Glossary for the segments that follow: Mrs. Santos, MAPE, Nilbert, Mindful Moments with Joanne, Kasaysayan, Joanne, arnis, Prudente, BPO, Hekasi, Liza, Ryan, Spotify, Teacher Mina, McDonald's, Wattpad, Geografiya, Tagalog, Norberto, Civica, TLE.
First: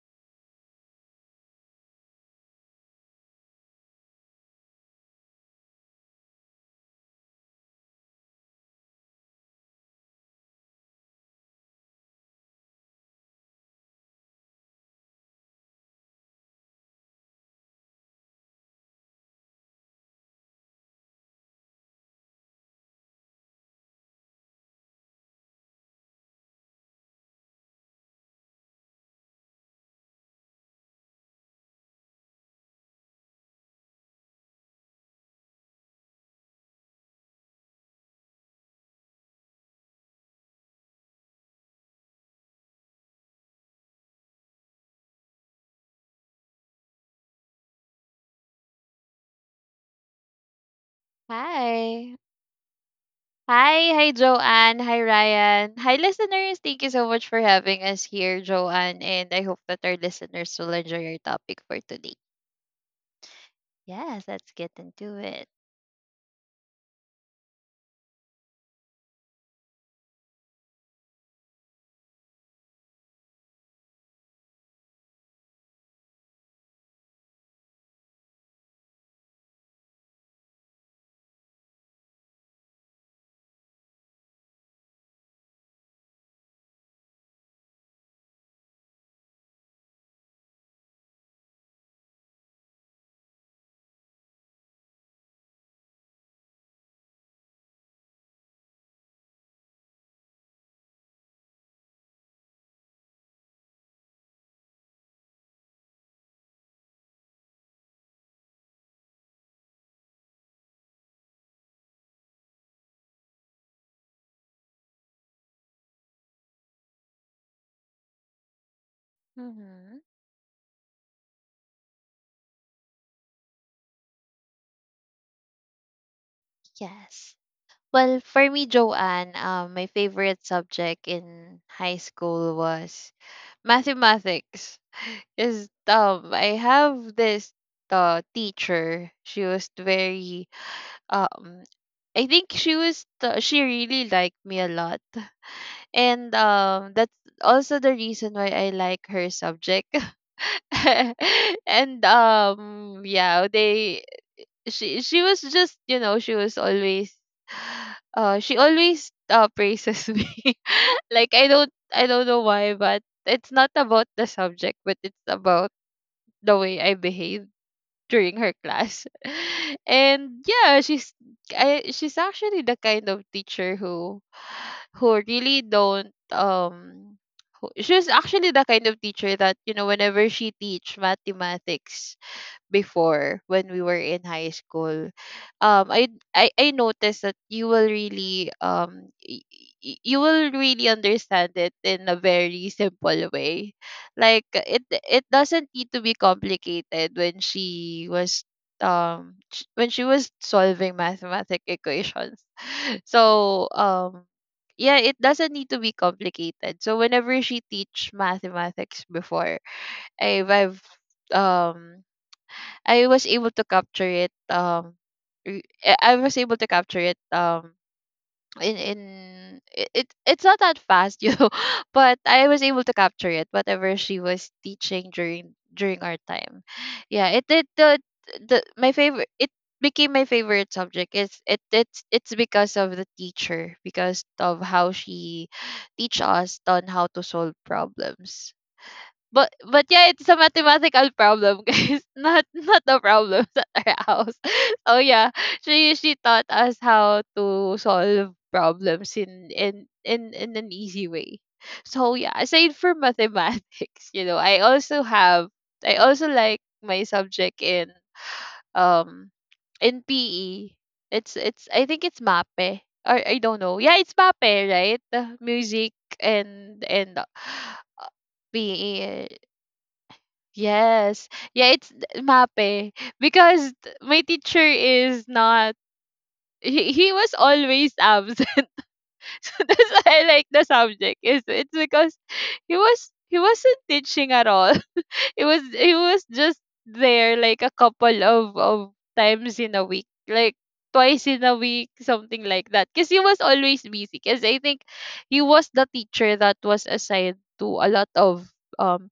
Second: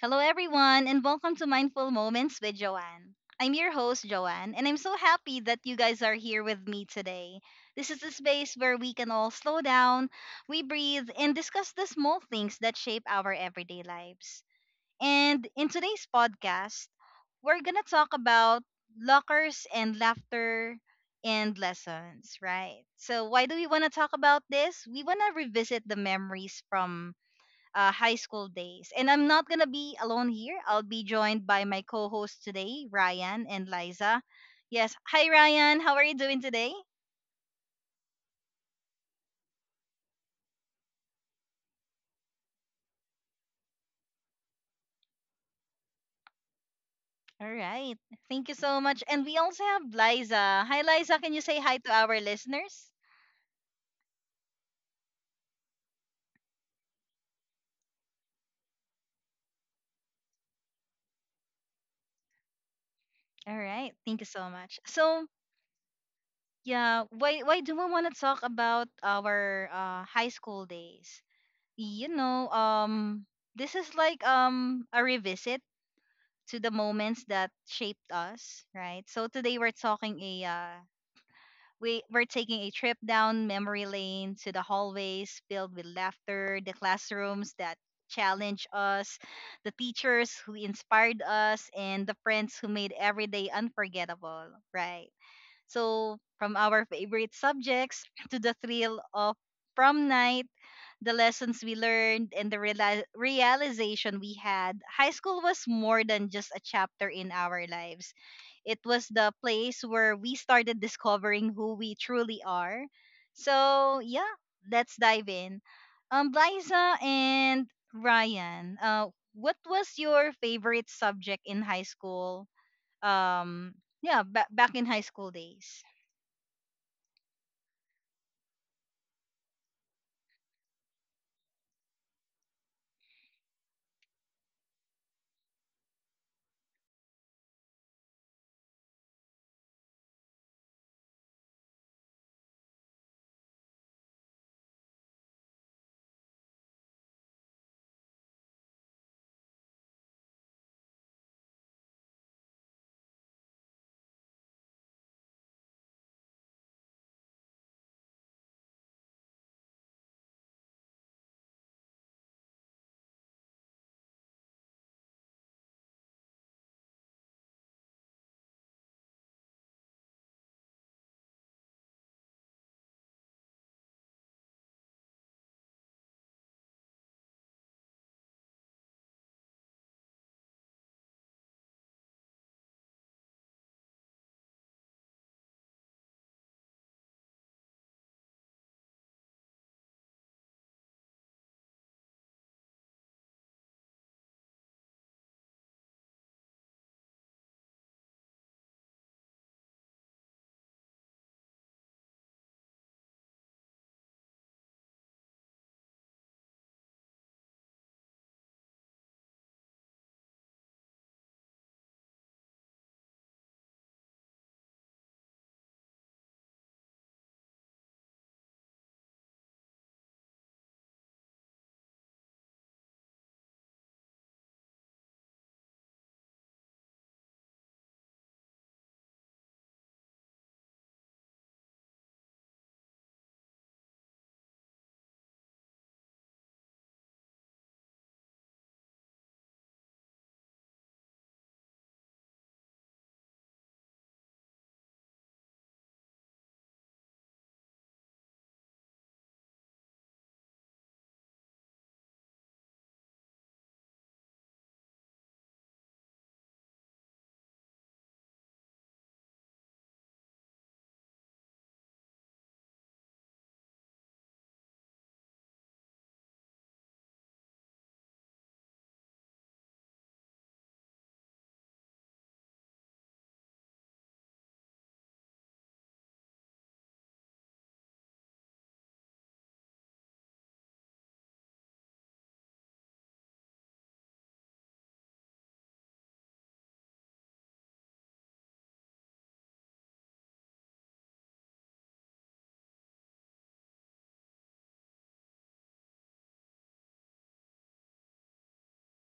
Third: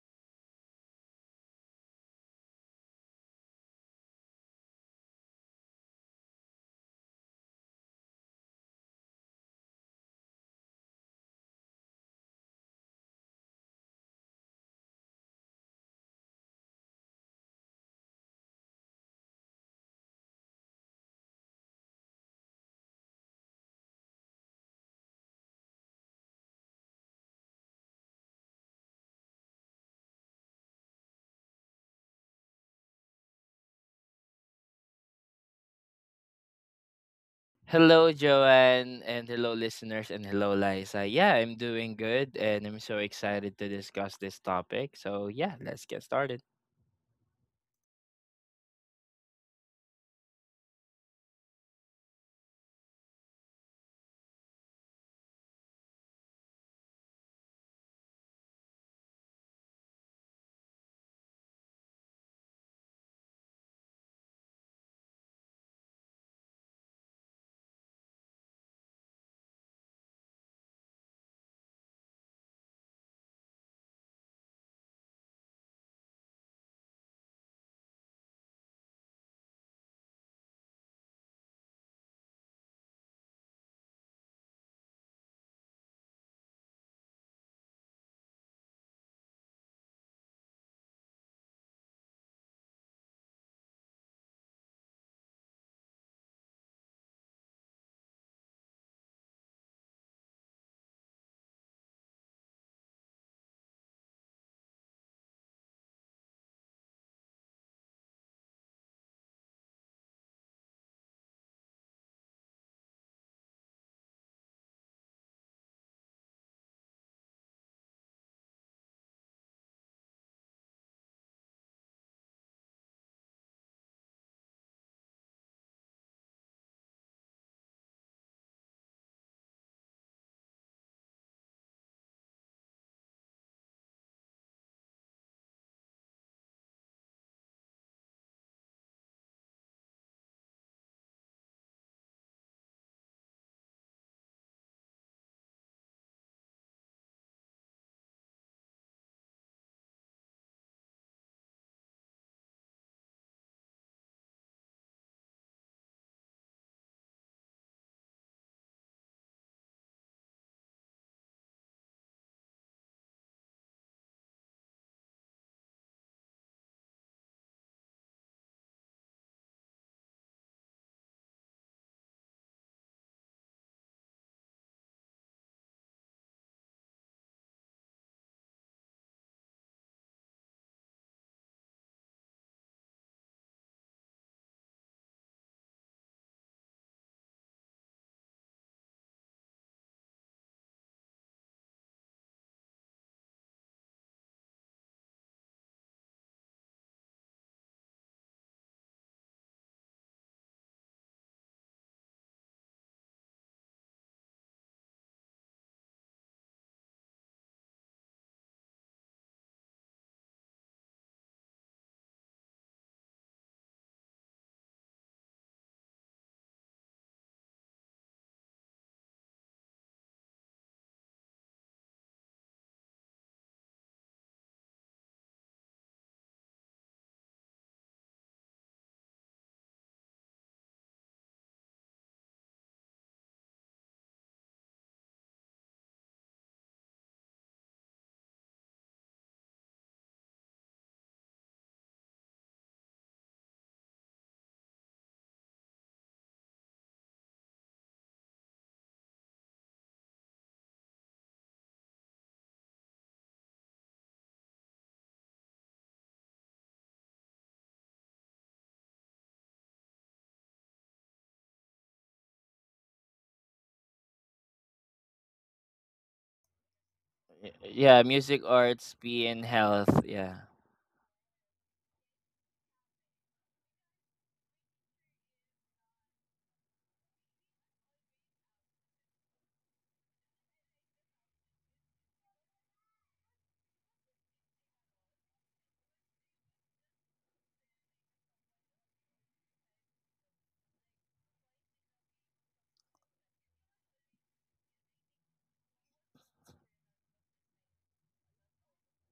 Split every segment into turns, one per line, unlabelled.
Hello, everyone, and welcome to Mindful Moments with Joanne. I'm your host, Joanne, and I'm so happy that you guys are here with me today. This is a space where we can all slow down, we breathe, and discuss the small things that shape our everyday lives. And in today's podcast, we're going to talk about lockers and laughter and lessons, right? So, why do we want to talk about this? We want to revisit the memories from high school days. And I'm not gonna be alone here. I'll be joined by my co-host today, Ryan and Liza. Yes, hi Ryan. How are you doing today?
Hello, Joanne, and hello, listeners, and hello, Liza. Yeah, I'm doing good, and I'm so excited to discuss this topic. So, yeah, let's get started.
All right. Thank you so much. And we also have Liza. Hi Liza. Can you say hi to
Hi.
our listeners?
Hi, hi Joanne, hi Ryan. Hi listeners. Thank you so much for having us here, Joanne, and I hope that our listeners will enjoy our topic for today.
All right. Thank you
Yes,
so
let's get
much.
into
So
it.
yeah, why do we want to talk about our high school days? You know, um, this is like a revisit to the moments that shaped us, right? So today we're taking a trip down memory lane to the hallways filled with laughter, the classrooms that challenged us, the teachers who inspired us, and the friends who made every day unforgettable, right? So from our favorite subjects to the thrill of prom night, the lessons we learned and the realization we had, high school was more than just a chapter in our lives. It was the place where we started discovering who we truly are. So, yeah, let's dive in. Liza and Ryan, what was
hmm
your favorite subject in high school? Um, yeah, back in high school days.
Yes. Well, for me, Joanne, my favorite subject in high school was mathematics. Is I have this teacher. She was very um, I think she really liked me a lot. And that's also the reason why I like her subject. And yeah, they she was just, you know, she was always she always praises me. Like I don't know why, but it's not about the subject, but it's about the way I behave during her class. And yeah, she's she's actually the kind of teacher who really don't who- she's actually the kind of teacher that, you know, whenever she teach mathematics before when we were in high school, um i I noticed that you will really you will really understand it in a very simple way, like it doesn't need to be complicated when she was when she was solving mathematic equations. So yeah, it doesn't need to be complicated. So whenever she teach mathematics before, i've i've um I was able to capture it. I was able to capture it. In it's not that fast, you know, but I was able to capture it. Whatever she was teaching during our time, yeah. It did the My favorite. It became my favorite subject. It's it It's because of the teacher, because of how she teach us on how to solve problems. But yeah, it's a mathematical problem, guys. Not a problem at our house. Oh yeah, she taught us how to solve problems in an easy way. So yeah, aside from mathematics, you know, I also like my subject um in PE. It's I think it's MAPE or I don't know. Yeah, it's MAPE, right? Music and
Yeah, music, arts, be
PE.
in health. Yeah.
Yes. Yeah, MAPE. Because my teacher is not— he was always absent. That's why I like the subject. Is it's because he wasn't teaching at all. It was He was just there like a couple of times in a week. Like twice in a week, something like that. Because he was always busy. Because I think he was the teacher that was assigned to a lot of um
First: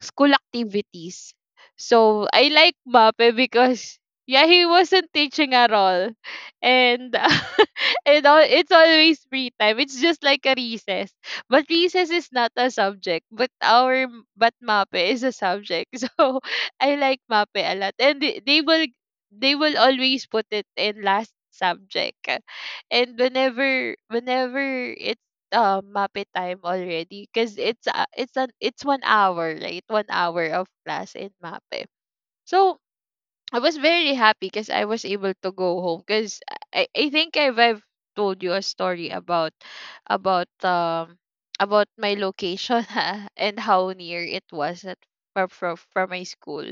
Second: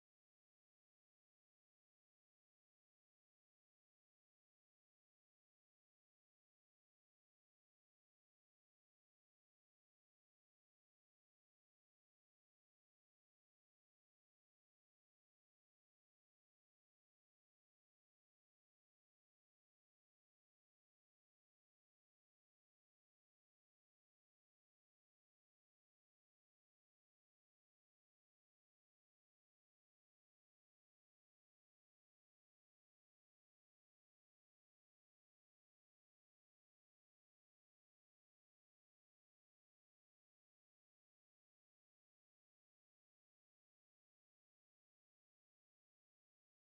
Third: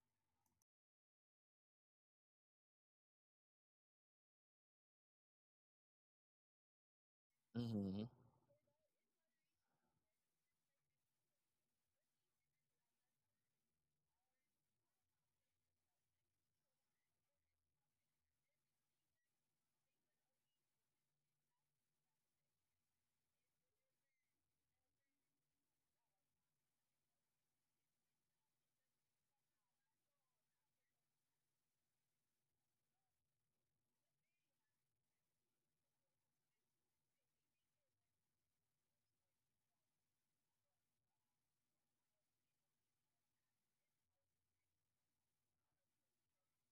school activities. So I like Mape because yeah, he wasn't teaching at all. And
Mm-hmm.
and all, it's always free time. It's just like a recess. But recess is not a subject, but our but Mape is a subject. So I like Mape a lot. And they will always put it in last subject. And whenever Muppet time already, because it's an it's one hour, right? One hour of class in Mappe. So I was very happy because I was able to go home, because I've told you a story about about um about my location and how near it was at from my school.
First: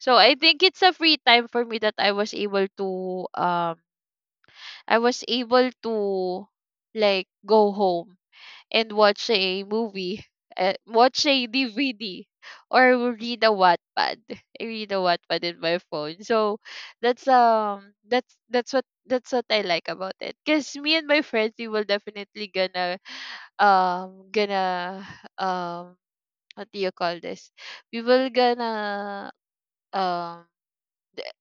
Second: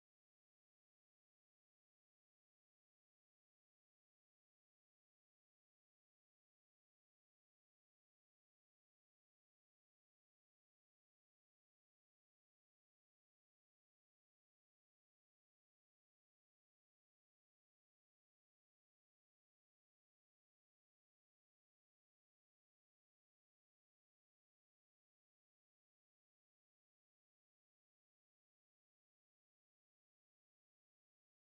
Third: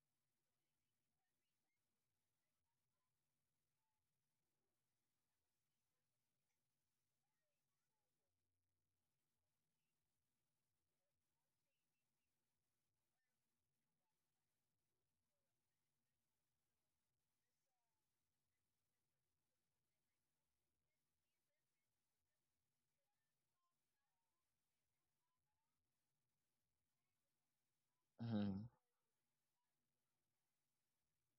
So I think it's a free time for me that I was able to like go home and watch a movie, watch a DVD, or read a Wattpad. I read a Wattpad in my phone. So that's that's what I like about it. Cause me and my friends, we will definitely gonna um gonna um what do you call this? We will
Mm-hmm.
gonna um the-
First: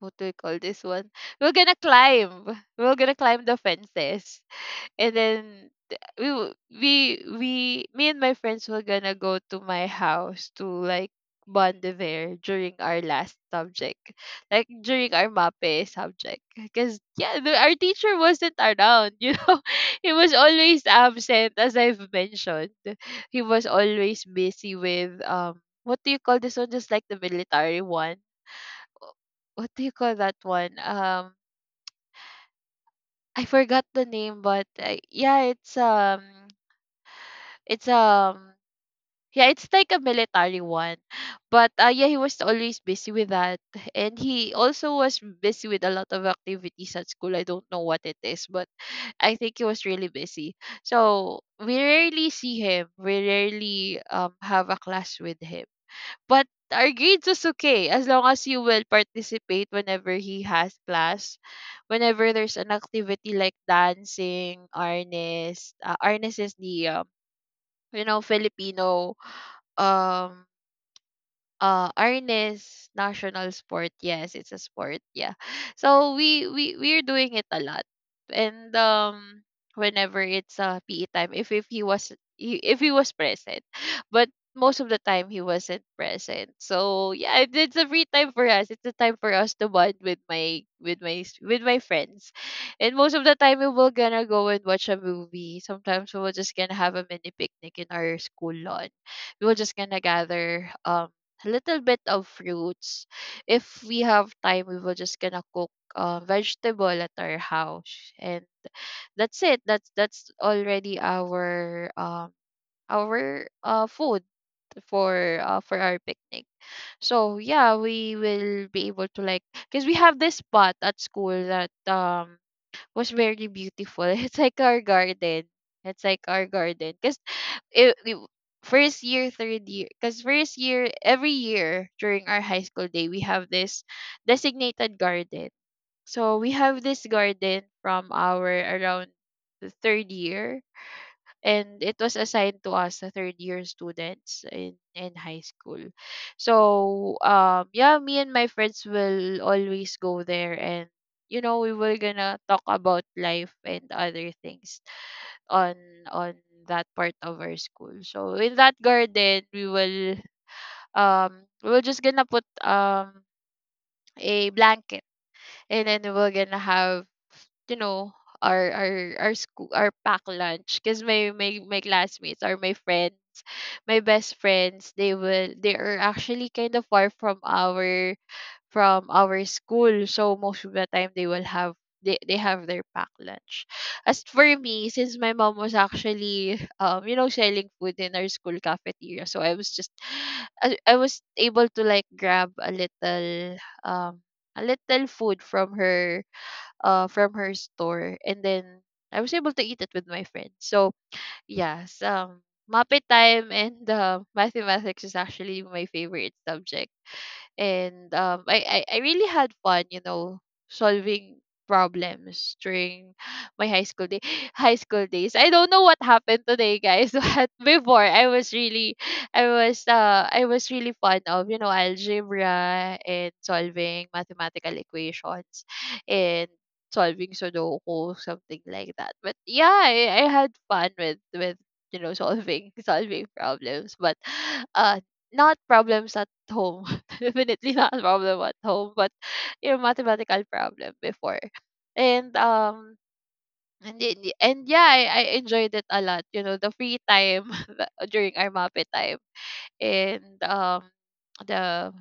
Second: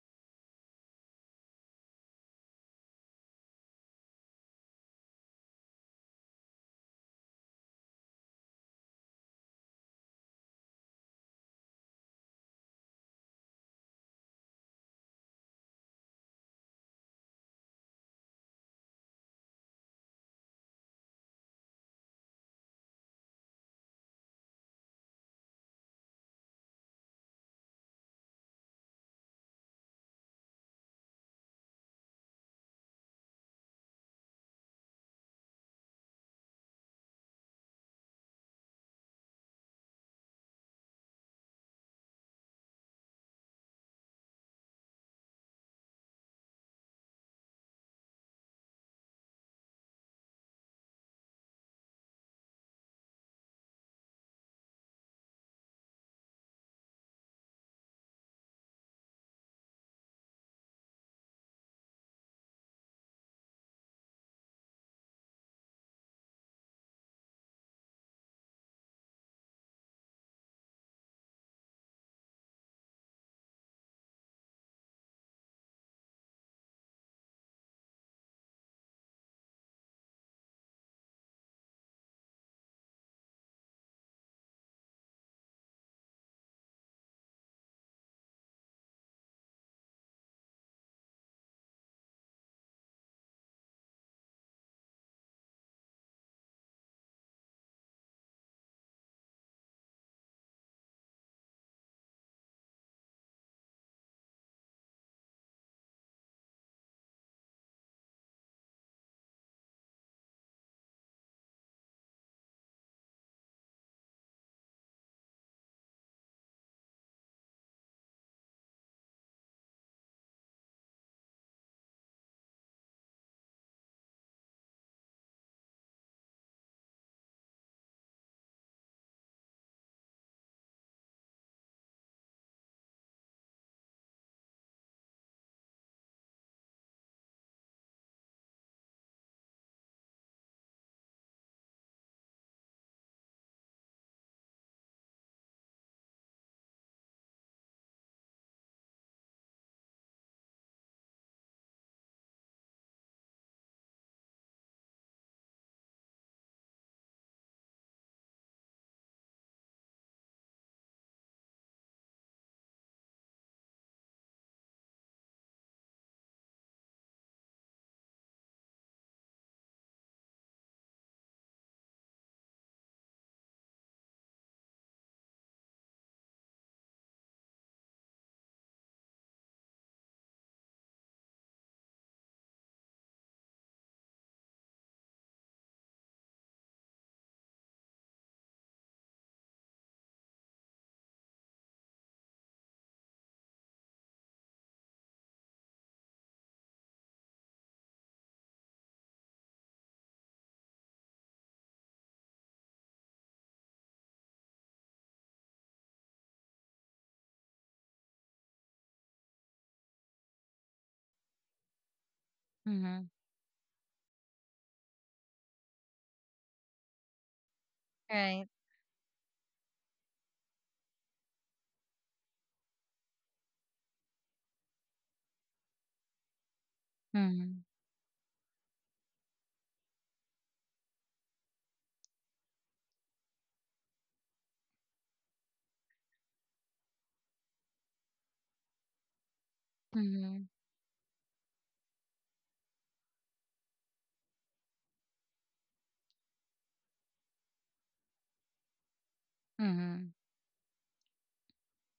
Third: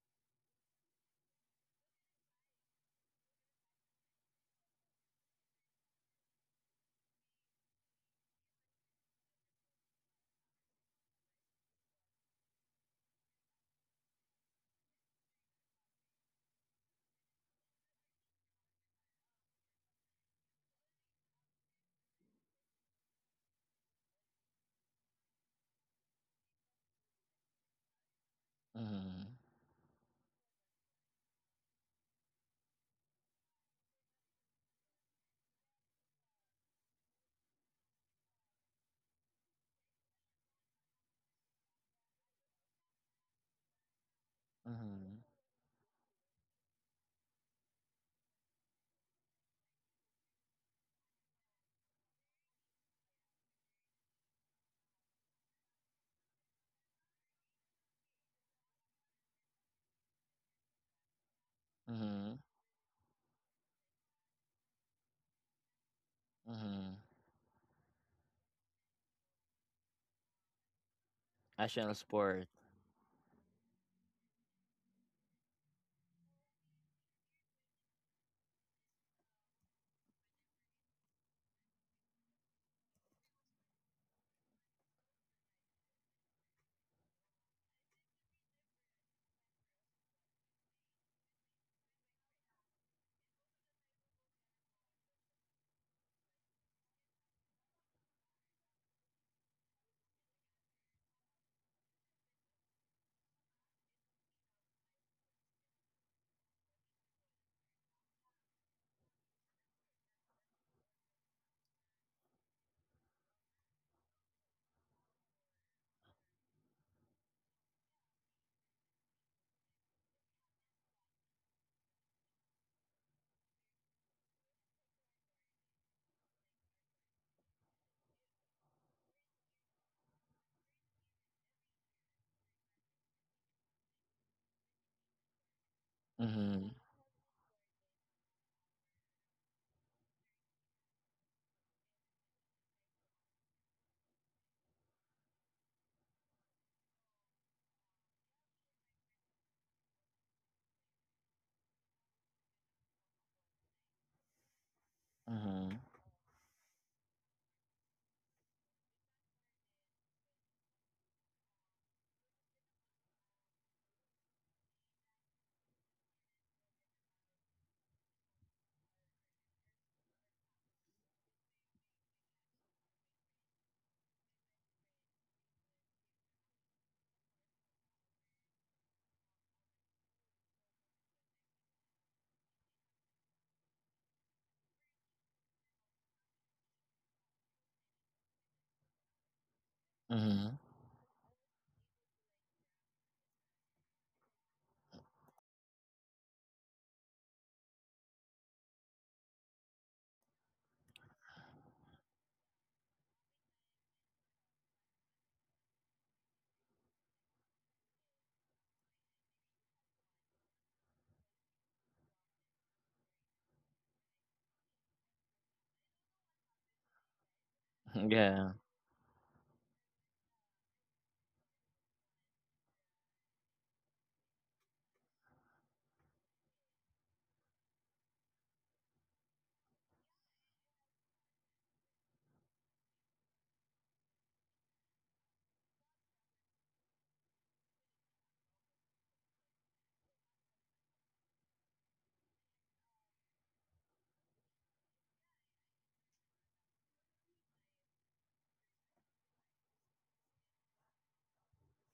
what do you call this one? We're gonna climb. We're gonna climb the fences, and then th- we w- we we me and my friends were gonna go to my house to like bond there during our last subject, like during our mape subject, because yeah, our teacher wasn't around, you know. He was always absent, as I've mentioned. He was always busy with what do you call this one, just like the military one. Wh-
Mm-hmm.
what do you call that one? I forgot the name, but It's um yeah, it's like a military one. But yeah, he was always busy with that. And he also was
Mm-hmm.
busy with a lot of activities at school. I don't know what it is, but I think he was really busy. So we rarely see him. We rarely have a class with him. But our grades is okay, as long as you will participate whenever he has class. Whenever
Mm-hmm.
there's an activity like dancing, arnis— arnis is the
Mm-hmm.
you know, Filipino um
National sport.
Arnis national sport. Yes, it's a sport. Yeah. So we we're doing it a lot. And whenever it's PE time, if if he was present. But most of the time he wasn't present. So yeah, it's a free time for us. It's a time for us to bond with my friends. And most of the time we will gonna go and watch a movie. Sometimes we will just gonna have a mini picnic in our school lawn. We were just gonna gather a little bit of fruits. If we have time, we will just gonna cook vegetable at our house, and that's it. That's already our food for our picnic. So yeah, we will be able to like, because we have this spot at school that was very beautiful. It's like our garden. It's like our garden. Because it, first year, third year, because first year, every year during our high school day, we have this designated garden. So we
Mm-hmm.
have this garden from our around the third year, and it was assigned to us, the third year students in high school. So yeah, me and my friends will always go there, and you know, we were gonna talk about life and other things on
Mm-hmm.
on that part of our school. So in that garden we will just gonna put a blanket, and then we're gonna have, you know, our our our pack lunch. Because my classmates or my friends, my best friends, they are actually kind of far from our school, so most of the time they will have— they have their pack lunch. As for me, since my mom was actually, um, you know, selling food in our school cafeteria, so
Mm-hmm.
I was able to like grab um a little food from her, from her store, and then I was able to eat it with my friends. So yes, Muppet Time and mathematics is actually my favorite subject. And I really had fun, you know, solving problems
Mm-hmm.
during my high school day. High school days, I don't know what happened today guys, but before I
Right.
was
Yeah.
really— I was really fond of, you know, algebra and solving mathematical equations, and solving
Mm-hmm.
sudoku, something like that. But yeah, I had fun with you know, solving solving problems. But uh not problems at home. Definitely not a problem at home, but your mathematical problem before. And yeah, I enjoyed it a lot. You know, the free time that— during our MAPE time.
Mm-hmm.
And the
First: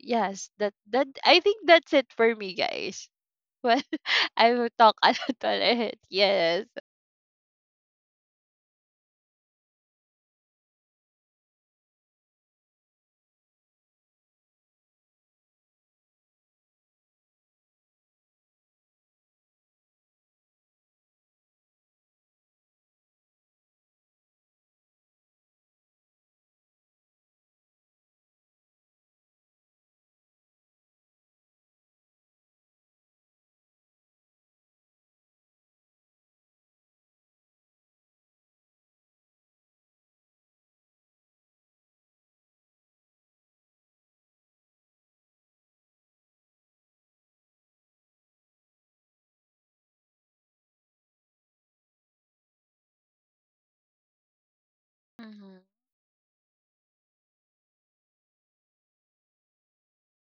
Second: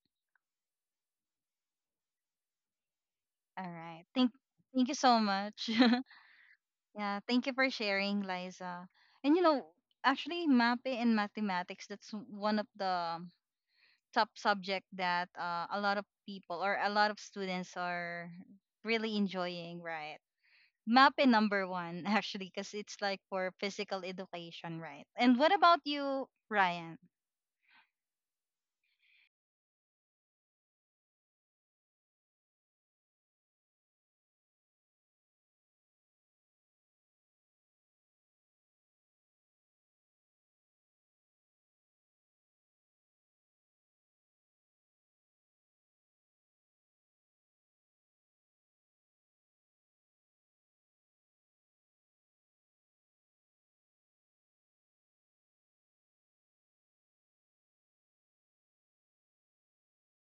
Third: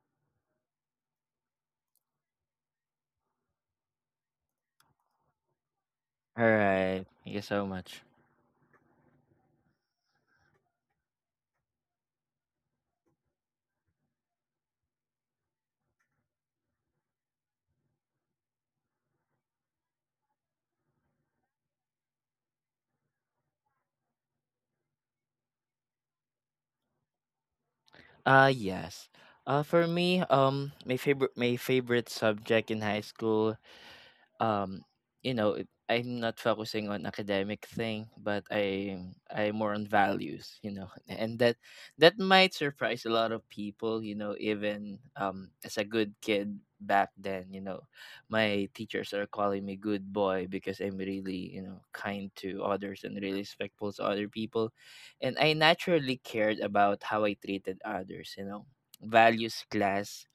yes, that I think that's it for me guys.
All
Well,
right. Thank
I will
thank you
talk a
so
lot
much.
already.
All
Yes.
right.
yeah,
Thank you
thank you
so
for
much.
sharing, Liza. And you know, actually MAPE and mathematics, that's one of the top subject that a lot of people or a lot of students are really enjoying, right? MAPE number one, actually, because it's like for physical education, right? And what about you, Ryan?
Yes. For me, my favorite subject in high school um you know I'm not focusing on academic thing, but I'm more on values, and that that might surprise a lot of people, you know. Even as a good kid back then, you know, my teachers are calling me good boy because I'm really, you know, kind to others and really respectful to other people. And I
Mhm.
naturally cared about how I treated others, you know. Values class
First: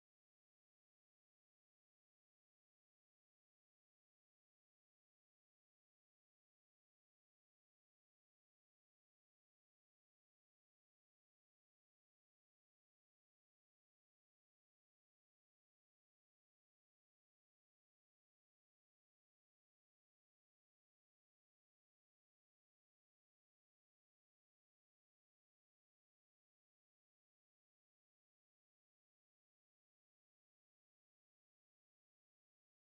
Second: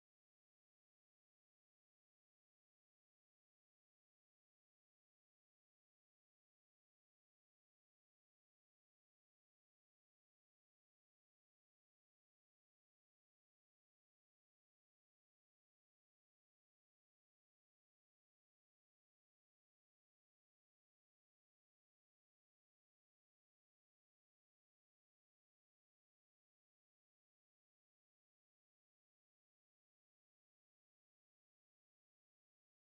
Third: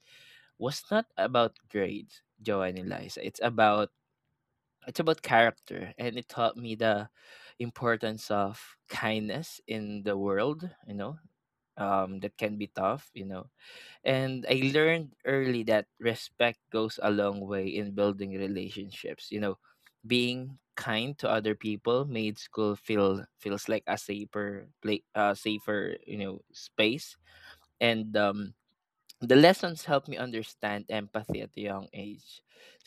was not about grades, Joanne and Liza. It's about it's about character, and it taught me the importance of kindness in the world, you know. That can be tough, you know. And I learned early that respect goes a long way in building relationships, you know. Being kind to other people made school feel feels like a safer you know space. And the lessons helped me understand empathy at a young age.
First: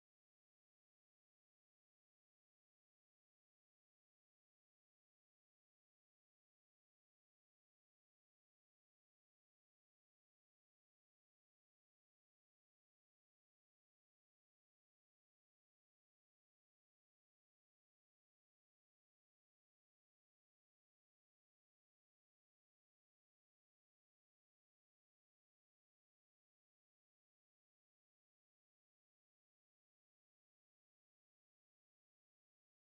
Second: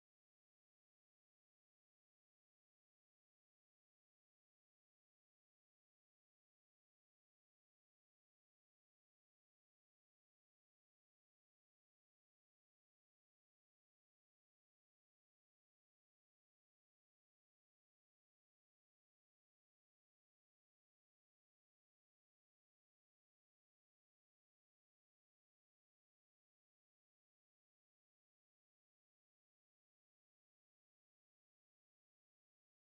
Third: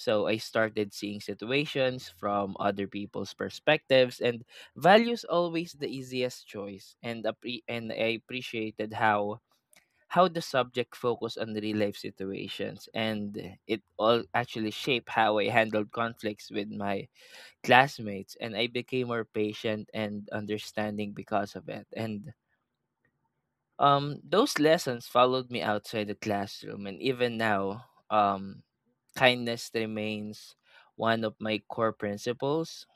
So I started seeing situations from other people's perspectives, and values always the easiest choice and appre- and I appreciated how the subject focused on real life situations, and it all actually shaped how I handled conflicts with my classmates, and I became more patient and understanding because of it. And those lessons followed me outside the classroom, and even now, kindness remains one of my core principles.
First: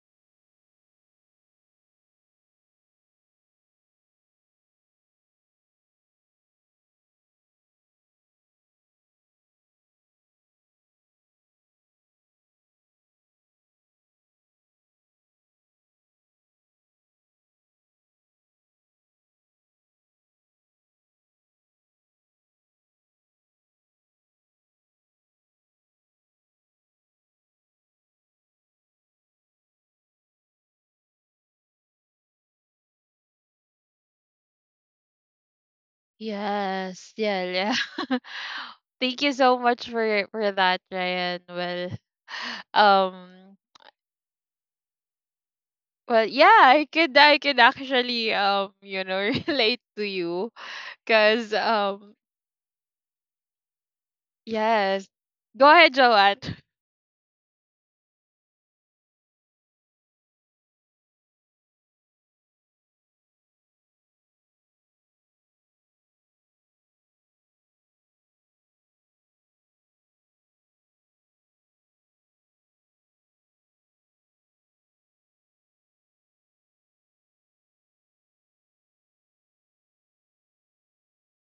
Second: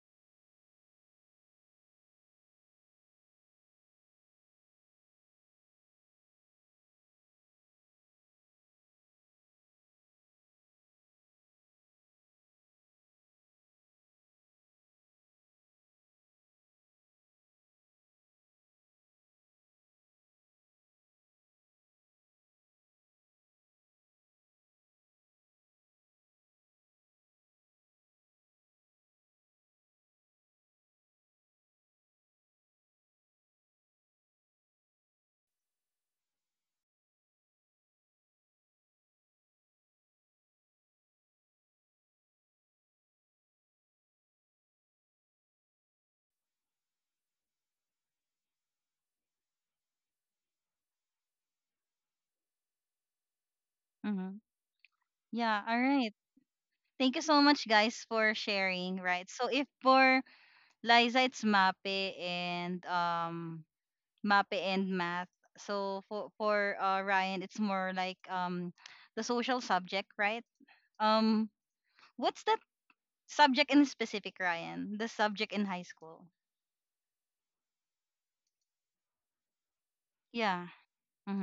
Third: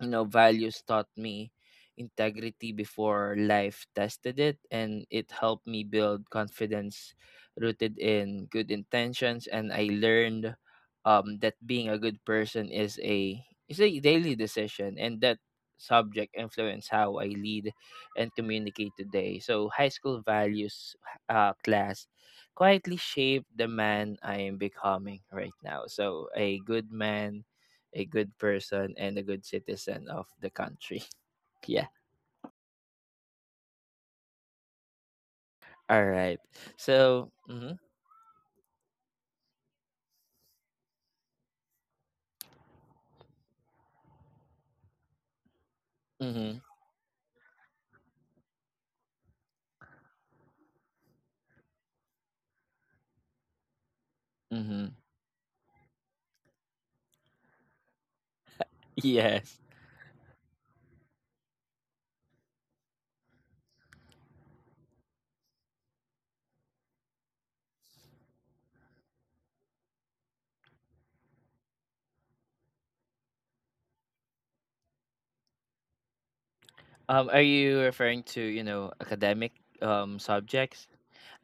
You know, values taught me integrity before life tested it, and it helped me build confidence rooted in good intentions. And I learned that being a good person is a daily decision, and that subject influence how I lead and communicate today. So high school values class quietly shaped the man I am becoming right now. So a good man, a good person, and a good citizen of the country. Yeah. All right.
Yes,
So,
yeah,
mm-hmm,
yeah. Thank you so much for that, Ryan. Well, um, well, yeah,
mm-hmm,
I could actually, you know, relate to you cuz
Mm-hmm.
mm-hmm.
yes.
Yeah,
Go
all
ahead,
right.
Joanne.
Thank you so much, guys, for sharing, right? So
Yes.
if for Liza, it's MAPE and math. So for Ryan, it's more like the social subject, right? Um, what's that subject in specific, Ryan? The subject in high school.
Are you referring to, you know, academic
Yeah.
subjects?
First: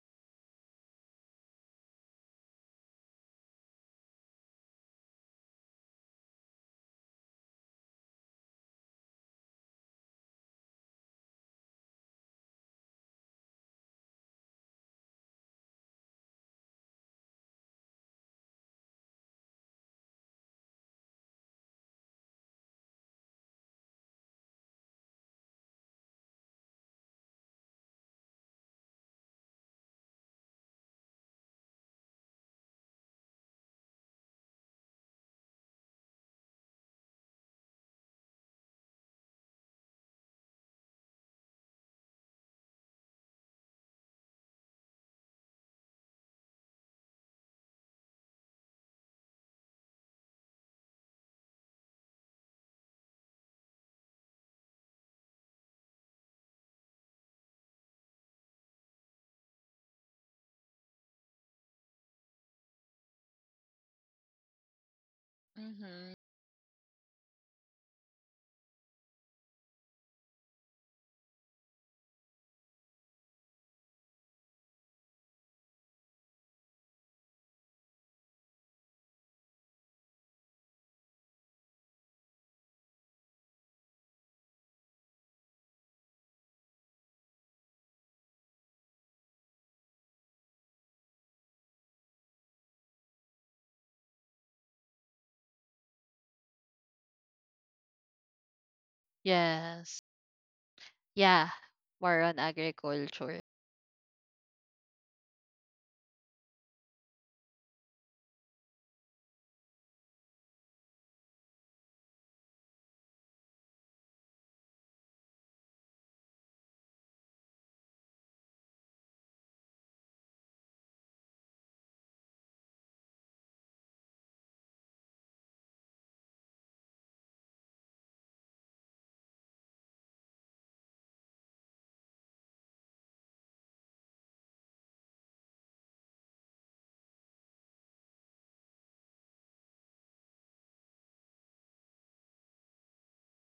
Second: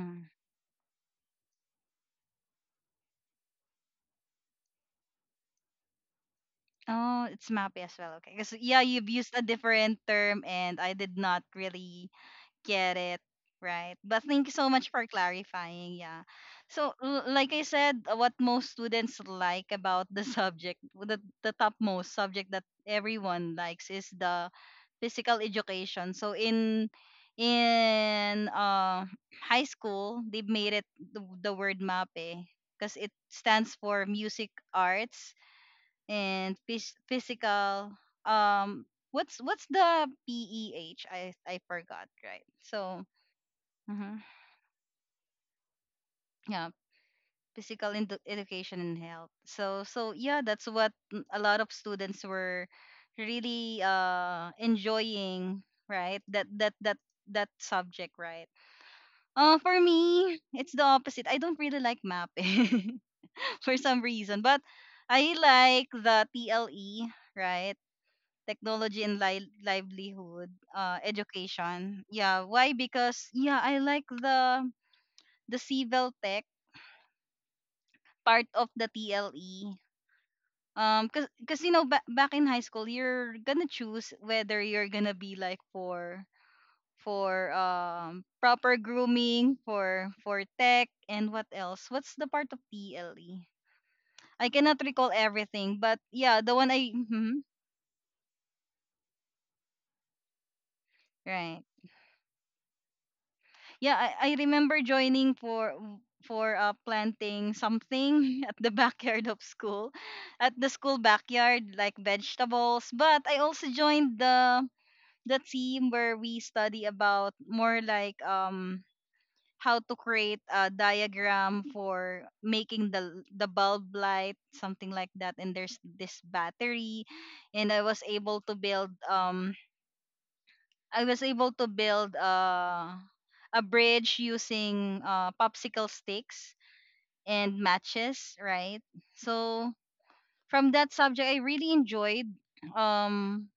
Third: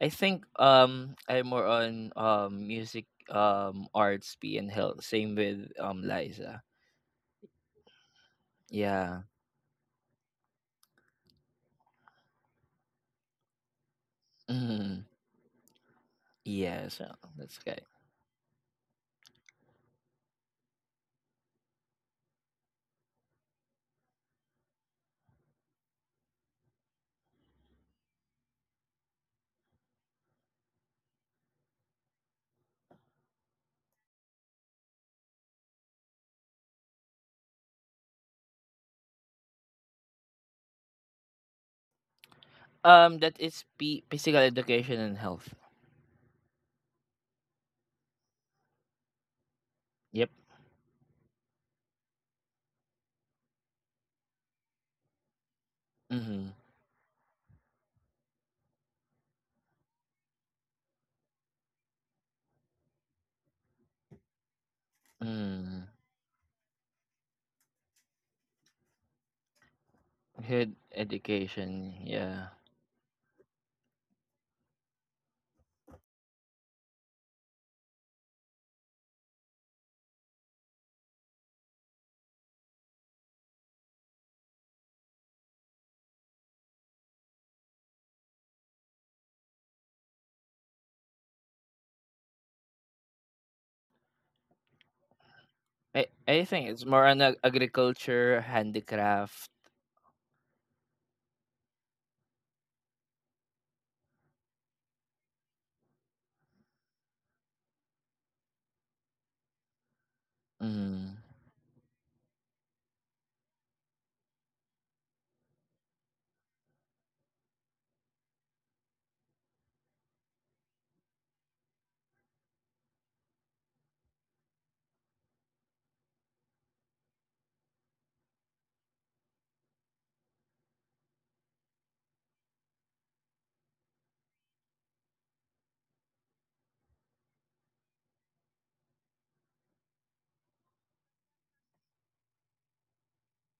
I think I'm more on music, arts, P and health. Same with Liza.
Oh, it's MAPE as well. Okay, because yeah, you've
Yeah.
used a different term, and I did not really get it. Right. But thank you so much
Mm-hmm.
for clarifying. Yeah.
Yeah.
So,
So
like
that's
I
okay.
said, what most students like about the subject, the topmost subject that everyone likes is the physical education. So, in high school, they made it the word MAPE because it stands for music, arts, and physical, um what's the PEH? I forgot, right? So,
That is
mhm,
physical education and health.
yeah, physical education and health. So, so
Yep.
yeah, that's what, mm, a lot of students were really enjoying, right? that
Mm-hmm.
that that that subject, right? For me it's the opposite. I don't really like mapping for some reason, but I
Mm.
like
Mm-hmm.
the TLE, right? Technology and livelihood
Good education.
education. Yeah,
Yeah.
why? Because yeah, I like the civil tech part of the TLE. Because, cause, you know, back in high school, you're gonna choose whether you're gonna be like for proper grooming, for tech, and what else? What's the part of TLE? I cannot recall everything, but
I
yeah,
I
the
think
one
it's
I,
more on
mhm,
agriculture, handicraft.
Yes. Yeah.
right.
More on agriculture.
Yeah, I remember joining for planting something at the backyard of school, at the school
Mm.
backyard, like vegetables. But I also joined the team where we study about more like how to create a diagram for making the bulb light, something like that. And there's this battery, and I was able to build a bridge using popsicle sticks and matches, right? So from that subject, I really enjoyed. Um,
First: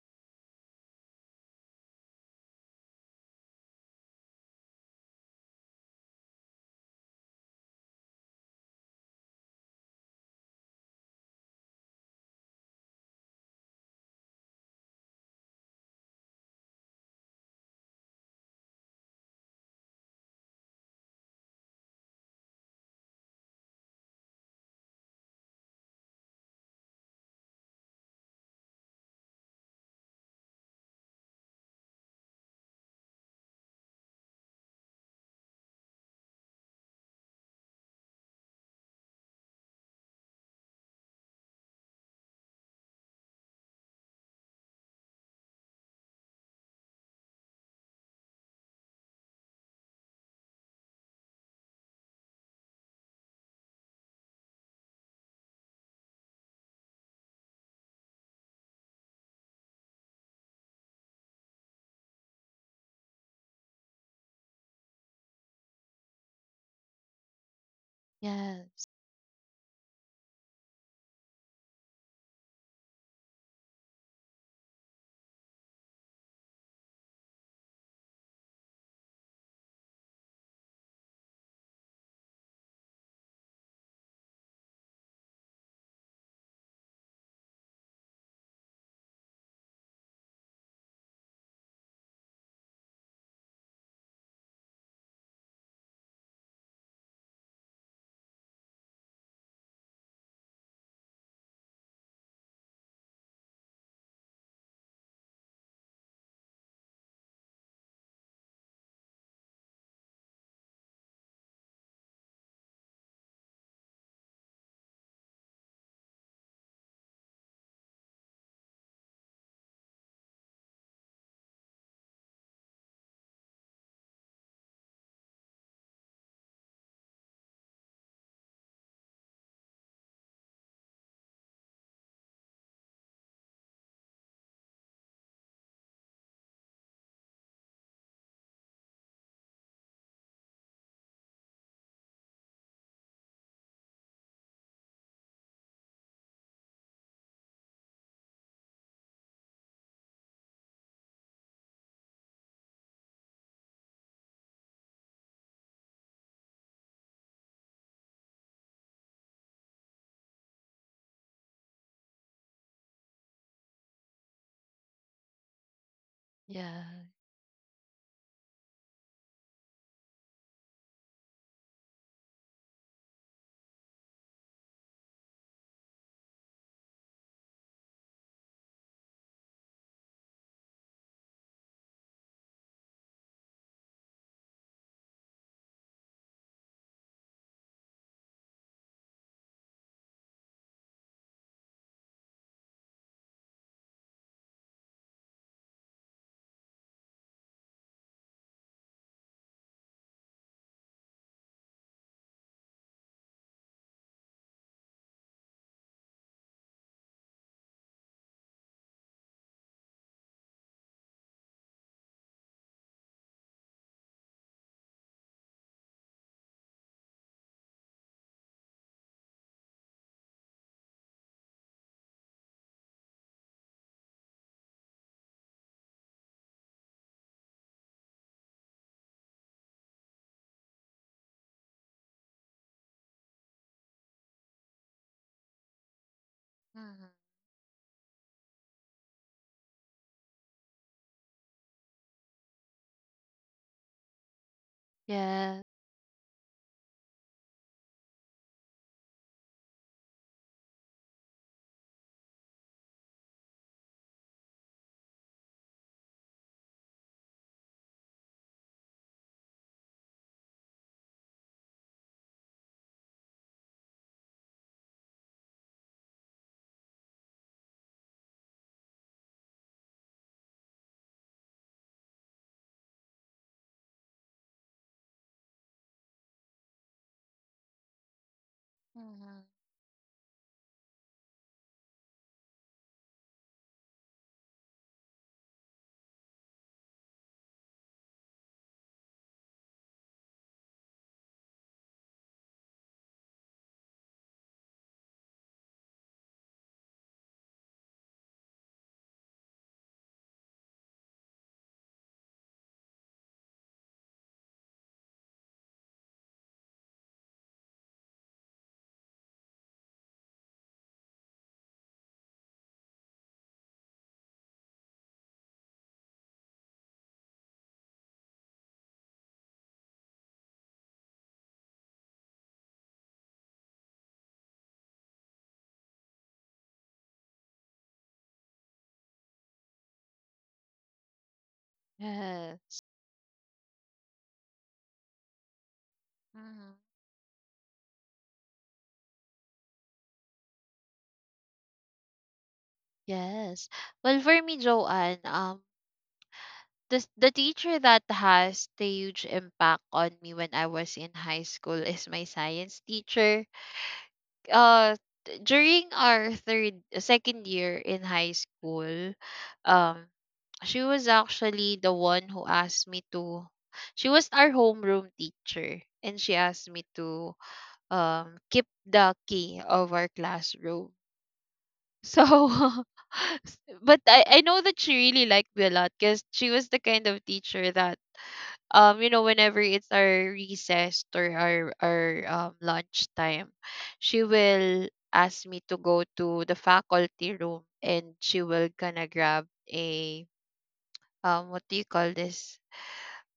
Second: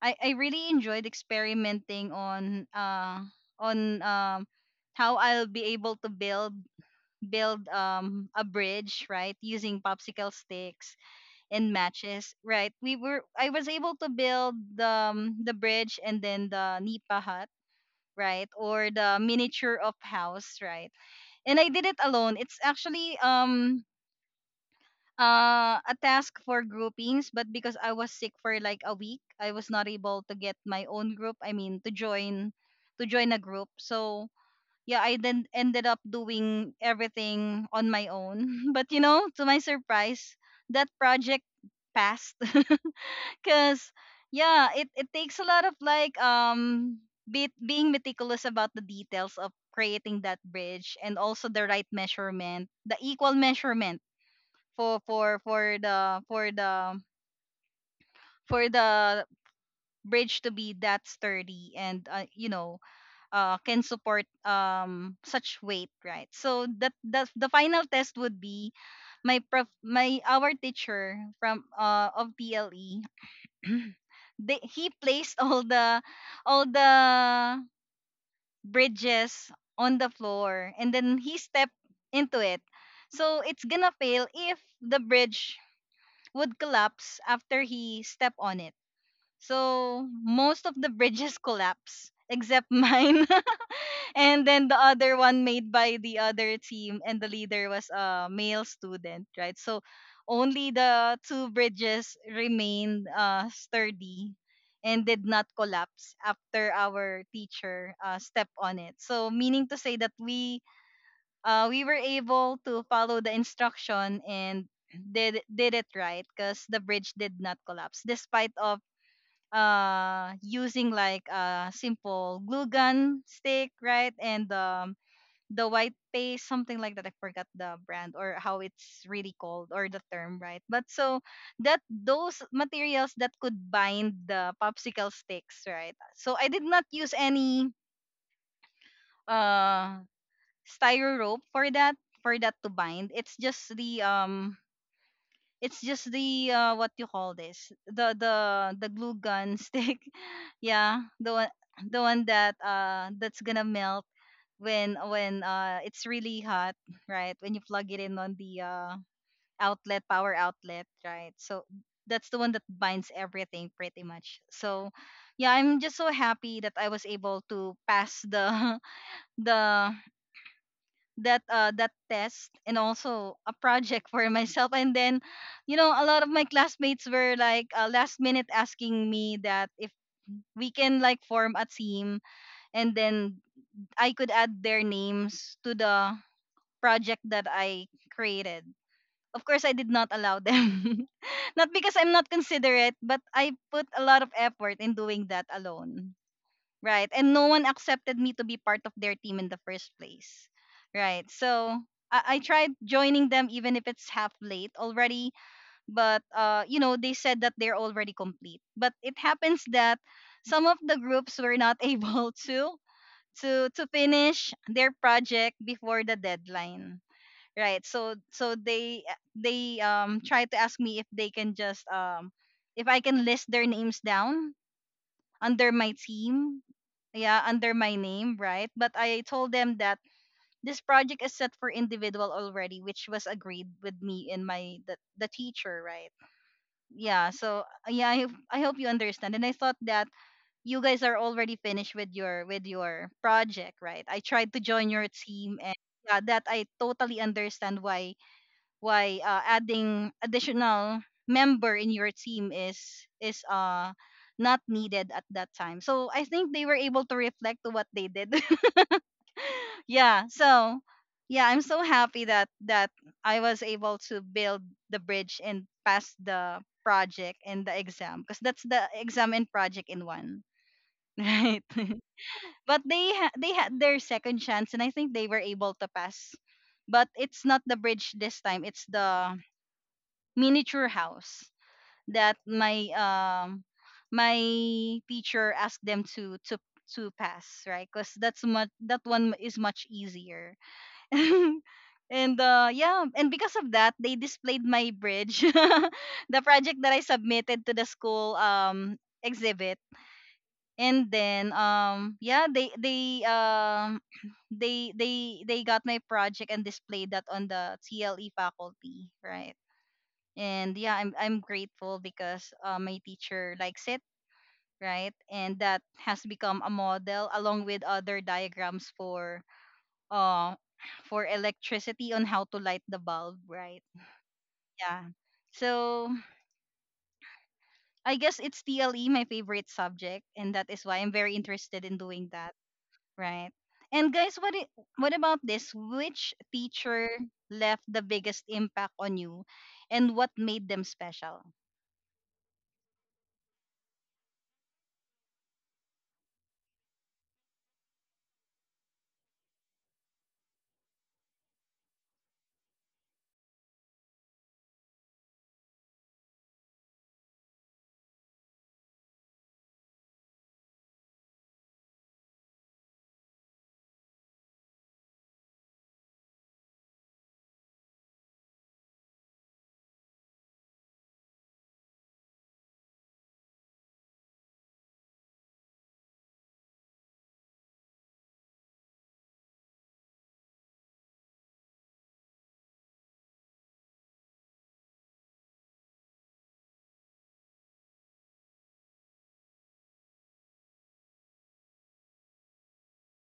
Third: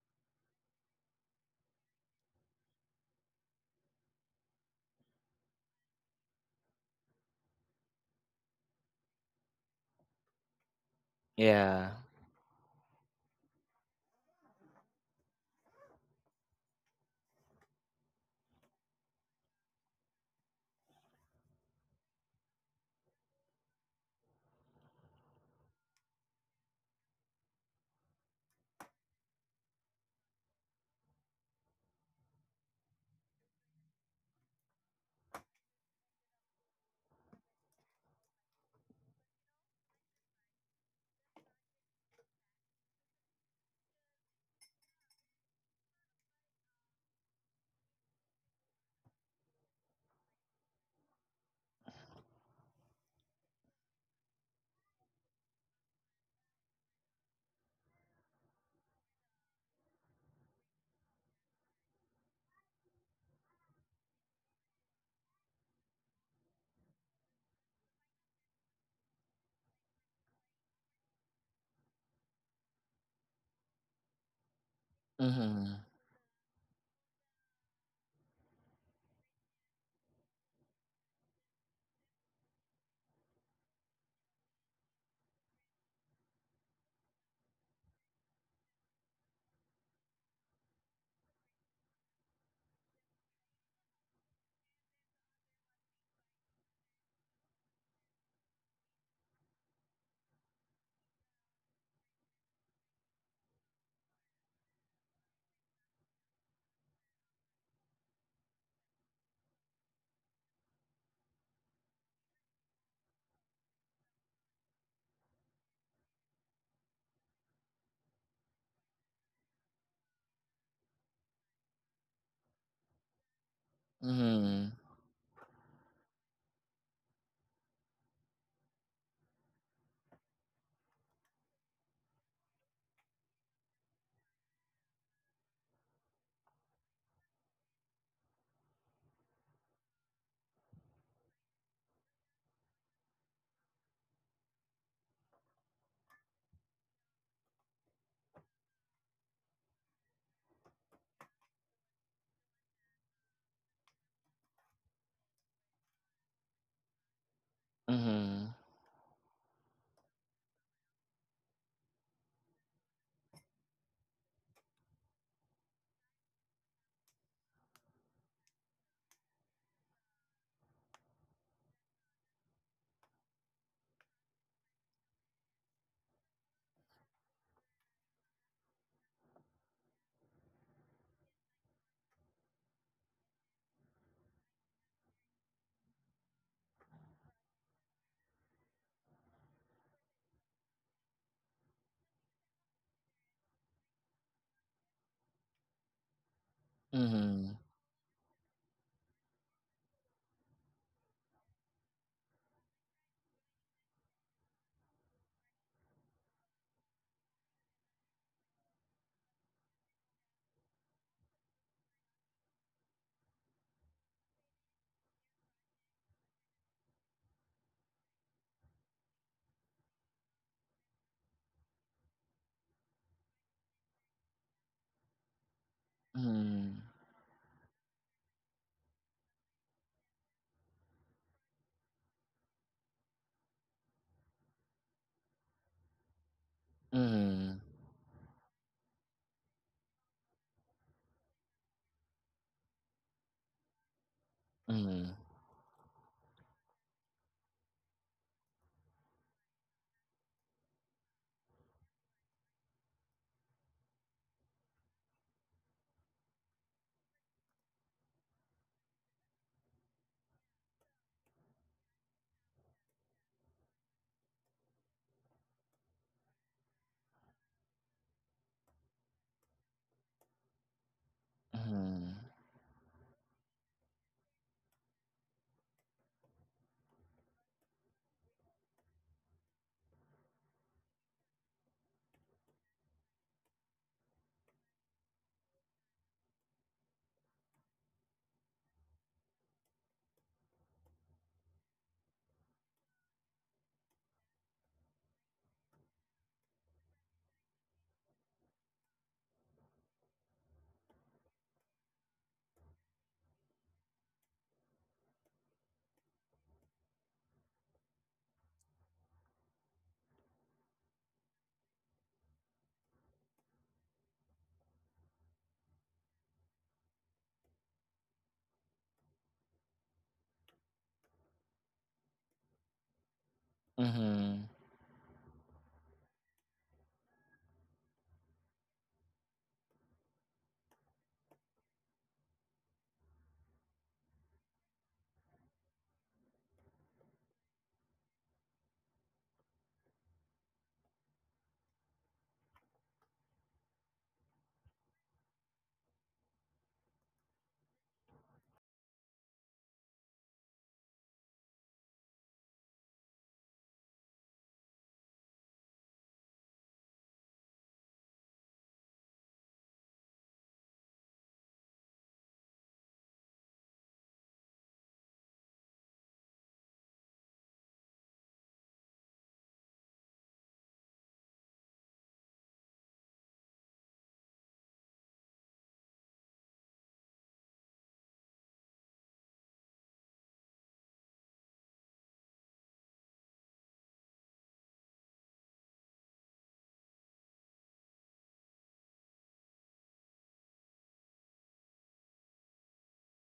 I really enjoyed experimenting on on um, how I'll be able to build a bridge, right? Using popsicle sticks and
Yeah.
matches, right? We were I was able to build the bridge and then the nipa hut, right? Or the miniature of house, right? And I did it alone. It's actually a task for groupings, but because I was sick for like a week, I was not able to get my own group. I mean, to join a group. So yeah, I then ended up doing everything on my own. but you know, to my surprise, that project passed. Cause yeah, it takes a lot of like be, being meticulous about the details of creating that bridge and also the right measurement, the equal measurement for for for the for the for the bridge to be that sturdy and, you know, can support such weight, right? So that that the final test would be
Yes.
my prof my our teacher from, of PLE, he placed all
Mhm.
the all the bridges on the floor and then he stepped into it. So it's gonna fail if the bridge would collapse after he stepped on it. So most of the bridges collapse except mine. and then the other one made by the other team, and the leader was a male student, right? So only the two bridges remained sturdy and did not collapse after our teacher stepped on it. So meaning to say that we were able to follow the instruction and did it right because the bridge did not collapse despite of using like a simple glue gun stick, right? And
Mhm.
the white paste, something like that. I forgot the brand or how it's really called or the term, right? But so that those materials that could bind the popsicle sticks, right? So I did not use any uh styro rope for that, to bind. It's just the it's just the, what you call this? The the glue gun stick. Yeah, the one that, that's gonna melt when it's really hot, right? When you plug it in on
Mhm.
the outlet, power outlet, right? So that's the one that binds everything pretty much. So yeah, I'm just so happy that
Yeah.
I was able to pass the, the that that test, and also a project for myself. And then you know, a lot of my classmates were like, last minute asking me that if we can like form a team, and then I could add their names to the project that I created. Of course, I did not allow them. not because I'm not considerate, but I put a lot of effort in doing that alone. Right. And no
Mhm.
one accepted me to be part of their team in the first place. Right. So I tried joining them even if it's half late already. But, you know, they said that they're already complete. But it happens that some of the groups were not able to to finish their project before the deadline, right? So so they, try to ask me if they can just, if I can list their names down under my team.
Mhm.
Yeah, under my name, right? But I told them that this project is set for individual already, which was agreed with me and my, the teacher, right?
Mhm.
Yeah, so yeah, I hope you understand, and I thought that you guys are already finished with your, project, right? I tried to join your
Mhm.
team,
Yes.
and yeah, that I totally understand why adding additional member in your team is not needed at that time. So I think they were able to reflect to what they did. yeah. So yeah, I'm so happy that I was able to build the bridge and pass the project and the exam, because that's the exam and project in one. Right. but they had their second chance, and I think they were able to pass. But it's not the bridge this time. It's the
Mhm.
miniature house that my teacher asked them to pass, right? Because that one is much easier. And yeah, and because of that, they displayed my bridge, the project that I submitted to the school exhibit. And then yeah, they they got my project and displayed that on the TLE faculty, right? And yeah, I'm grateful because my teacher likes it, right? And that has become a model along with other diagrams uh for electricity on how to light the bulb, right?
Mhm.
Yeah, so I guess it's TLE, my favorite subject, and that is why I'm very interested in doing that,
Yes.
right? And guys, what about this, which
Mhm.
teacher left the biggest impact on you and what made them special?
Yes. Well, for me, Joanne, the teacher that has the huge impact on me when I was in high school is my science teacher. uh During our third second year in high school, um she was actually the one who asked me to, she was our homeroom teacher and she asked me to keep the key of our classroom. So but I know that she really liked me a lot because she was the kind of teacher that, you know, whenever it's our recess or our lunch time, she will ask me to go to the faculty room and she will gonna grab a, what do you call this,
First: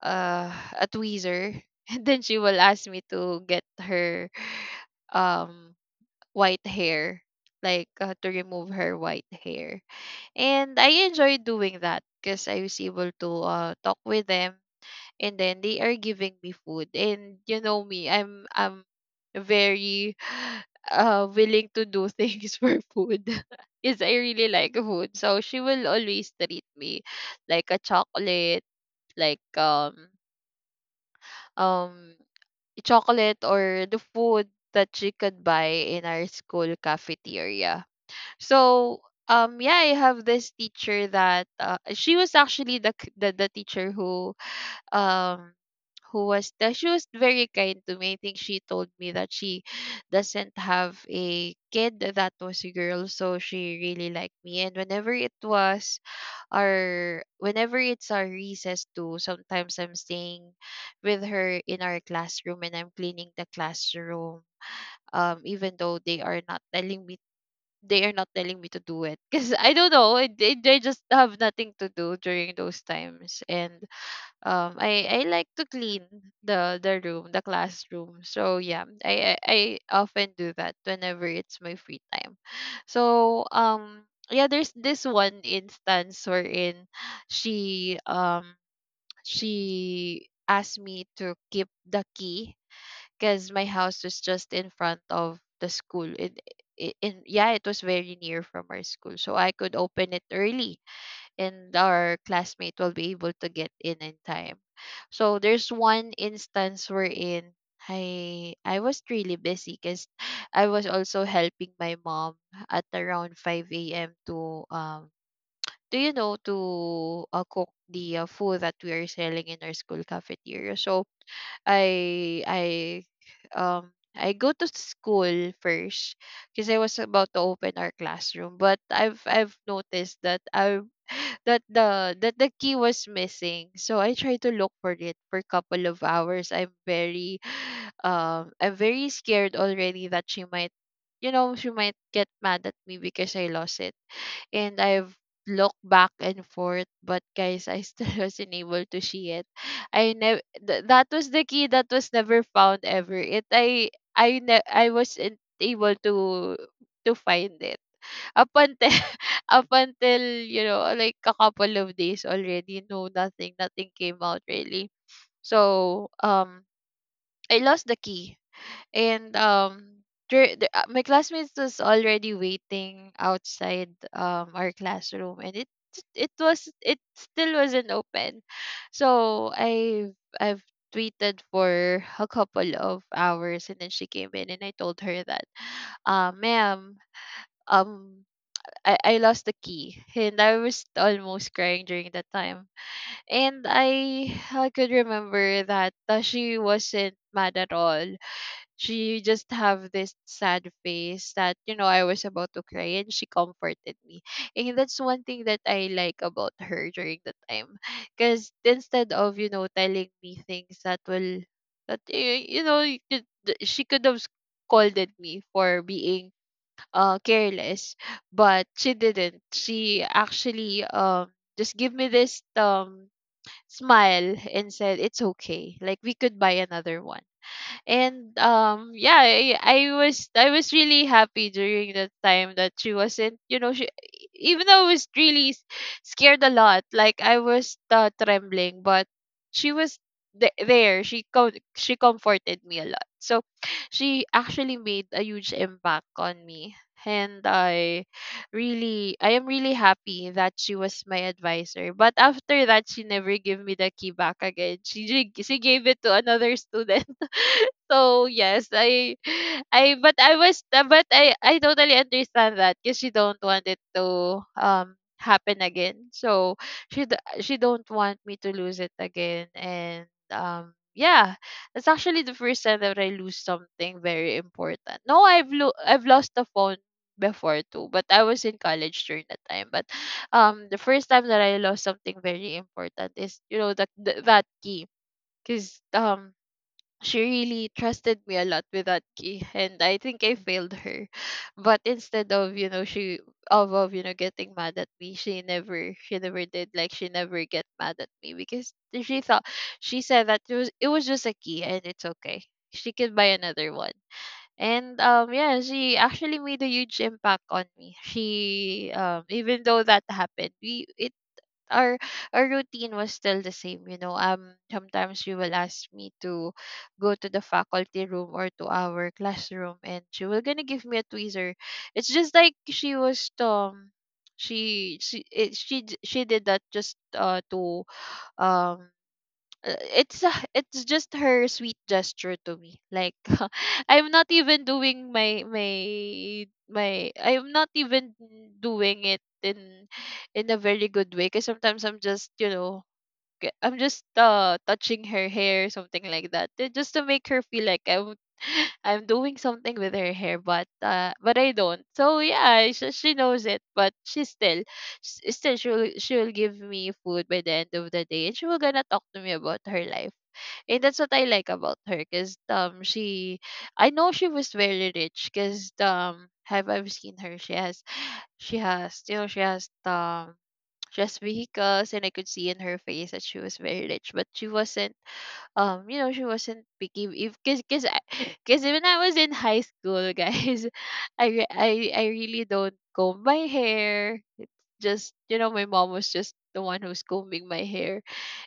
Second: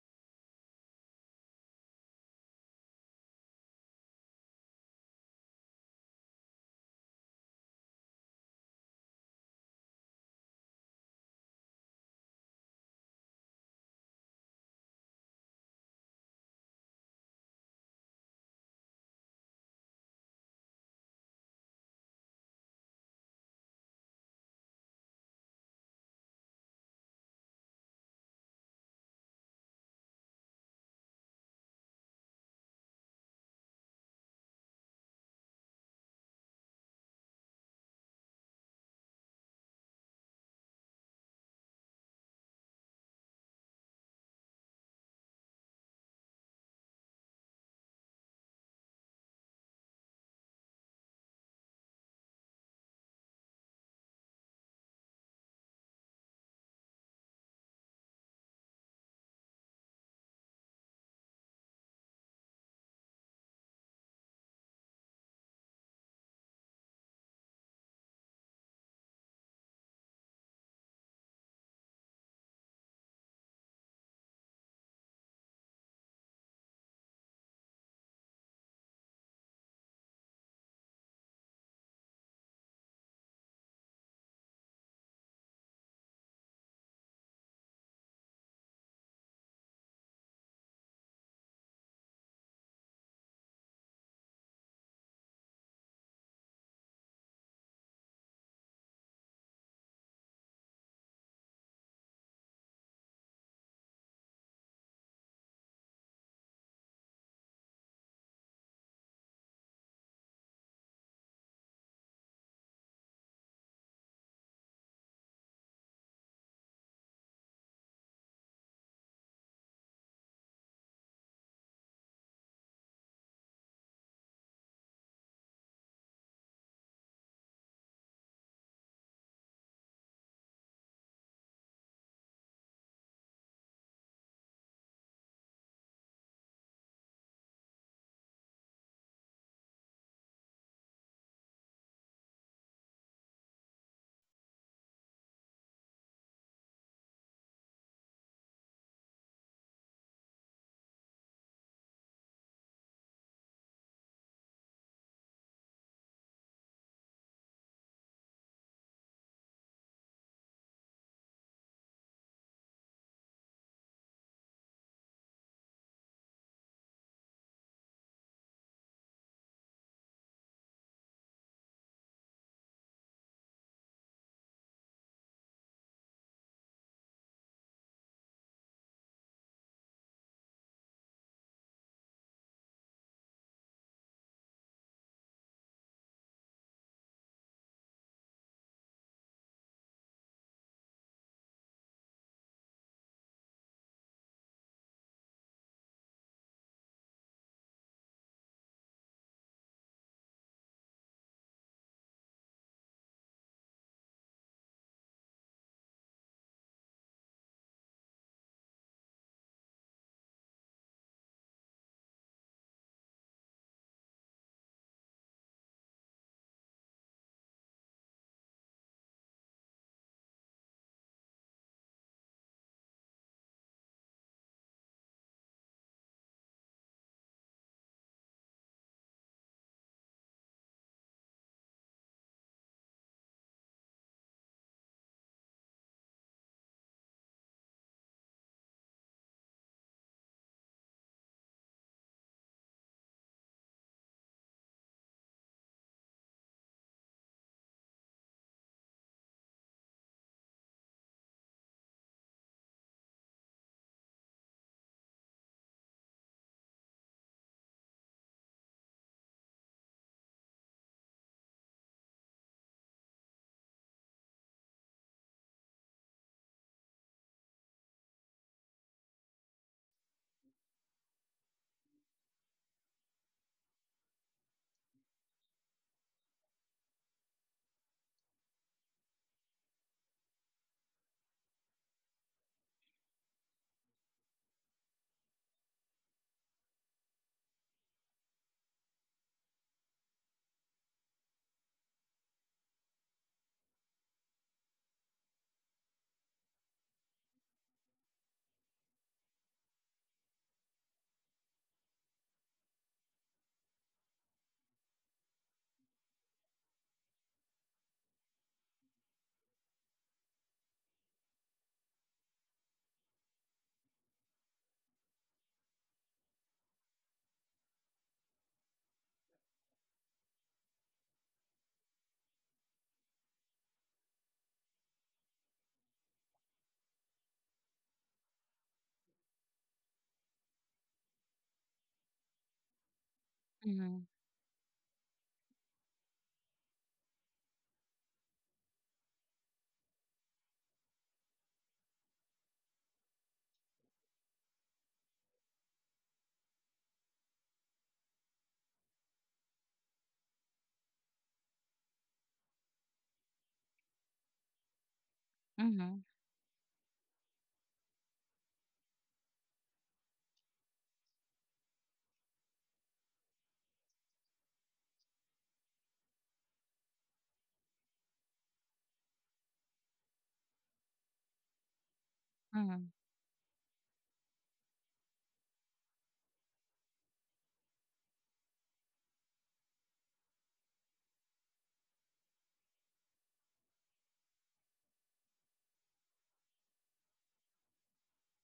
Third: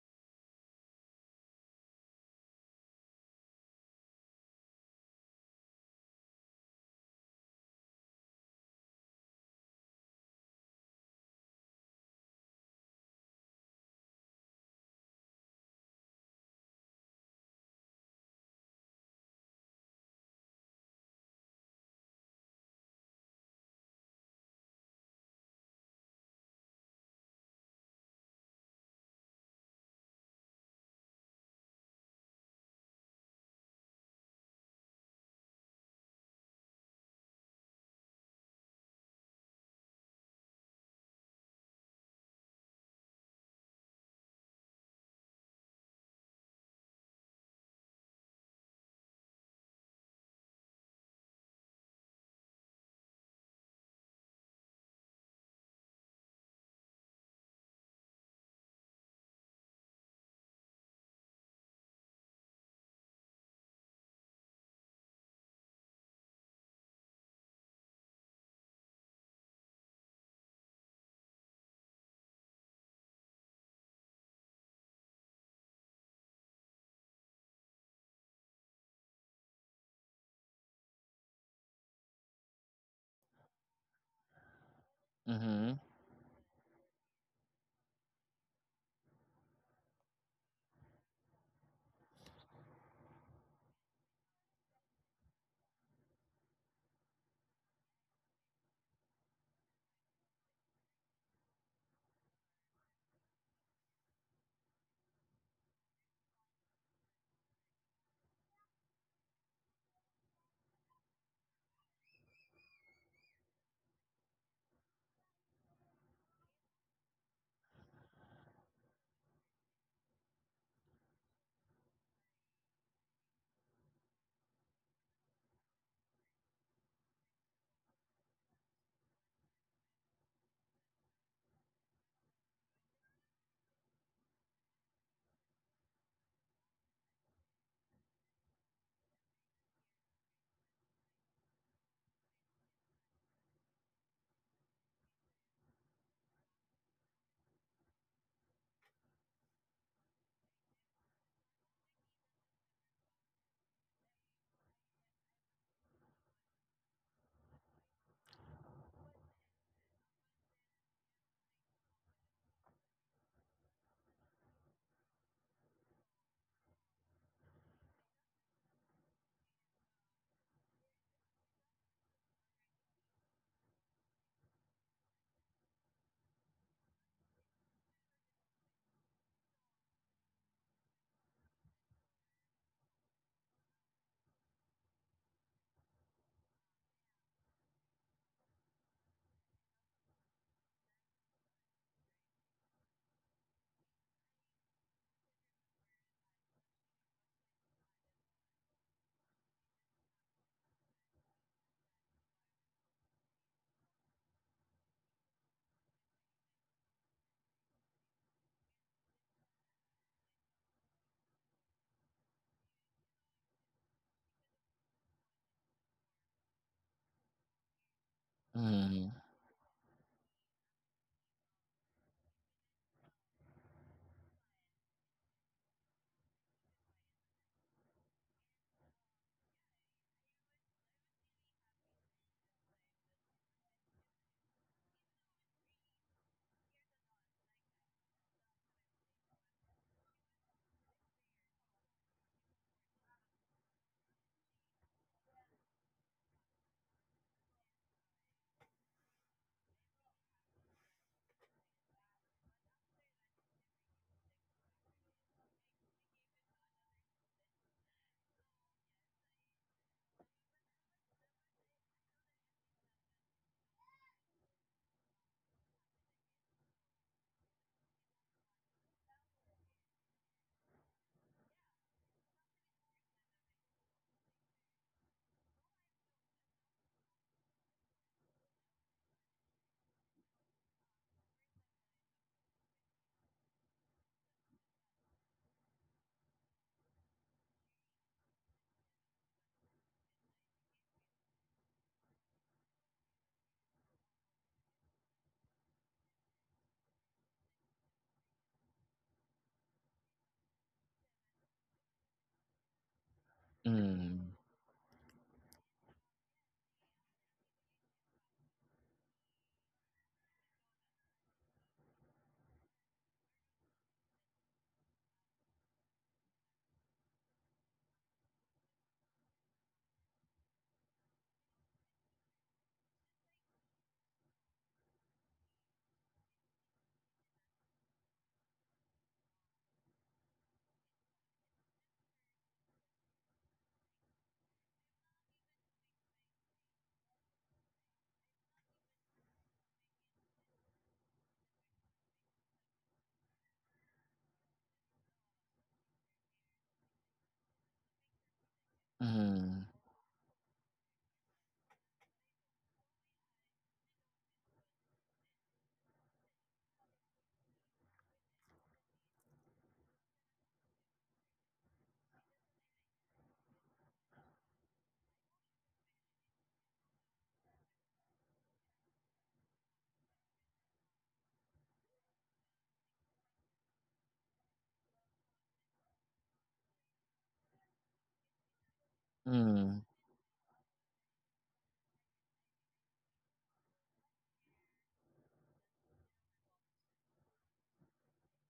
uh a tweezer, and then she will ask me to get her, um white hair, like to remove her white hair. And I enjoy doing that because I was able to talk with them, and then they are giving me food. And you know me, I'm very willing to do things for food because I really like food. So she will always treat me, like a chocolate, like um, chocolate or the food that she could buy in our school cafeteria. So, yeah, I have this teacher that she was actually the, the teacher um who was that, she was very kind to me. I think she told me that she doesn't have a kid that was a girl, so she really liked me. And whenever it was our whenever it's our recess too, sometimes I'm staying with her in our classroom and I'm cleaning the classroom. Even though they are not telling me, they are not telling me to do it, because I don't know. They just have nothing to do during those times. And I like to clean the room, the classroom. So yeah, I often do that whenever it's my free time. So yeah, there's this one
Mhm.
instance wherein she um she asked me to keep the key because my house was just in front of the school. It, in Yeah, it was very near from our school, so I could open it early and our classmate will be able to get in time. So there's one instance wherein I was really busy because I was also helping my mom at around 5 a.m. to do you know to cook the food that we are selling in our school cafeteria. So I um I go to school first because I was about to open our classroom, but I've noticed that I, that the key was missing. So I tried to look for it for a couple of hours. I'm very I'm very scared already that she might, you know, she might get mad at me because I lost it. And I've looked back and forth, but guys, I still wasn't able to see it. I never, that was the key that was never found ever. It I I wasn't able to find it up until, up until, you know, like a couple of days already. No, nothing, came out really. So I lost the key. And my classmates was already waiting outside our classroom, and it was, it still wasn't open. So I have I've tweeted for a couple of hours, and then she came in and I told her that, ma'am, um I lost the key. And I was almost crying during that time. And I could remember that, she wasn't mad at all. She just have this sad face that, you know, I was about to cry, and she comforted me. And that's one thing that I like about her during the time, because instead of, you know, telling me things that will, you know, she could have scolded me for being careless. But she didn't, she actually just give me this, smile and said it's okay, like we could buy another one. And yeah, I was, I was really happy during the time that she wasn't, you know, she, even though I was really, scared a lot, like I was trembling, but she was, there, she she comforted me a lot. So she actually made a huge impact on me. And I really, I am really happy that she was my advisor. But after that, she never gave me the key back again. She she gave it to another student. So yes, I but I was, but I totally understand that because she don't want it to happen again. So she she don't want me to lose it again. And yeah, that's actually the first time that I lose something very important. No, I've lost the phone before too, but I was in college during that time. But the first time that I lost something very important is, you know, that key, because she really trusted me a lot with that key, and I think I failed her. But instead of, you know, she, of you know, getting mad at me, she never did, like she never get mad at me because she thought, she said that it was just a key and it's okay, she could buy another one.
Mhm.
And yeah, she actually made a huge impact on me. She even though that happened, we, our our routine was still the same, you know. Um, sometimes she will ask me to go to the faculty room or to our classroom, and she will gonna give me a tweezer. It's just like she was, she she did that just to, um it's just her sweet gesture to me, like.
Mm-hmm.
I'm not even doing my, I'm not even doing it in a very good way, because sometimes I'm just, you know, I'm just touching her hair, something like that, just to make her feel like I'm I'm doing
Mhm.
something with her hair, but I don't. So yeah, she knows it, but she still, still
Mm-hmm.
she'll give me food by the end of the day, and she will gonna talk to me about her life. And that's what I like about her, cause she, I know she was very rich, cause have I've seen her, she has, you know, she has just vehicles, and I could see in her
Mm-hmm.
face that she was very rich. But she wasn't you know, she wasn't picky if, cause when I was in high
Mhm.
school, guys, I really don't comb my hair. It's just, you know, my mom was just the one who's combing my hair.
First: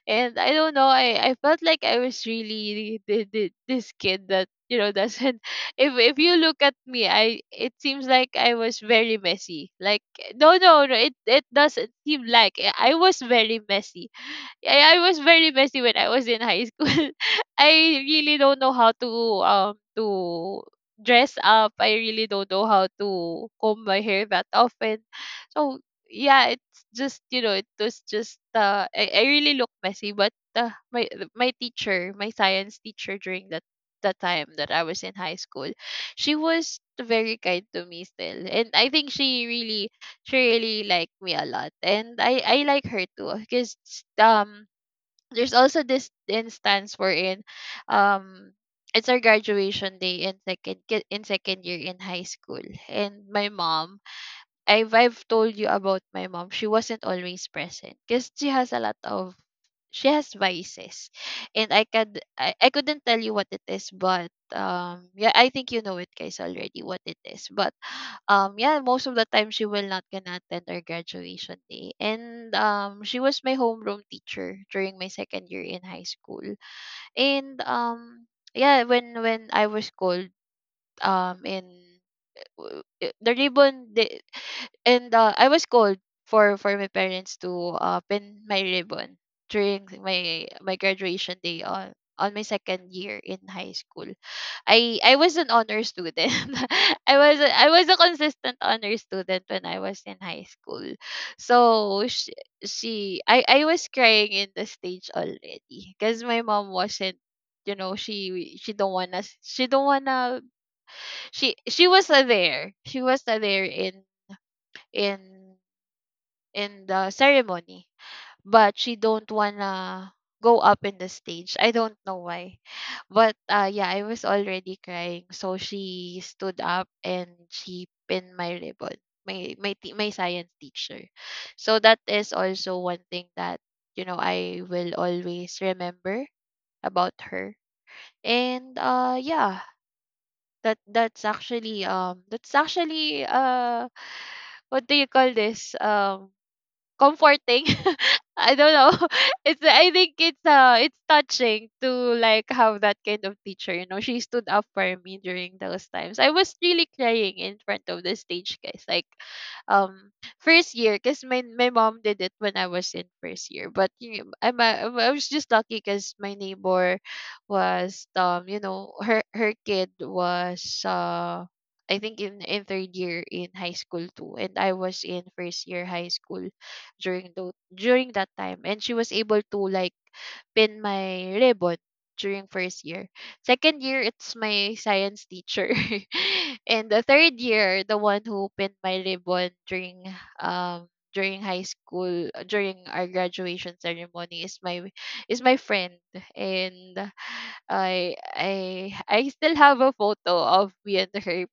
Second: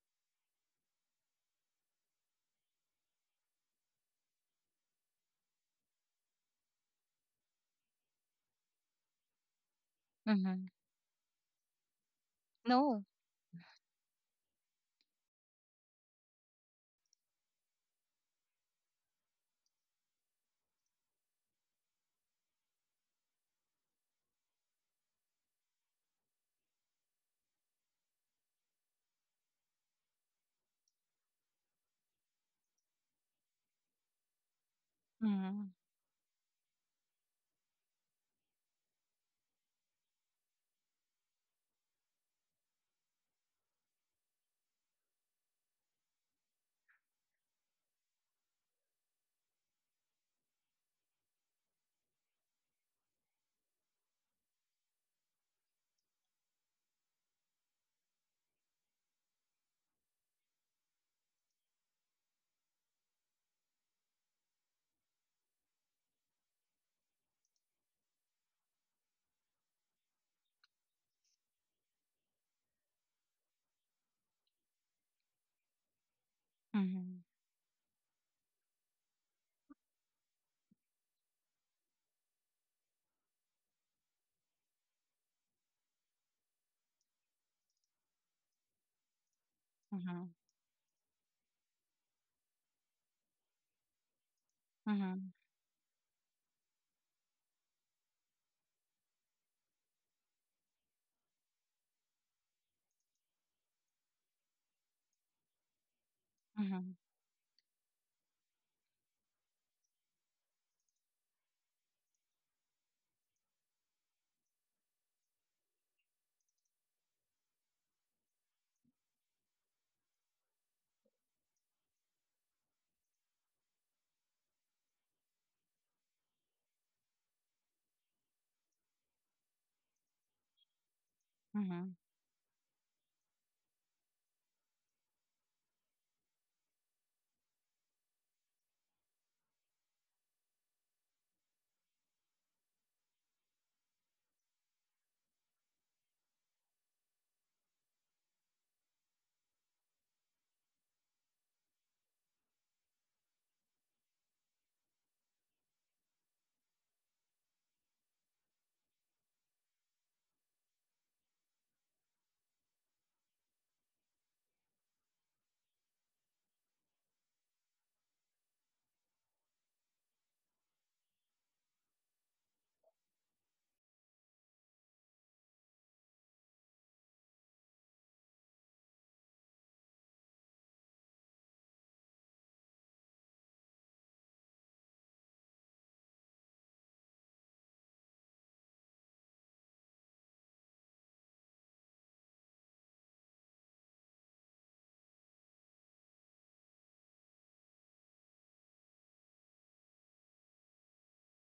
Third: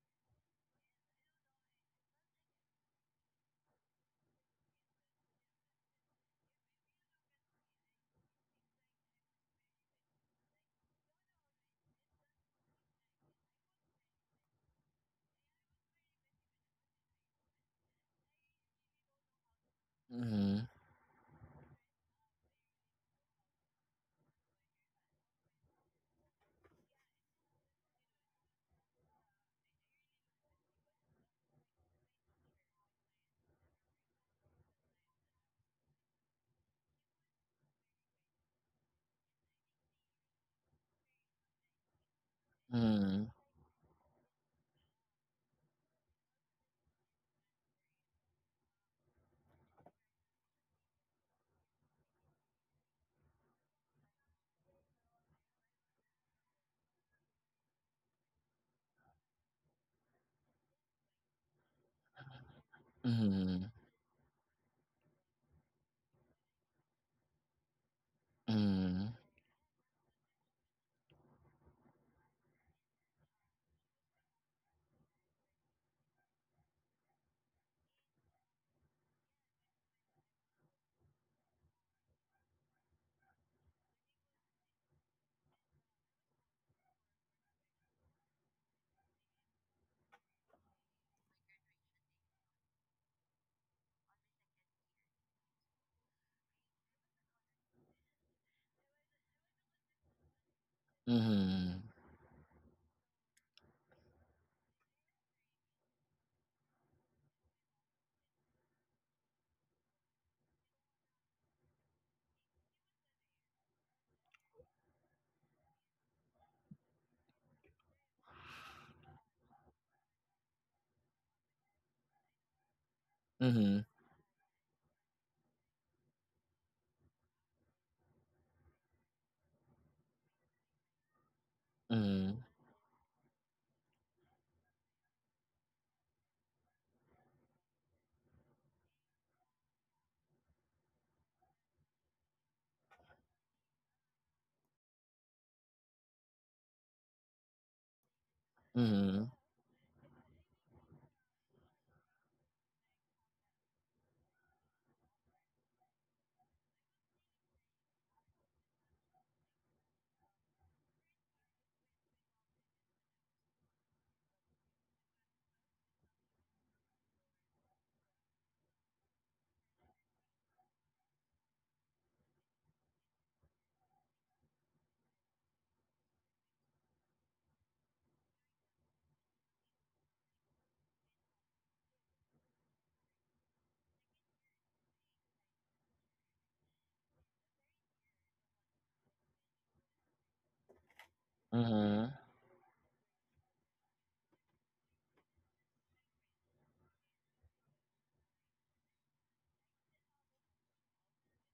And I don't know. I felt like I was really the, this kid that, you know, doesn't. If you look at me, I it seems like I was very messy. Like no
Mhm.
no no, it doesn't seem like I
No.
was very messy. I was very messy when I was in high school. I really don't know how to dress up. I really don't know how to comb my hair that often. So yeah, it's just, you know, it was just I really look messy. But my, my teacher, my science teacher during that time that I was in high
Mhm.
school, she was very kind to me still. And I think she really, liked me a lot, and I like her too, because um there's also this instance wherein, um it's our graduation day in in second year in high school. And my mom, I've told you about my mom. She wasn't always present because she has a lot of, she has vices. And I couldn't tell
Mhm.
you what it
Mhm.
is, but yeah, I think you know it, guys, already, what it is. But yeah, most of the time she will not gonna attend our graduation day. And she was my homeroom teacher during my second year in high school.
Mhm.
And yeah, when I was called in w- I- the ribbon the and I was called for my parents to pin my ribbon during
Mhm.
my my graduation day on my second year in high school. I
Mhm.
was an honor student. I was a consistent honor student when I was in high school. So she, I was crying in the stage already because my mom
Mhm.
wasn't, you know, she, she don't wanna, she was, there she was, there in, in in the ceremony. But she don't wanna go up in the stage, I don't know why. But
Mhm. Mhm. Mhm. Mhm. Mhm. Mhm. Mhm.
yeah, I was already crying, so she stood up and she pinned my ribbon, my, my science teacher. So
Mhm.
that is
Mhm.
also one thing that, you know, I will always remember about her. And yeah, that's actually what do you call this, comforting. I don't know.
Mhm.
It's, I think it's touching to like have that kind of teacher, you know. She stood up for me during those times. I was really crying in front of the stage, guys. Like um first year, because my mom did it when I was in first year. But you know, I was just lucky because my neighbor was you know, her kid was I think in third year in high school too, and I was in first year high school during that time, and she was able to like pin my ribbon during first year. Second year it's my science teacher. And the third year, the one who pinned my ribbon during um during high school, during our graduation ceremony, is my friend. And I still have a photo of me and her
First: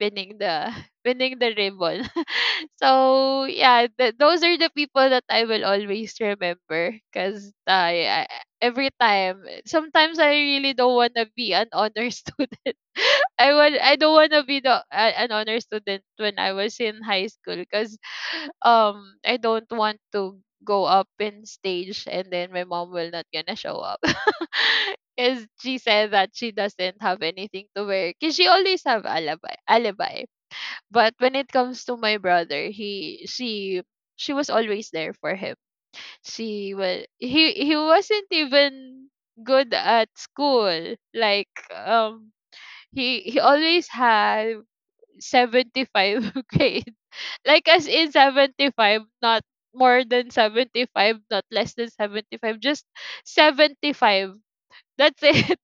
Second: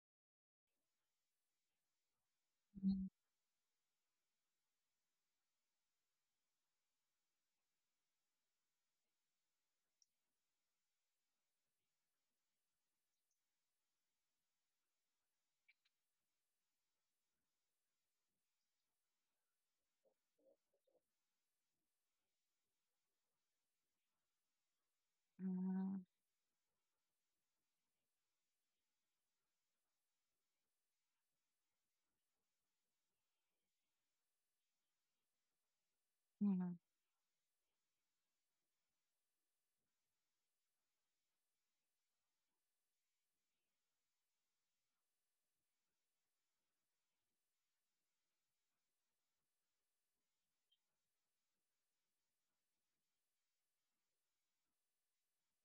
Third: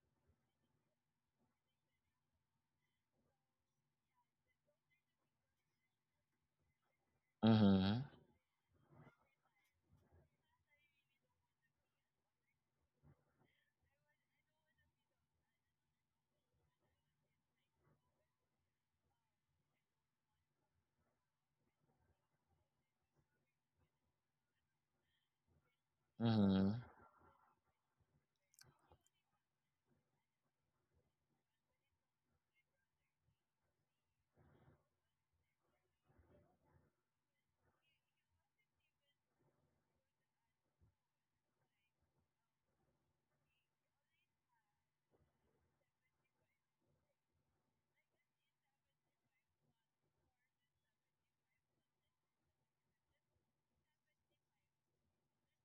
pinning the pinning the ribbon.
Mhm.
So yeah, those are the people that I will always remember because I every time, sometimes I really don't want to be an honor student. I don't want to be the an honor student when I was in high school because I don't want to go up in stage and then my mom will not gonna show up. 'Cause she
Mhm.
said that she doesn't have anything to wear. Cause she always have alibi. But when it comes to my brother, he she was always there for him. She
Mhm.
was He wasn't even good at school. Like he always had 75 grade. Like as in 75, not more than 75, not less than 75, just 75. That's it.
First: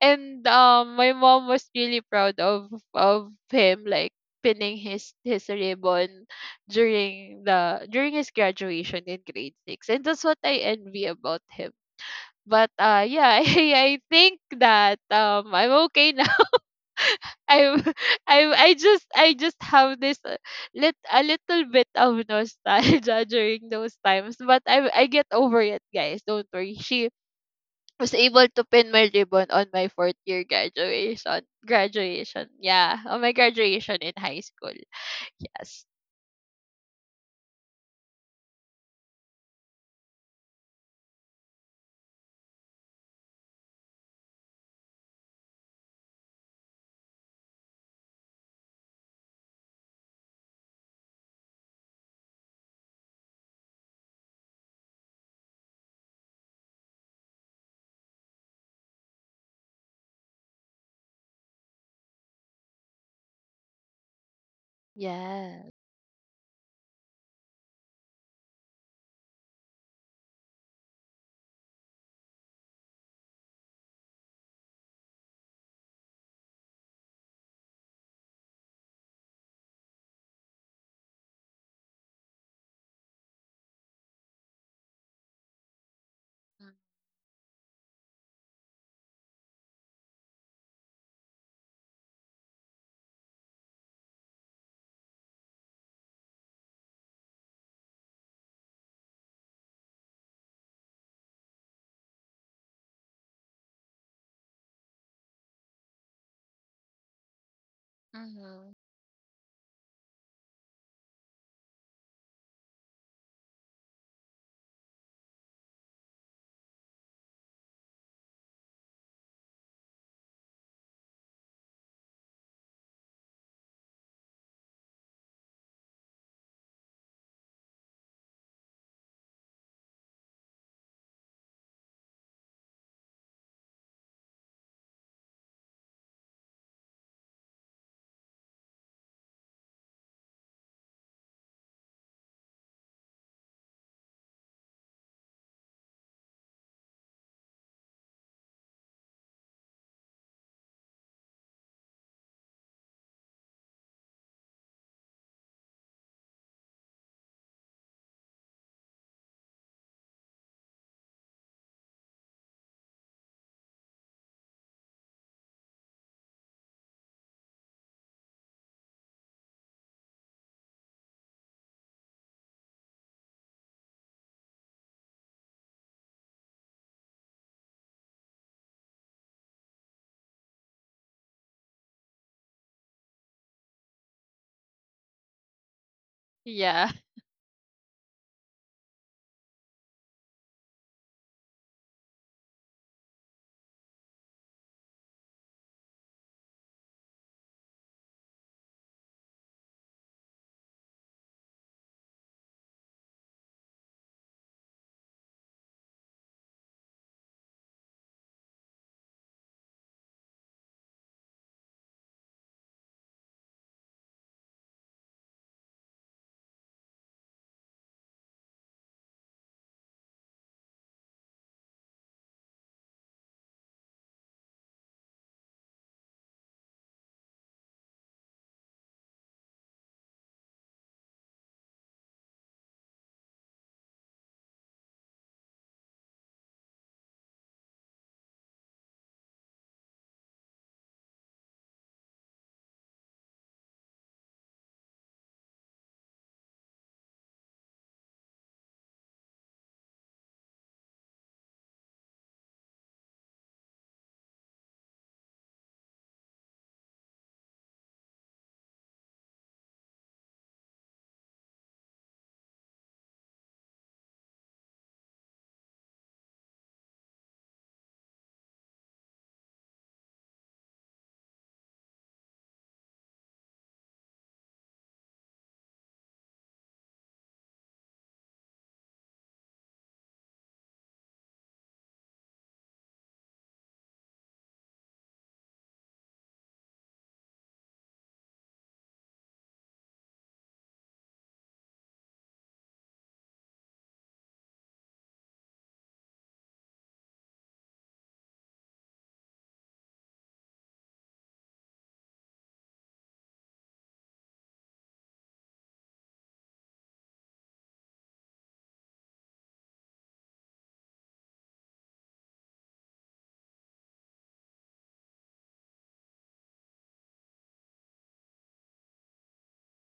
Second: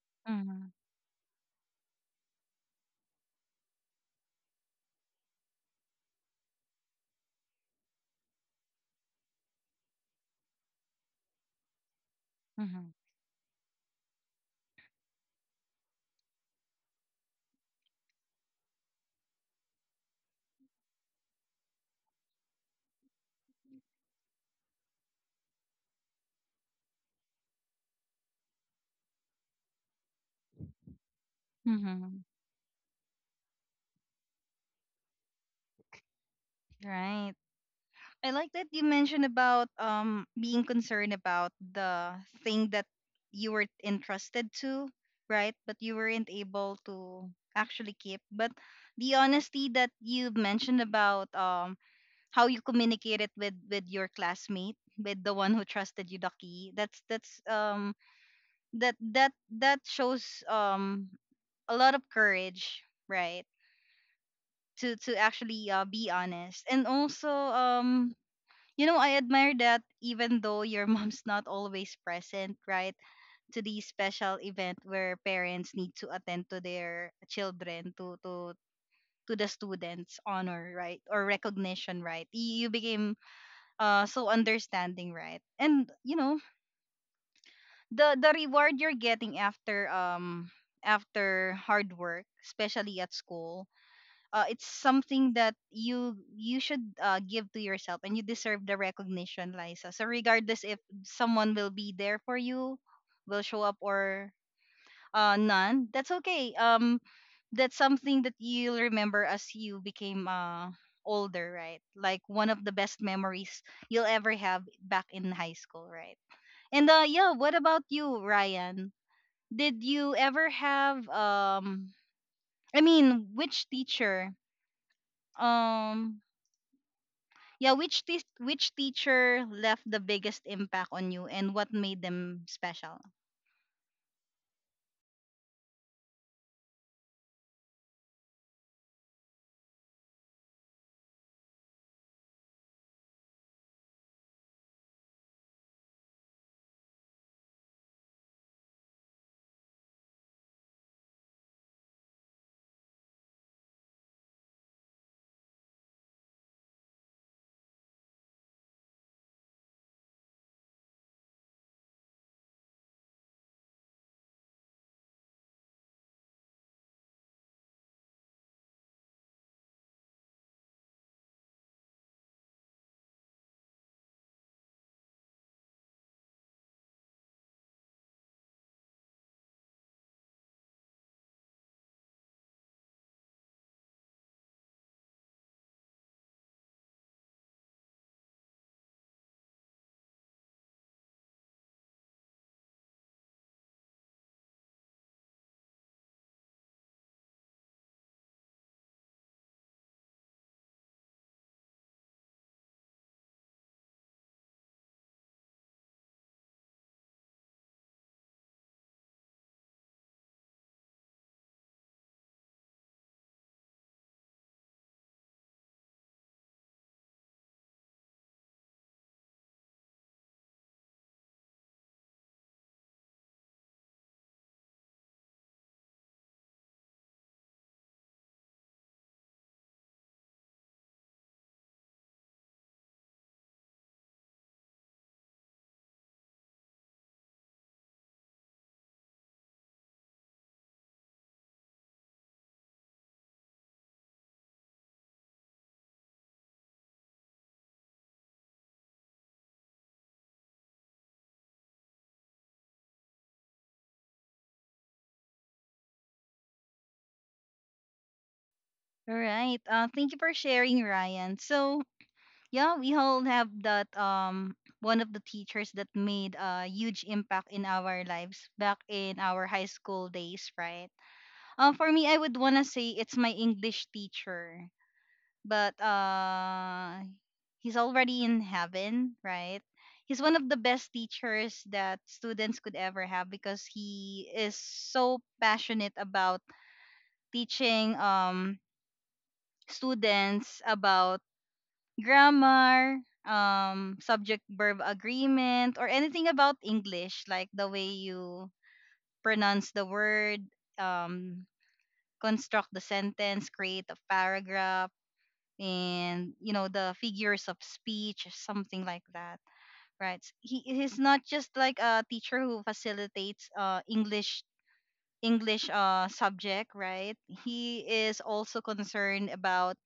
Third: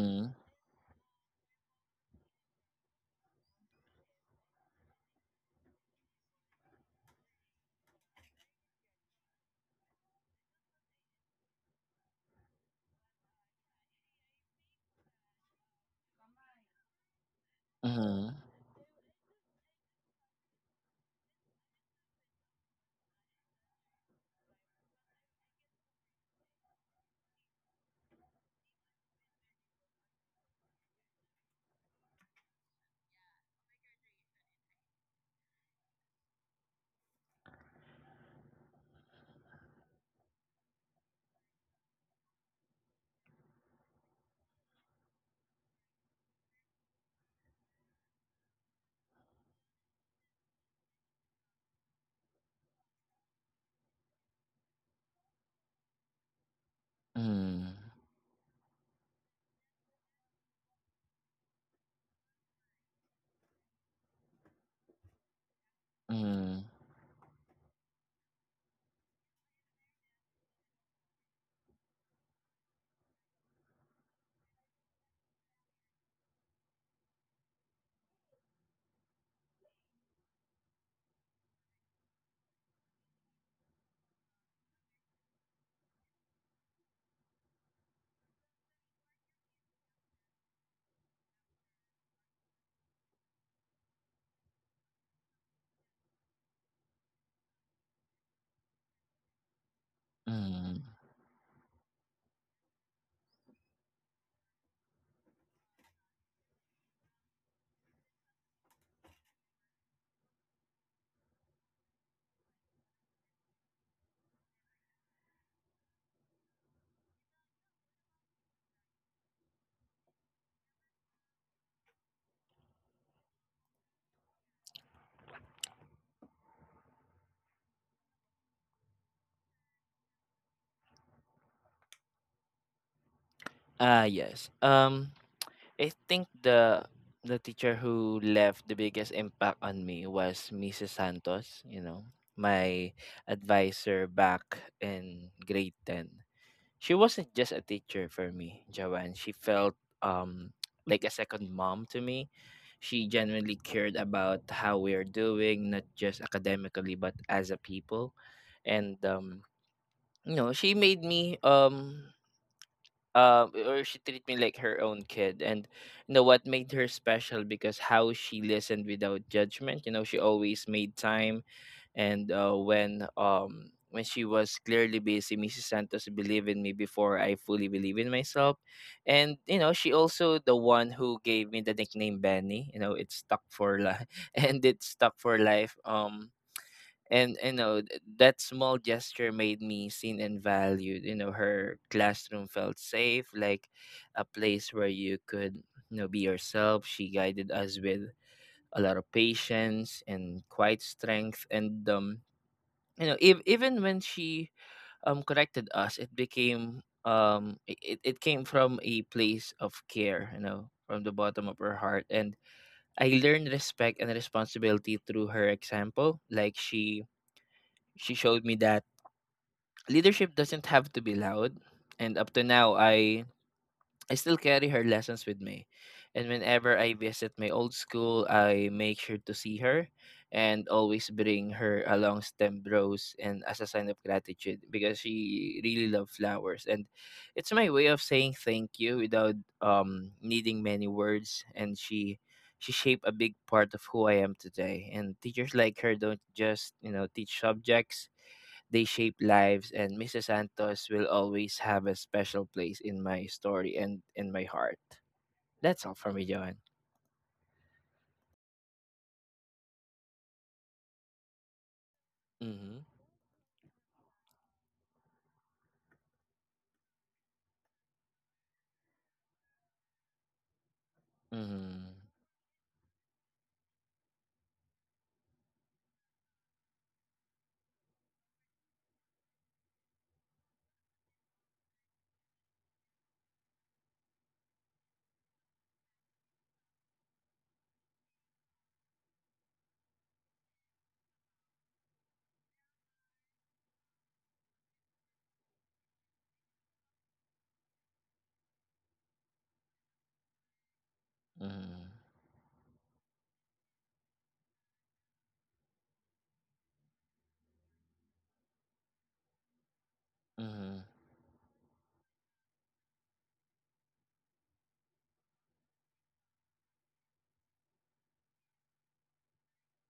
And
Mhm.
my mom was really proud of him, like pinning his ribbon during his graduation in grade 6, and that's what I envy about him. But
Mhm.
yeah, I think that I'm okay now. i'm
Mhm. Mhm. Mhm. Mhm.
I just have this lit a little bit of nostalgia during those times, but I get over it, guys. Don't worry, she was able to pin my ribbon on my fourth year graduation.
Mhm.
Yeah, on my graduation in high school. Yes,
Right. I like that you mentioned about being concerned about the thing that you were entrusted to, right? But you weren't able to actually keep. But the honesty that you mentioned about how you communicated with your classmate, with the one who trusted you the key, that's that's
Mhm.
um that that that shows um a lot of courage, right? To
yeah.
actually be
Mm,
honest, and also you know I admire that even though your mom's not always present, right? To the special event where parents need to attend to their children to the students honor, right? Or recognition, right? You became so understanding, right? And you know the reward you're getting after after hard work, especially at school, it's something that you should give to yourself, and you deserve the recognition, Liza. So regardless if
mm.
someone will be there for you, will show up, or none, that's okay. That's something that
Mm-hmm.
you'll remember as you became older, right? Like one of the best memories you'll ever have back in high school, right? And yeah, what about you, Ryan? Did you ever have I mean, which teacher um yeah, which teacher left the biggest impact on you and what made them special?
Yes. I think the teacher who left the biggest impact on me was Mrs. Santos, you know, my advisor back in grade 10. She wasn't just a teacher for me, Joanne. She felt um like a second mom to me. She genuinely cared about how we are doing, not just academically, but as a people. And you know, she made me or she treat me like her own kid. And you know what made her special? Because how she listened without judgment, you know. She always made time, and when she was clearly busy, Mrs. Santos believed in me before I fully believe in myself. And you know she also the one who gave me the nickname Benny, you know. It stuck for life and it stuck for life.
Yeah.
And you know that small gesture made me seen and valued, you know. Her classroom felt safe, like a place where you could, you know, be yourself. She guided us with a lot of patience and quiet strength, and you know, if even when she corrected us, it became it, it came from a place of care, you know, from the bottom of her heart. And I learned respect and responsibility through her example. Like she showed me that leadership doesn't have to be loud. And up to now, I still carry her lessons with me, and whenever I visit my old school, I make sure to see her and always bring her a long stemmed rose and as a sign of gratitude because she really loves flowers. And it's my way of saying thank you without needing many words. And she shaped a big part of who I am today, and teachers like her don't just, you know, teach subjects, they shape lives. And Mrs. Santos will always have a special place in my story and in my heart. That's all for me, Johan.
All right. Thank you for sharing, Ryan. So yeah,
Mm-hmm.
we all have that one of the teachers that made a huge impact in our lives back in our high school days, right?
Mm-hmm.
For me, I would want to say it's my English teacher, but he's already in heaven, right? He's one of the best teachers that students could ever have because he is so passionate about teaching students about grammar, subject verb agreement, or anything about English, like the way you pronounce the word, um construct the sentence, create a paragraph, and you know, the figures of speech, something like that, right? He
Mm-hmm.
he's not just like a teacher who facilitates English subject, right? He is also concerned about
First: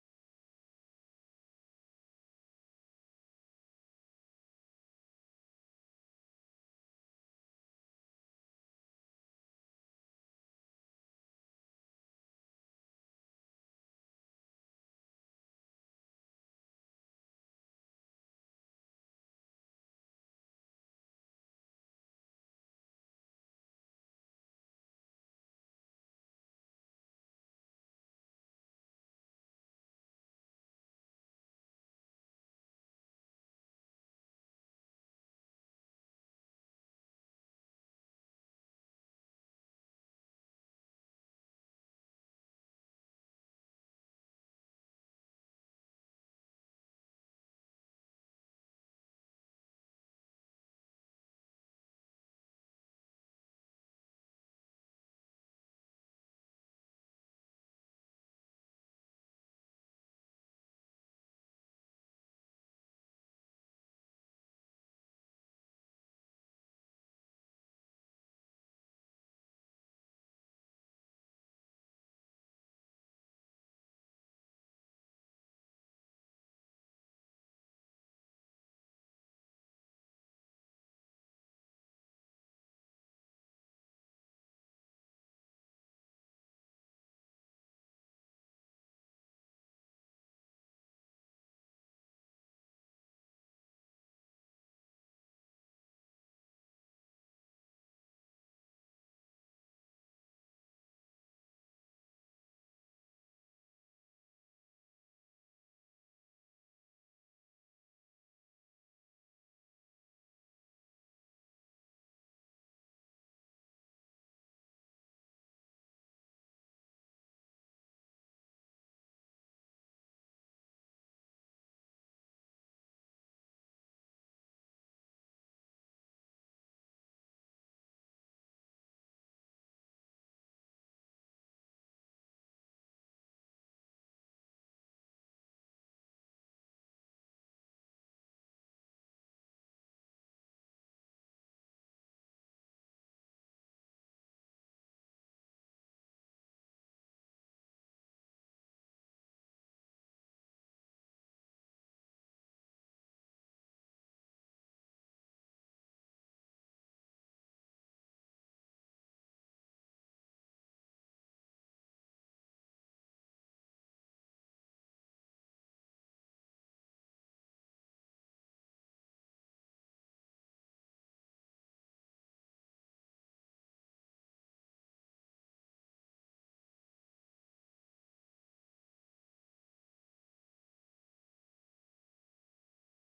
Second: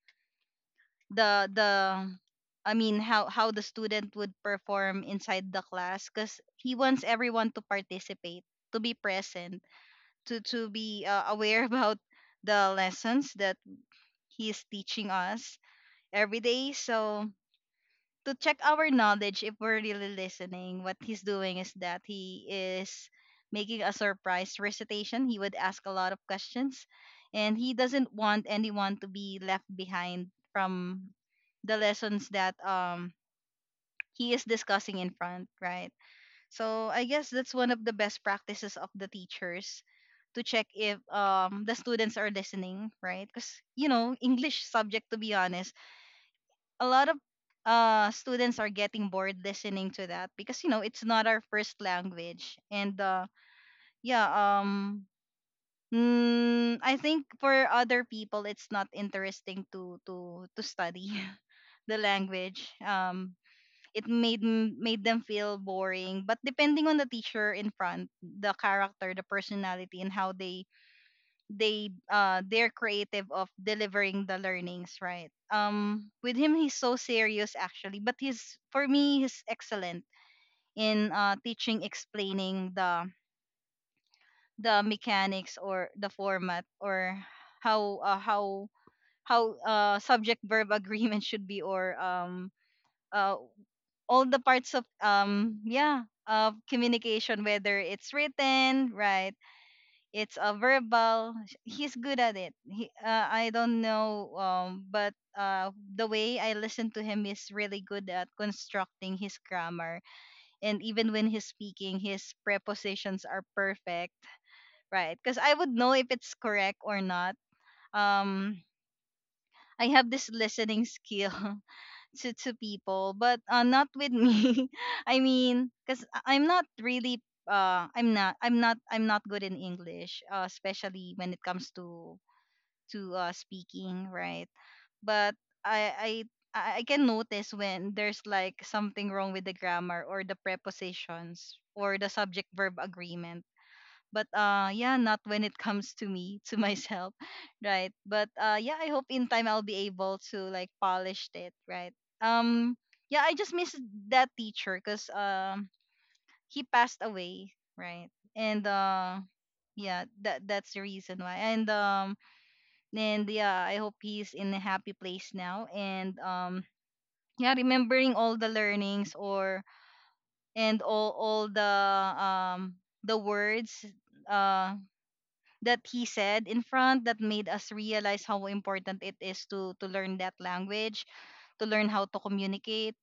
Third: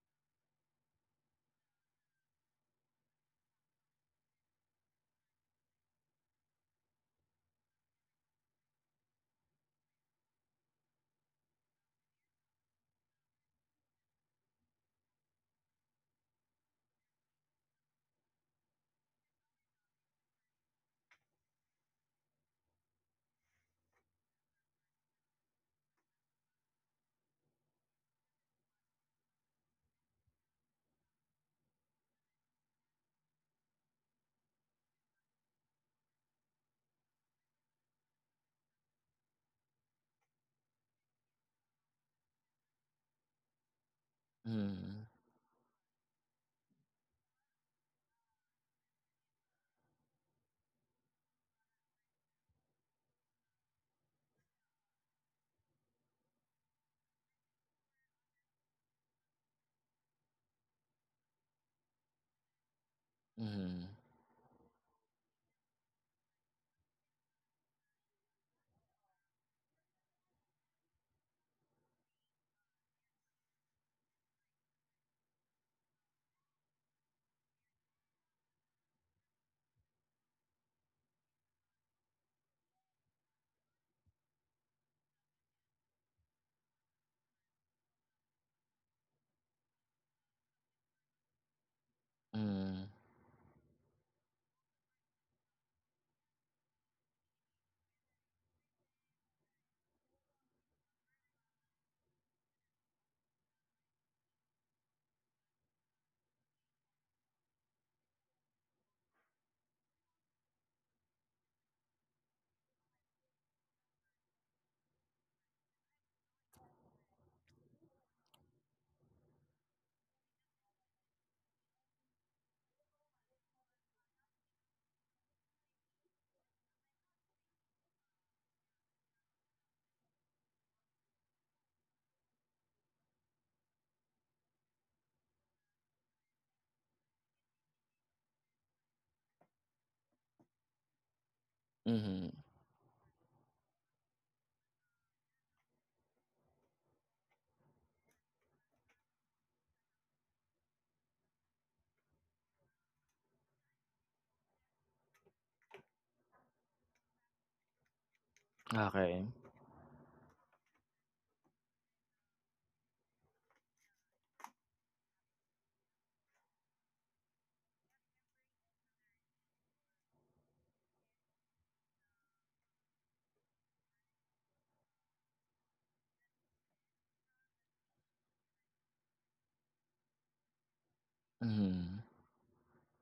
the I mean, how the student would perform inside the class because he wants everyone to participate, to be present, to be aware about the lessons that he is teaching us every day. So to check our knowledge if we're really listening, what he's doing is that he is making a surprise recitation. He would ask a lot of questions, and he doesn't want anyone to be left behind from the lessons that he is discussing in front, right? So I guess that's one of the best practices of the teachers, to check if the students are listening, right? Because you know, English
Mm-hmm.
subject, to be honest, a lot of students are getting bored listening to that because you know, it's not our first language. And yeah, I think for other people it's not interesting to study the language.
Mm-hmm.
It made made them feel boring, but depending on the teacher in front, the character, the personality, and how they're creative of delivering the learnings, right? With him, he's so serious actually, but he's, for me, he's excellent in teaching, explaining the mechanics or the format or how uh, how how subject verb agreement should be, or
Mm-hmm. Mm-hmm.
uh all the parts of yeah, of communication, whether it's written, right? It's a verbal, he's good at it. He I don't know, but the way I listen to him, is really good at constructing his grammar, and even when he's speaking, his prepositions are perfect, right? Because I would know if it's correct or not. um I have this listening skill to people, but not with me. I mean, because I'm not really I'm not I'm not I'm not good in English, especially when it comes to speaking, right? But I I I can notice when there's like something wrong with the grammar or the prepositions or the
Mm-hmm.
subject verb agreement. But yeah, not when it comes to me, to myself, right? But yeah, I hope in time I'll be able to like polish it, right? Um yeah, I just miss that teacher because he passed away, right? And
Okay.
yeah, that that's the reason why. And yeah, I hope he's in a happy place now. And yeah, remembering all the learnings, or and all um the words uh that he said in front that made us realize how important it is to learn that language, to learn
Mm-hmm.
how to communicate,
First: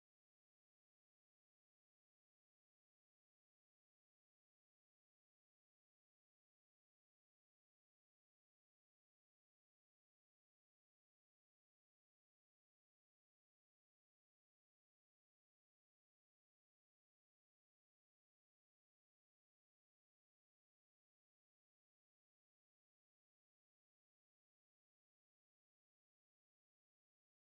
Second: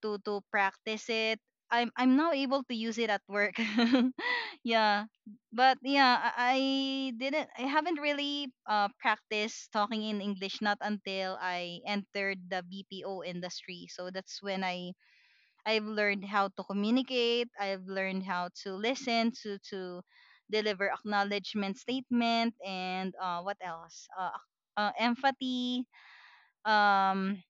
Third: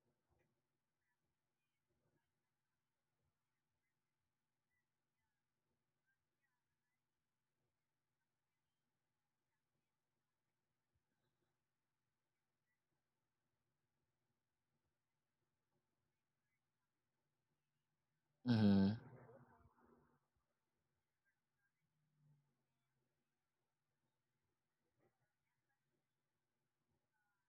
to practice it. I'm now able to use it at work. Yeah. But yeah, I didn't, I haven't really practiced talking in English not until I entered the BPO industry. So that's when I've learned how to communicate, I've learned how to
Mm-hmm.
listen to deliver acknowledgement statement, and what else? Empathy. um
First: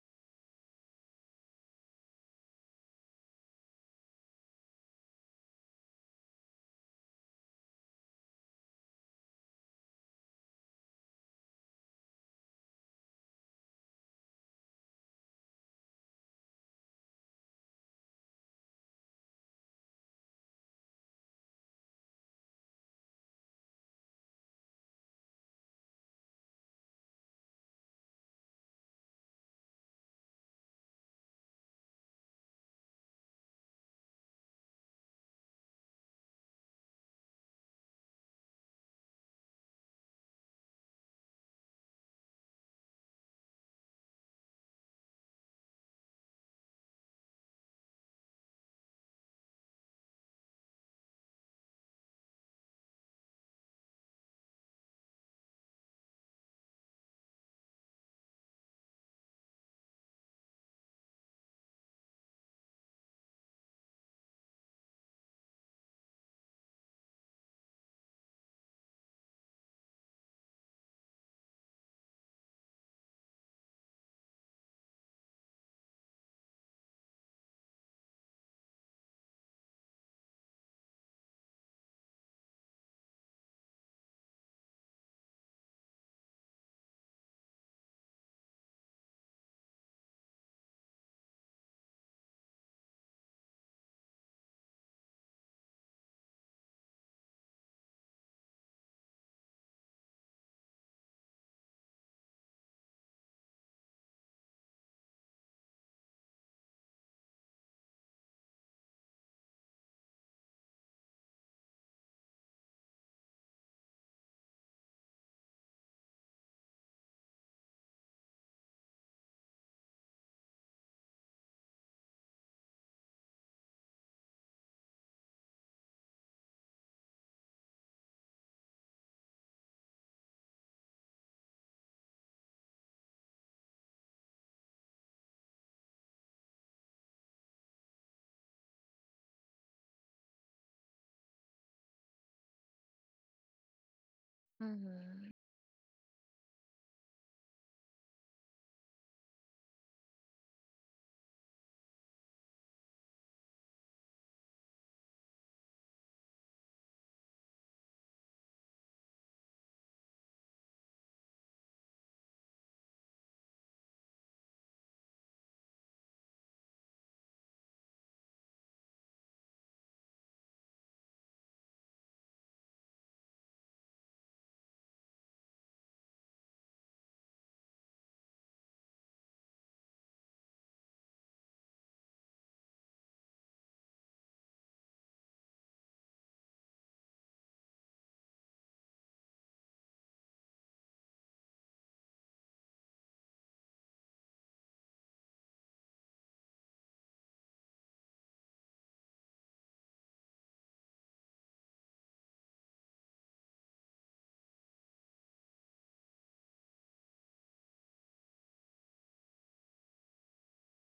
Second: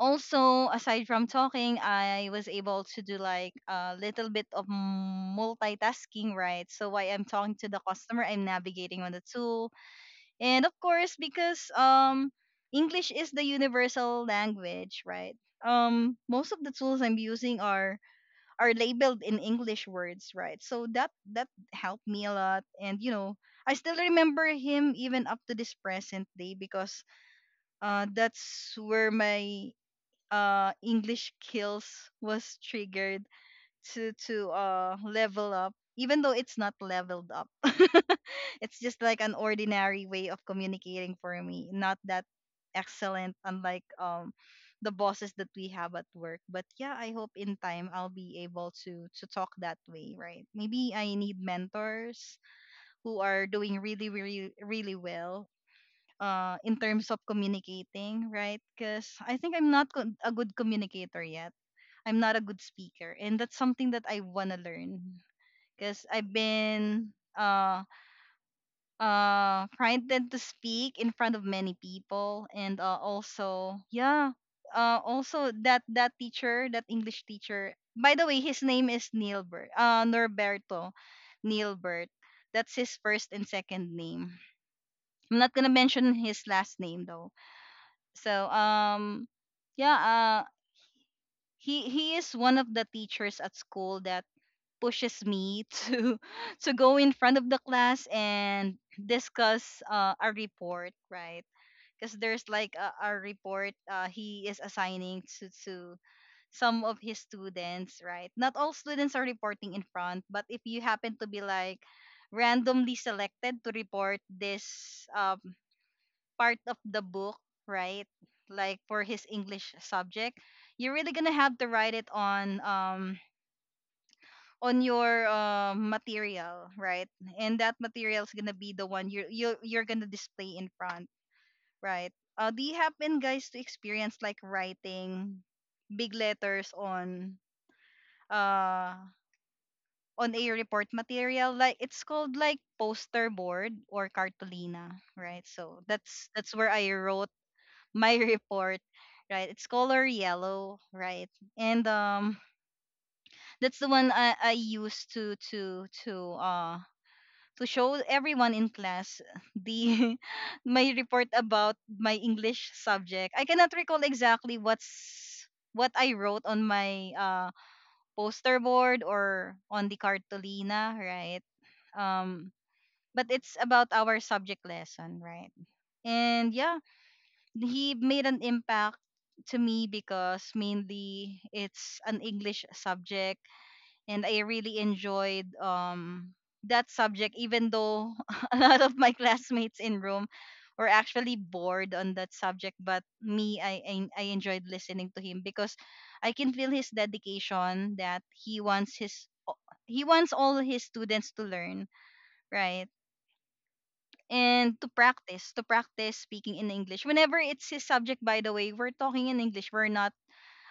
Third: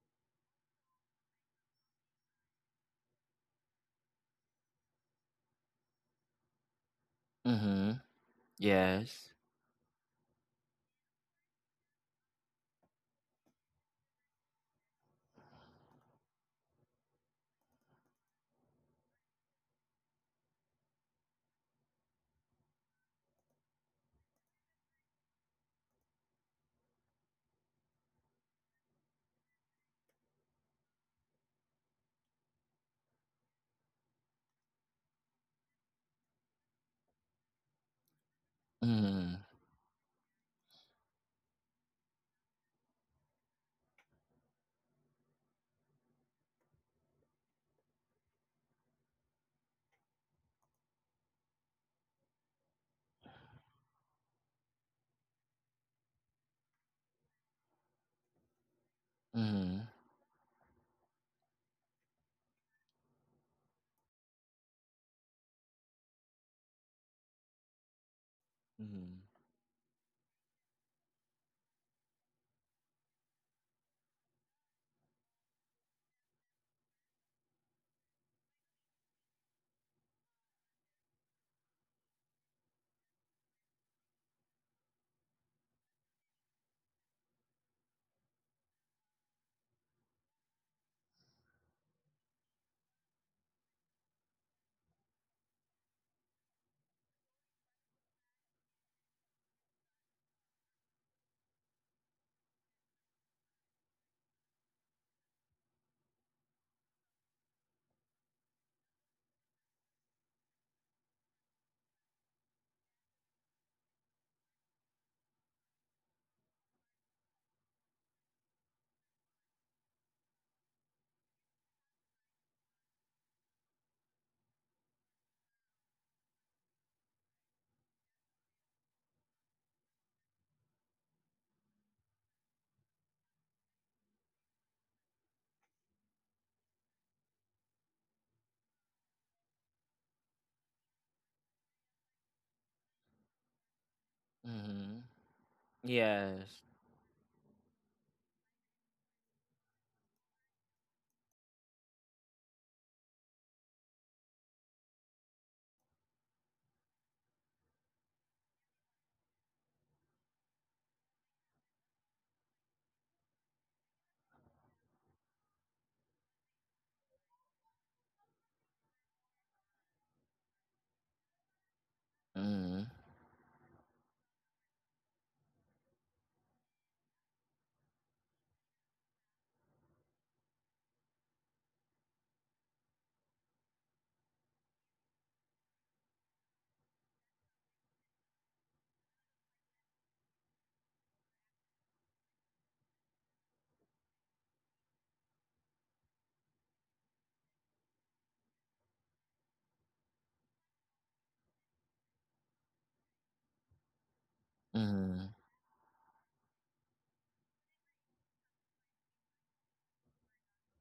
Also, aside from talking, I was able to do like a little bit of multitasking, right? So while I'm talking to the
Mm-hmm.
customer, I'm navigating on the
Yes.
tool. And of course, because English is the universal language, right? Most of the tools I'm using are labeled in English words, right? So that that helped me a lot. And you know, I still remember him even up to this present day because that's where my English Kills was triggered to level up, even though it's not leveled up. It's just like
Mm-hmm.
an ordinary way of communicating for me, not that excellent, unlike the bosses that we have at work. But yeah, I hope in time I'll be able to talk that way, right? Maybe I need mentors who are doing really really really well in terms of communicating, right? Because I think I'm
Mm-hmm.
not a good communicator yet. I'm not a good speaker, and that's something that I wanna learn. Because I've been
Mm-hmm.
frightened to speak in front of many people. And also yeah, also that that teacher, that English teacher. By the way, his name is Nilbert. Norberto, Nilbert. That's his first and second name. I'm not gonna mention his last name though. So yeah, he is one of the teachers at school that pushes me to go in front of the class and discuss a report, right? Because there's like a report he is assigning to some of his students, right? Not all students are reporting in front, but if you happen to be like randomly selected to report this um, part of the book, right? Like for his English subject, you're really gonna have to write it on your material, right? And that material is gonna be the one you're gonna display in front, right? Do you happen, guys, to experience like writing big letters uh on a report material, like it's called like poster board or cartolina,
Mm-hmm.
Mm-hmm.
right? So that's
Yes.
where I wrote my report, right? It's color yellow, right? And that's the one I use to show everyone in class the my report about my English subject. I cannot recall exactly what's what I wrote on my poster board or on the cartolina, right? Um,
Mm-hmm.
but it's about our subject lesson, right? And yeah, he made an impact to me because mainly it's an English subject and I really enjoyed that subject, even though a lot of my classmates in room were actually bored on that subject. But me, I enjoyed listening to him because I can feel his dedication that he wants o- he wants all his students to learn, right? And to
Mm-hmm.
practice speaking in English whenever it's his subject. By the way, we're talking in English, we're not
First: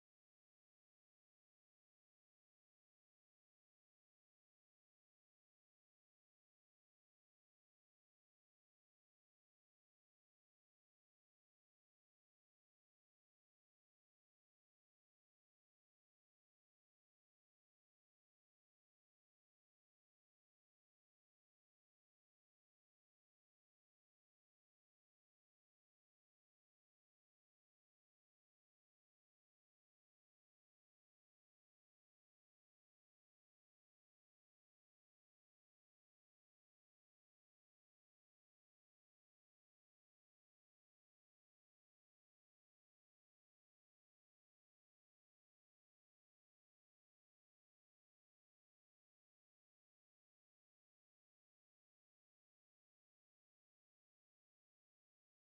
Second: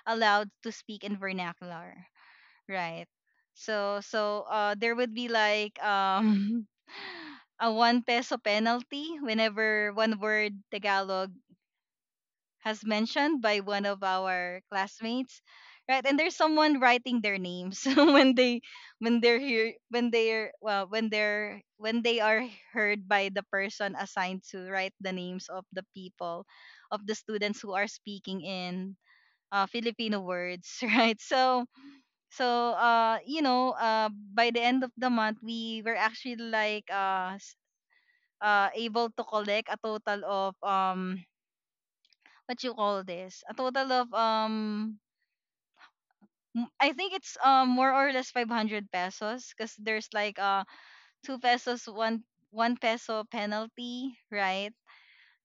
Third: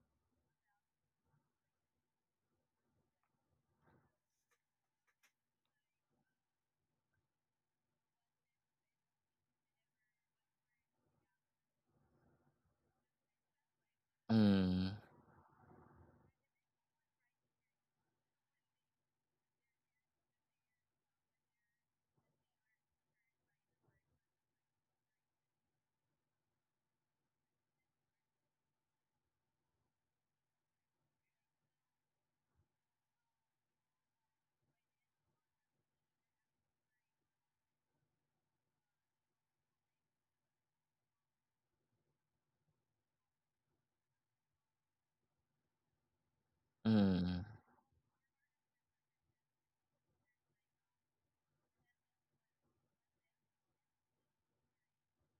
allowed to speak in vernacular, right? So there would be like a one peso penalty whenever one word Tagalog has mentioned by one of our classmates, right? And there's someone writing their names when they when they're here when they're well when they're when they are heard by the person assigned to write the names of the people, of the students who are speaking in Filipino words right? So by the end of the month, we were actually like able to collect a total of what you call this a total of m- I
Mm-hmm.
think it's
Mm-hmm.
more or less 500 pesos, because there's like 2 pesos, 1 1 peso penalty, right?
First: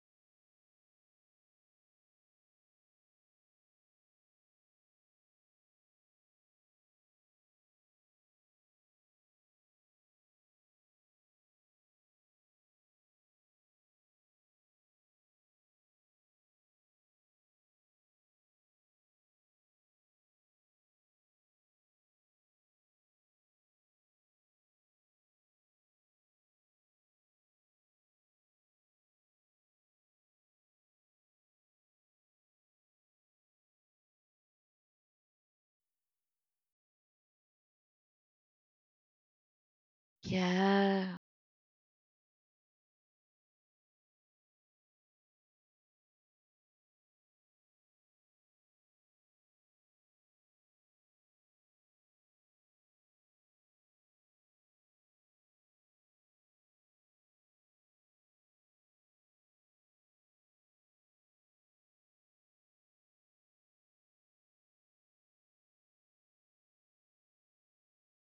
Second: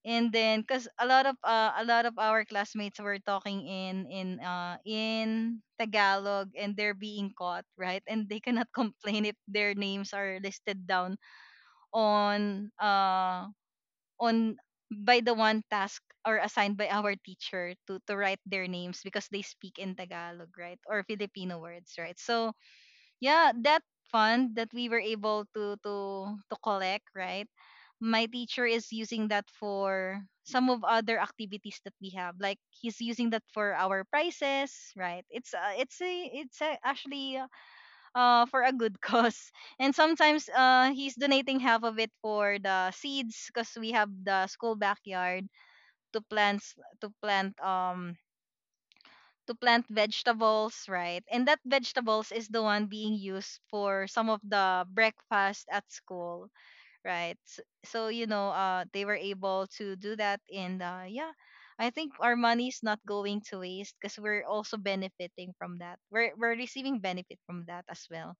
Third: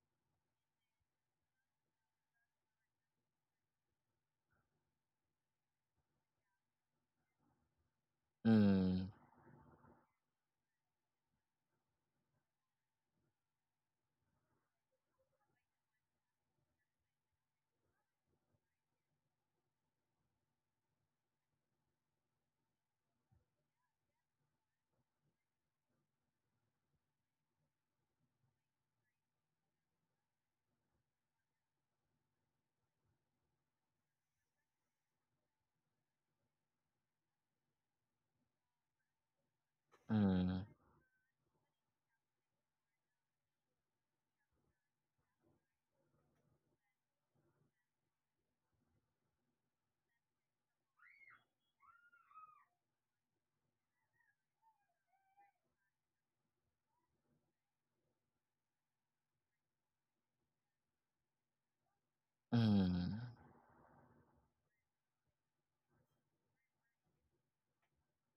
And then 'cuz a lot of our classmates were talking in Tagalog and they're being caught, right? And they cannot
Mm-hmm.
complain if their names are listed down on uh on by the one task or assigned by our teacher to write their names, because they speak in Tagalog, right? Or Filipino words, right? So yeah, that fund that we were able to collect, right? My teacher is using that for some of other activities that we have. Like he's using that for our prizes, right? It's actually for a good cause. And sometimes he's
Yeah.
donating half of it for the seeds, because we have the school backyard to plant, to plant um to plant vegetables, right? And that vegetables is the one being used for some of the breakfast at school, right? S- So, you know, they were able to do that, and yeah. I think our money is not
Mm-hmm.
going to waste because we're also benefiting from that. We're receiving benefit from that as well.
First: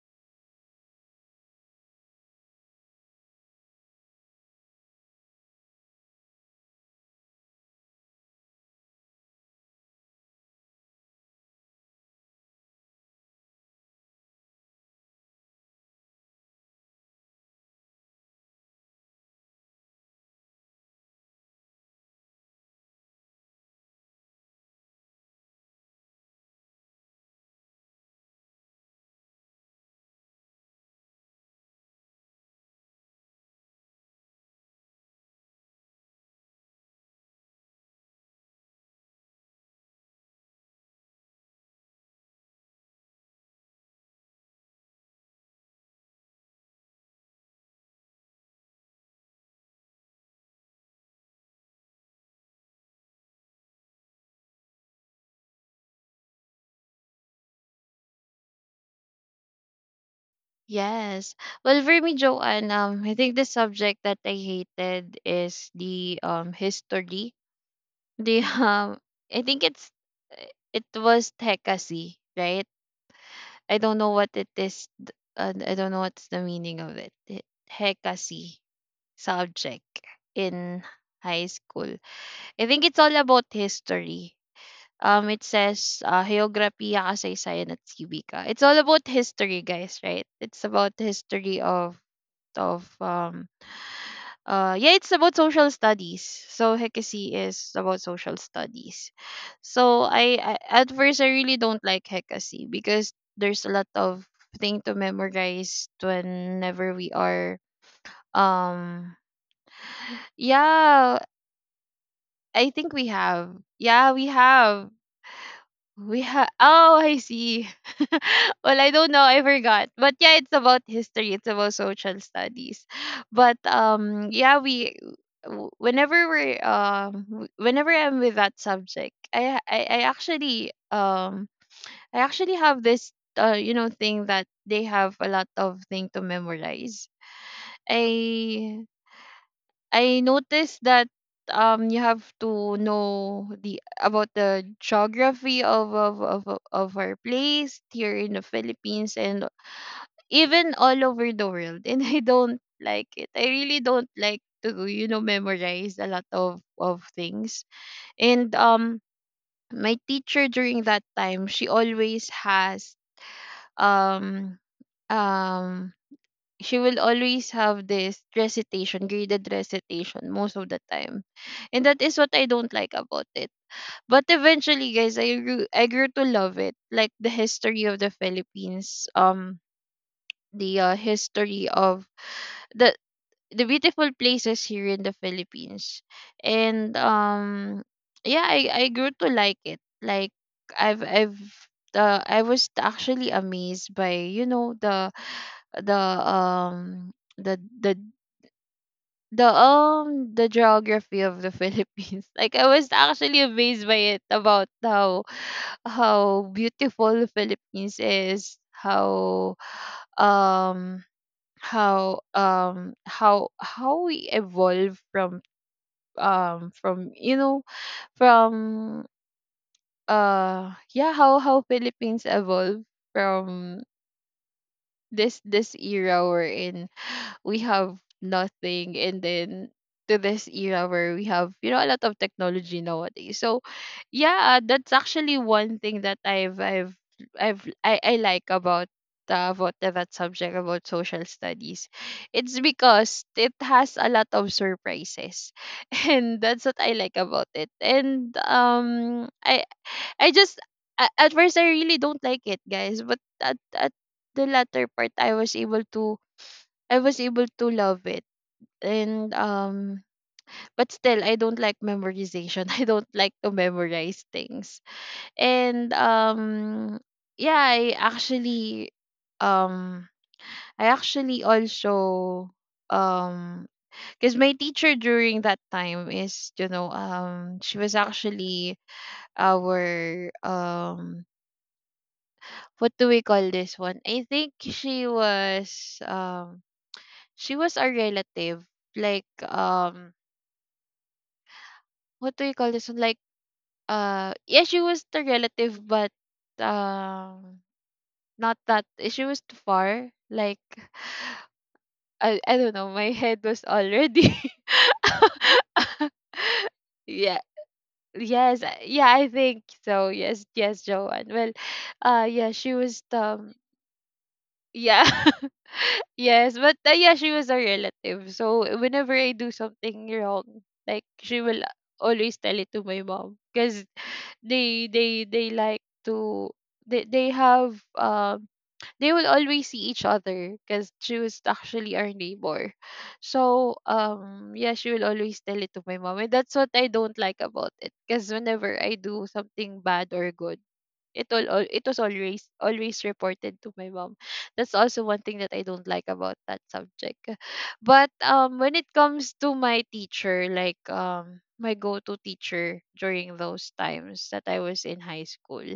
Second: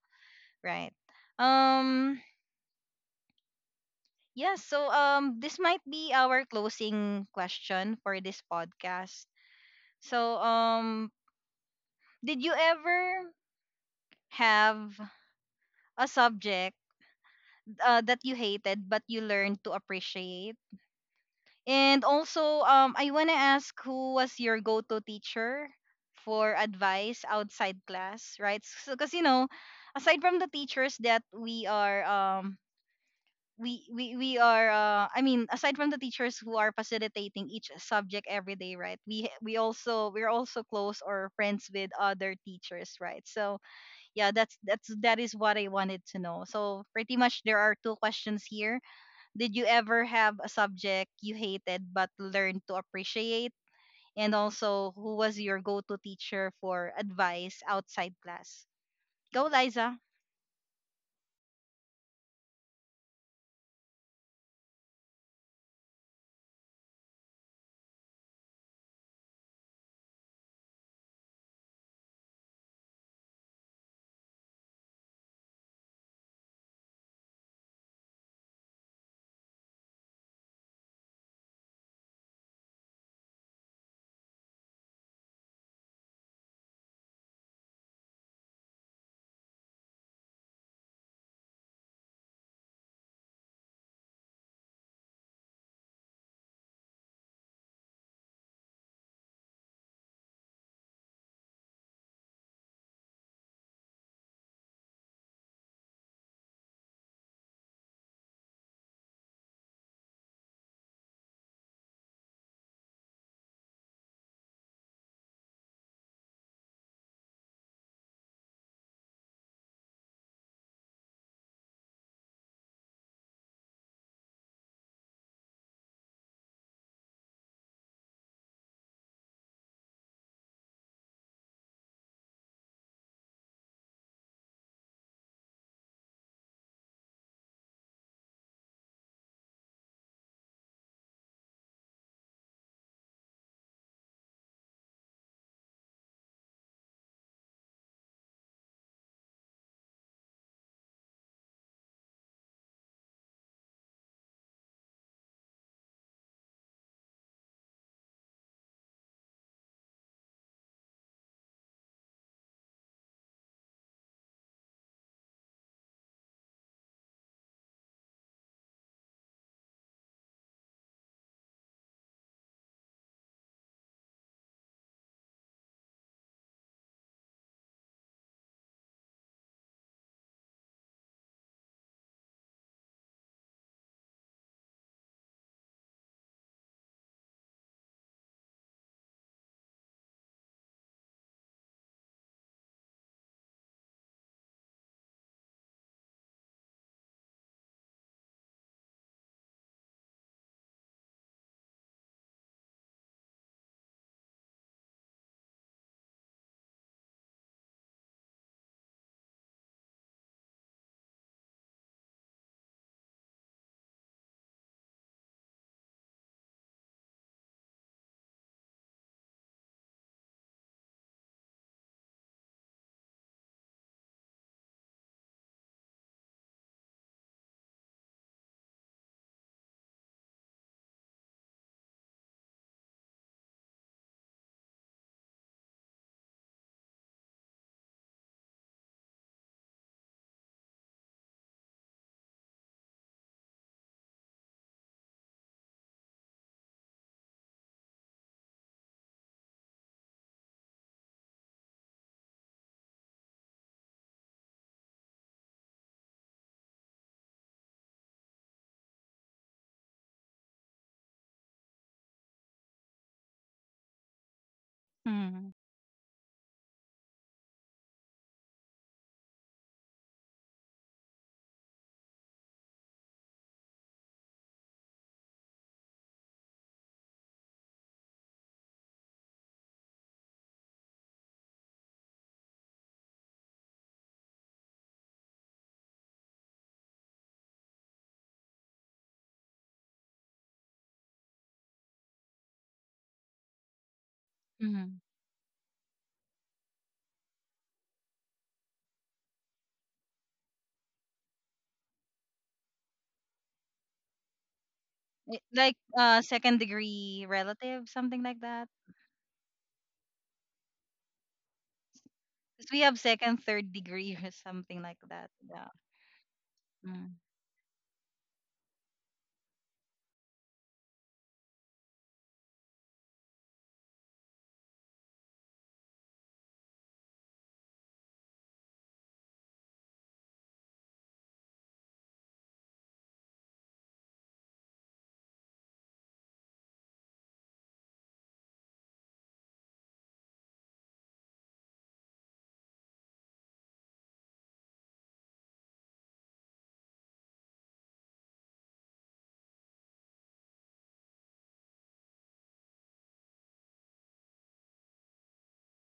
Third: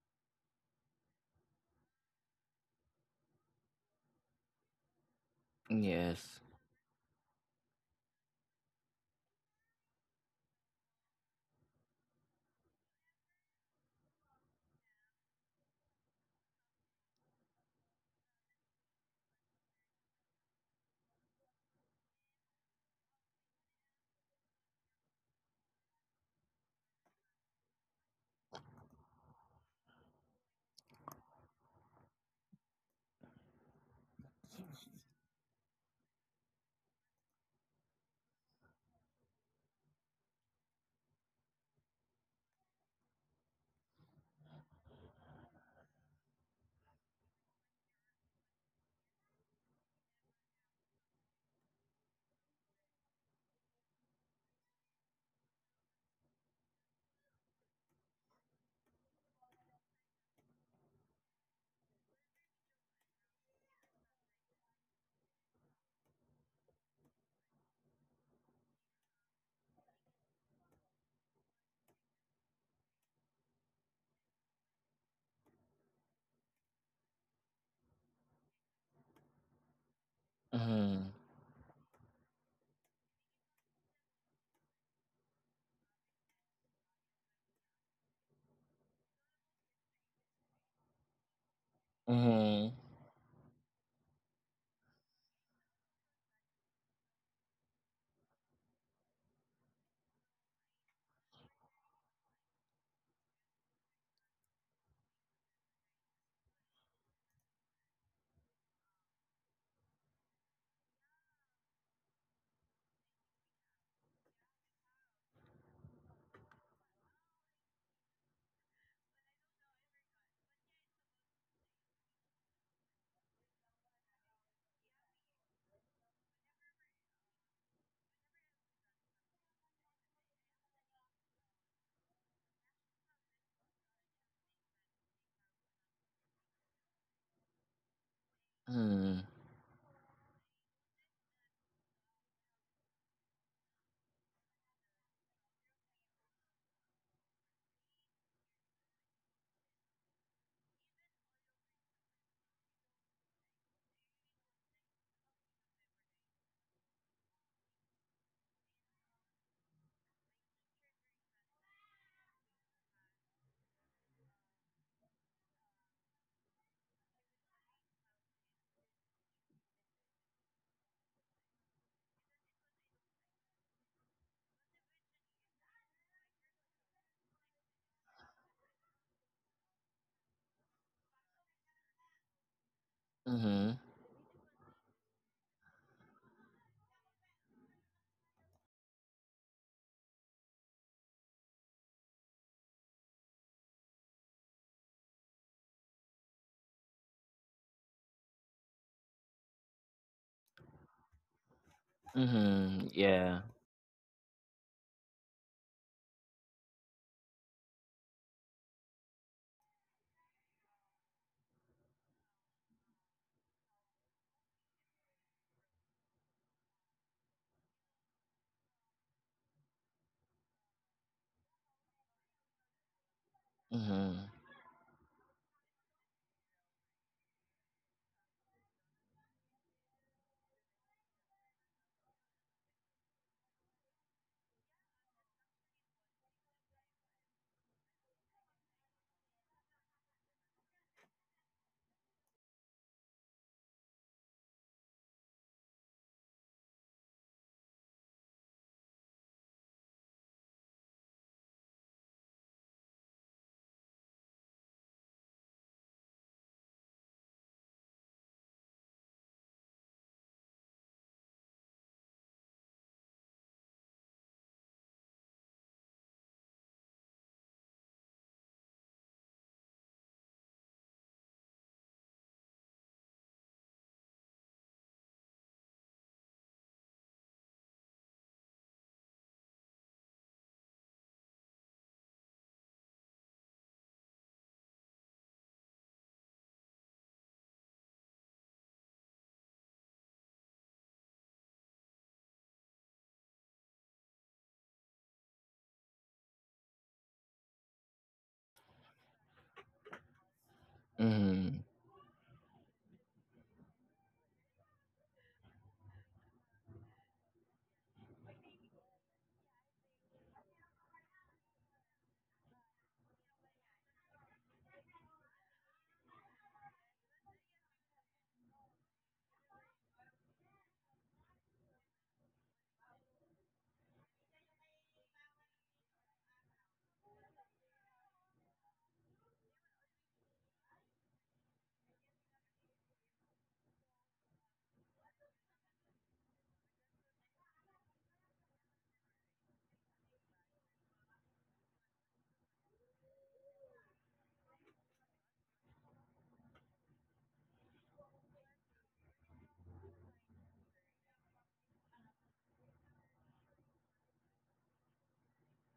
Right. Um yeah, so this might be
Yes.
our closing question for this podcast. So did you ever have a subject that you hated but you learned to appreciate? And also, I want to ask, who was your go-to teacher for advice outside class, right? So 'cuz you know, aside from the teachers that we are I mean, aside from the teachers who are facilitating each subject every day, right? We also, we're also close or friends with other teachers, right? So yeah, that is what I wanted to know. So pretty much there are two questions here: did you ever have a subject you hated but learned to appreciate, and also, who was your go-to teacher for advice outside class? Go, Liza.
Yes. Well, for me, Joanne, I think the subject that I hated is the history. The I think it's it was hekasi, right? I don't know what it is. I don't know what's the meaning of it. He- Hekasi. Subject in
Mhm.
high school. I think it's all about history. It says Geografiya, Kasaysayan, at Civica. It's all about history, guys, right? It's about history of
Mhm.
of um yeah, it's about social studies. So Hekasi is about social studies. So I at first I really don't like Hekasi because there's a lot of thing to memorize whenever we are um yeah, I think we have. Yeah, we have. We have. Oh, I see. Well, I don't know. I forgot. But yeah, it's about history. It's about social studies. But yeah, whenever we're whenever I'm with that subject, I actually have this you know thing that they have a lot of thing to memorize. I
Mhm.
I noticed that you have to know the about the geography of our place here in the Philippines, and even all over the world. And I don't like it. I really don't like to you know memorize a lot of things. And my teacher during that time, um um she will always have this recitation, graded recitation most of the time. And that is what I don't like about it. But eventually, guys, I grew to love it. Like the history of the Philippines, the history of the the
Mhm.
beautiful places here in the Philippines. And yeah, I grew to like it. Like I've I've I was actually amazed by you know the um the the the geography of the Philippines. Like I
Mhm.
was actually
Yeah.
amazed by it about how beautiful the Philippines is, um how how we evolve from you know from yeah, how Philippines evolve from
Mhm.
this era we're in, we have nothing, and then to this era where we have you know a lot of technology nowadays. So yeah, that's actually one thing that I like about that subject, about social studies. It's because it has a lot of surprises and that's what I like about it. And I just at first I really don't like it, guys, but at the latter part I was able to love it. And but still I don't like memorization. I don't like to memorize things.
Mm-hmm.
And yeah, um I actually also um because my teacher during that time is you know she was actually our what do we call this one? I think she was a relative. Like what do you call this one? Like, yeah, she
Mm-hmm.
was the relative, but um, not that she was too far. Like,
Mhm.
I don't know. My head was already.
Li- Like second degree
Yeah.
relative, something like
Yes.
that.
Yeah. I think so. Yes. Yes, Joanne. Well, yeah,
'Cause
she
we have
was
second, third degree or something like
yeah.
that. Yeah.
Yes, but
Mm.
yeah, she was a relative. So whenever I do something wrong, like she will always tell it to my mom. Cause they like to they have they will always see each other because she was actually our neighbor. So yeah, she will always tell it to my mom. And that's what I don't like about it. Because whenever I do something bad or good, all it was always reported to my mom. That's also one thing that I don't like about that subject. But when it comes to my teacher, like my go-to teacher during those times that I was in high school.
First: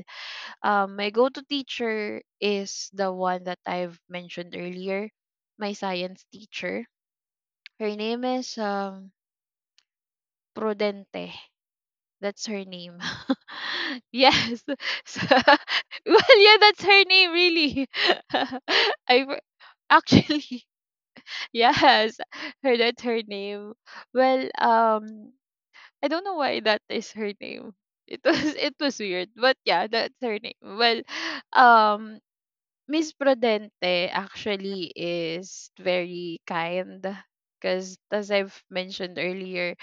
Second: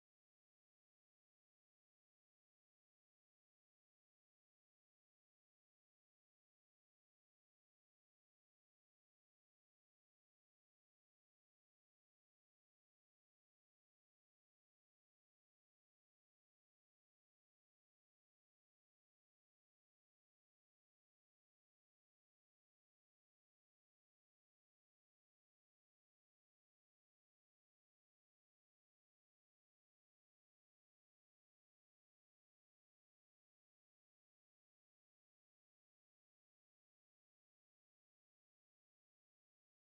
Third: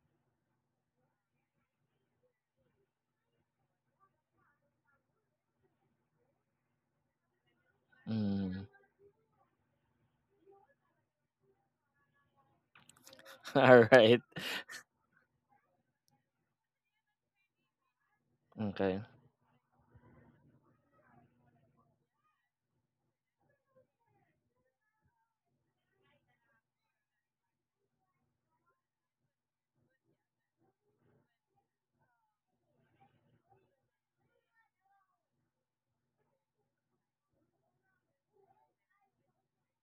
My go-to teacher is the one that I've mentioned earlier, my science teacher. Her name is
Mhm.
Prudente. That's her name.
All right.
Yes. So, well, yeah, that's her name really.
Okay.
I for- actually yes, her that's her name. Well, I don't know why that is her name. It was it was weird, but yeah, that's her name. Well, um Miss Prudente actually is very kind because, as I've mentioned earlier,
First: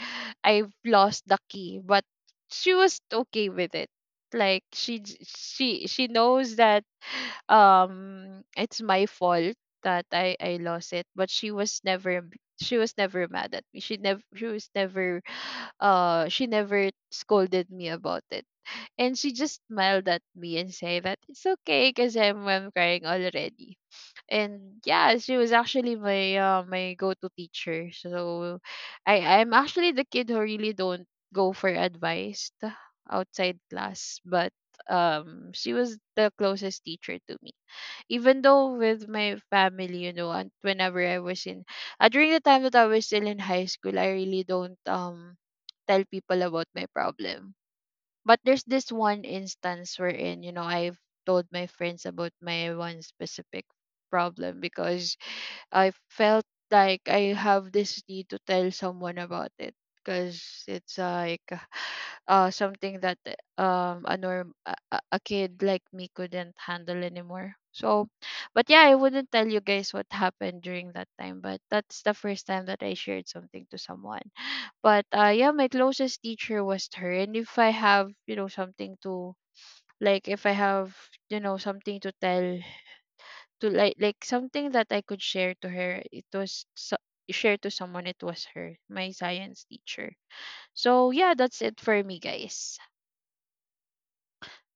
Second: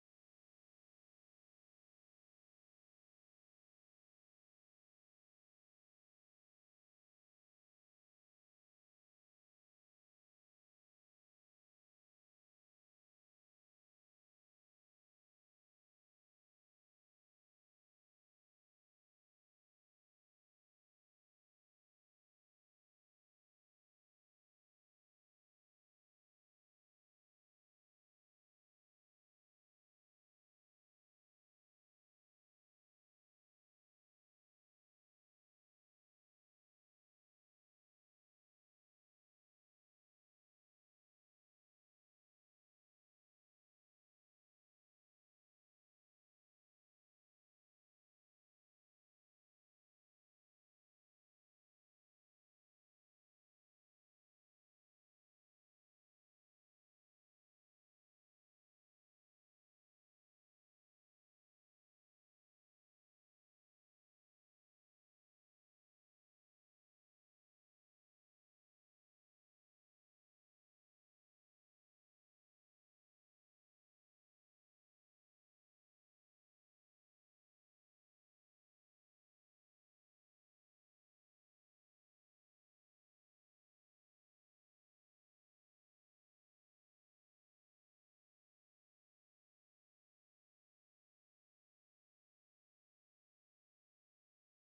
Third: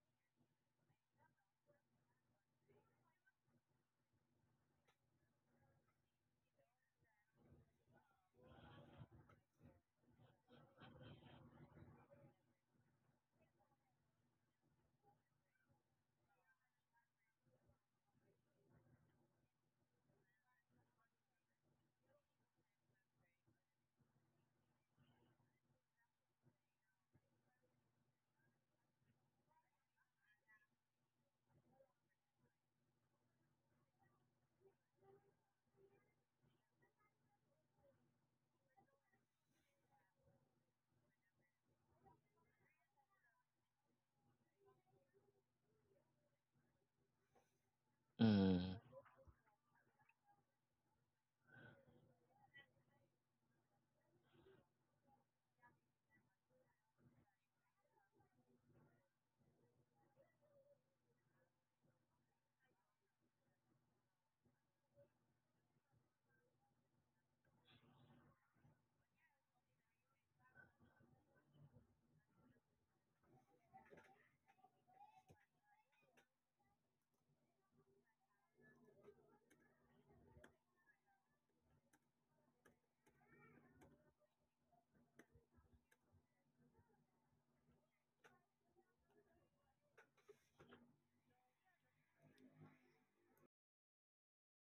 I've lost the key, but she was okay with it. Like she j- she knows that it's my fault that I lost it, but she was never mad at me. She never she was never she never scolded me about it. And she just smiled at me and say that it's okay because I'm crying already. And yeah, she was actually my my go-to teacher. So I'm actually the kid who really don't go for advice outside class, but she was the closest teacher to me. Even though with my family, you know, and whenever I was in during the time that I was still in high school, I really don't tell people about my problem, but there's
Mhm.
this one instance wherein, you know, I've told my friends about my one specific problem because I felt like I have this need to tell someone about it because it's like something that a norm a kid like me couldn't handle anymore. So, but yeah, I wouldn't tell you guys what happened during that time, but that's the first time that I shared something to someone. But yeah, my closest teacher was her. And if I have, you know, something to like, if I have, you know, something to tell, to like something that I could share to her, share to someone. It was her, my science teacher. So yeah, that's it for me, guys.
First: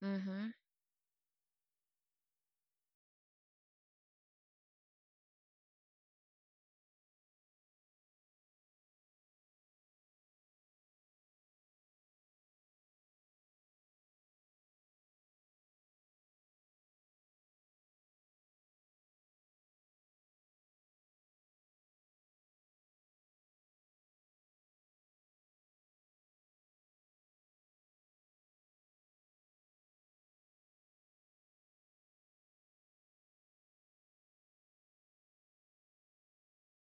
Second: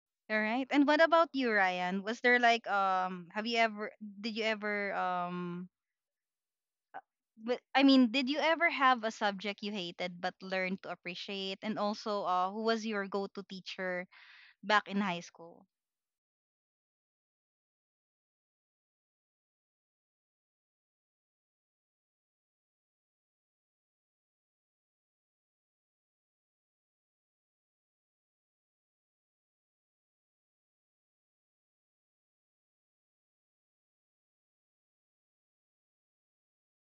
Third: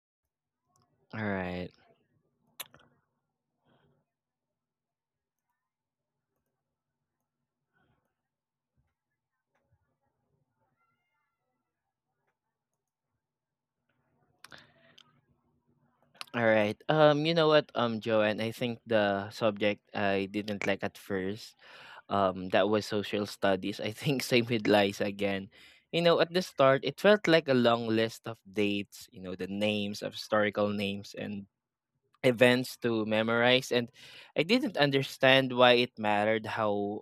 Mm-hmm.
All
Mhm.
right. And what
All
about you,
right.
Ryan? Was there like have you ever did you ever but I mean, did you ever have a subject you hated but learned to appreciate? And also, who was your go-to teacher back in high school?
All right. You know what, Joanne, I think the subject I didn't like at first, that was social studies. I think same with lies again. You know, at the start, it felt like a long list of dates, you know, the names of historical names and events to memorize. And I didn't understand why it mattered how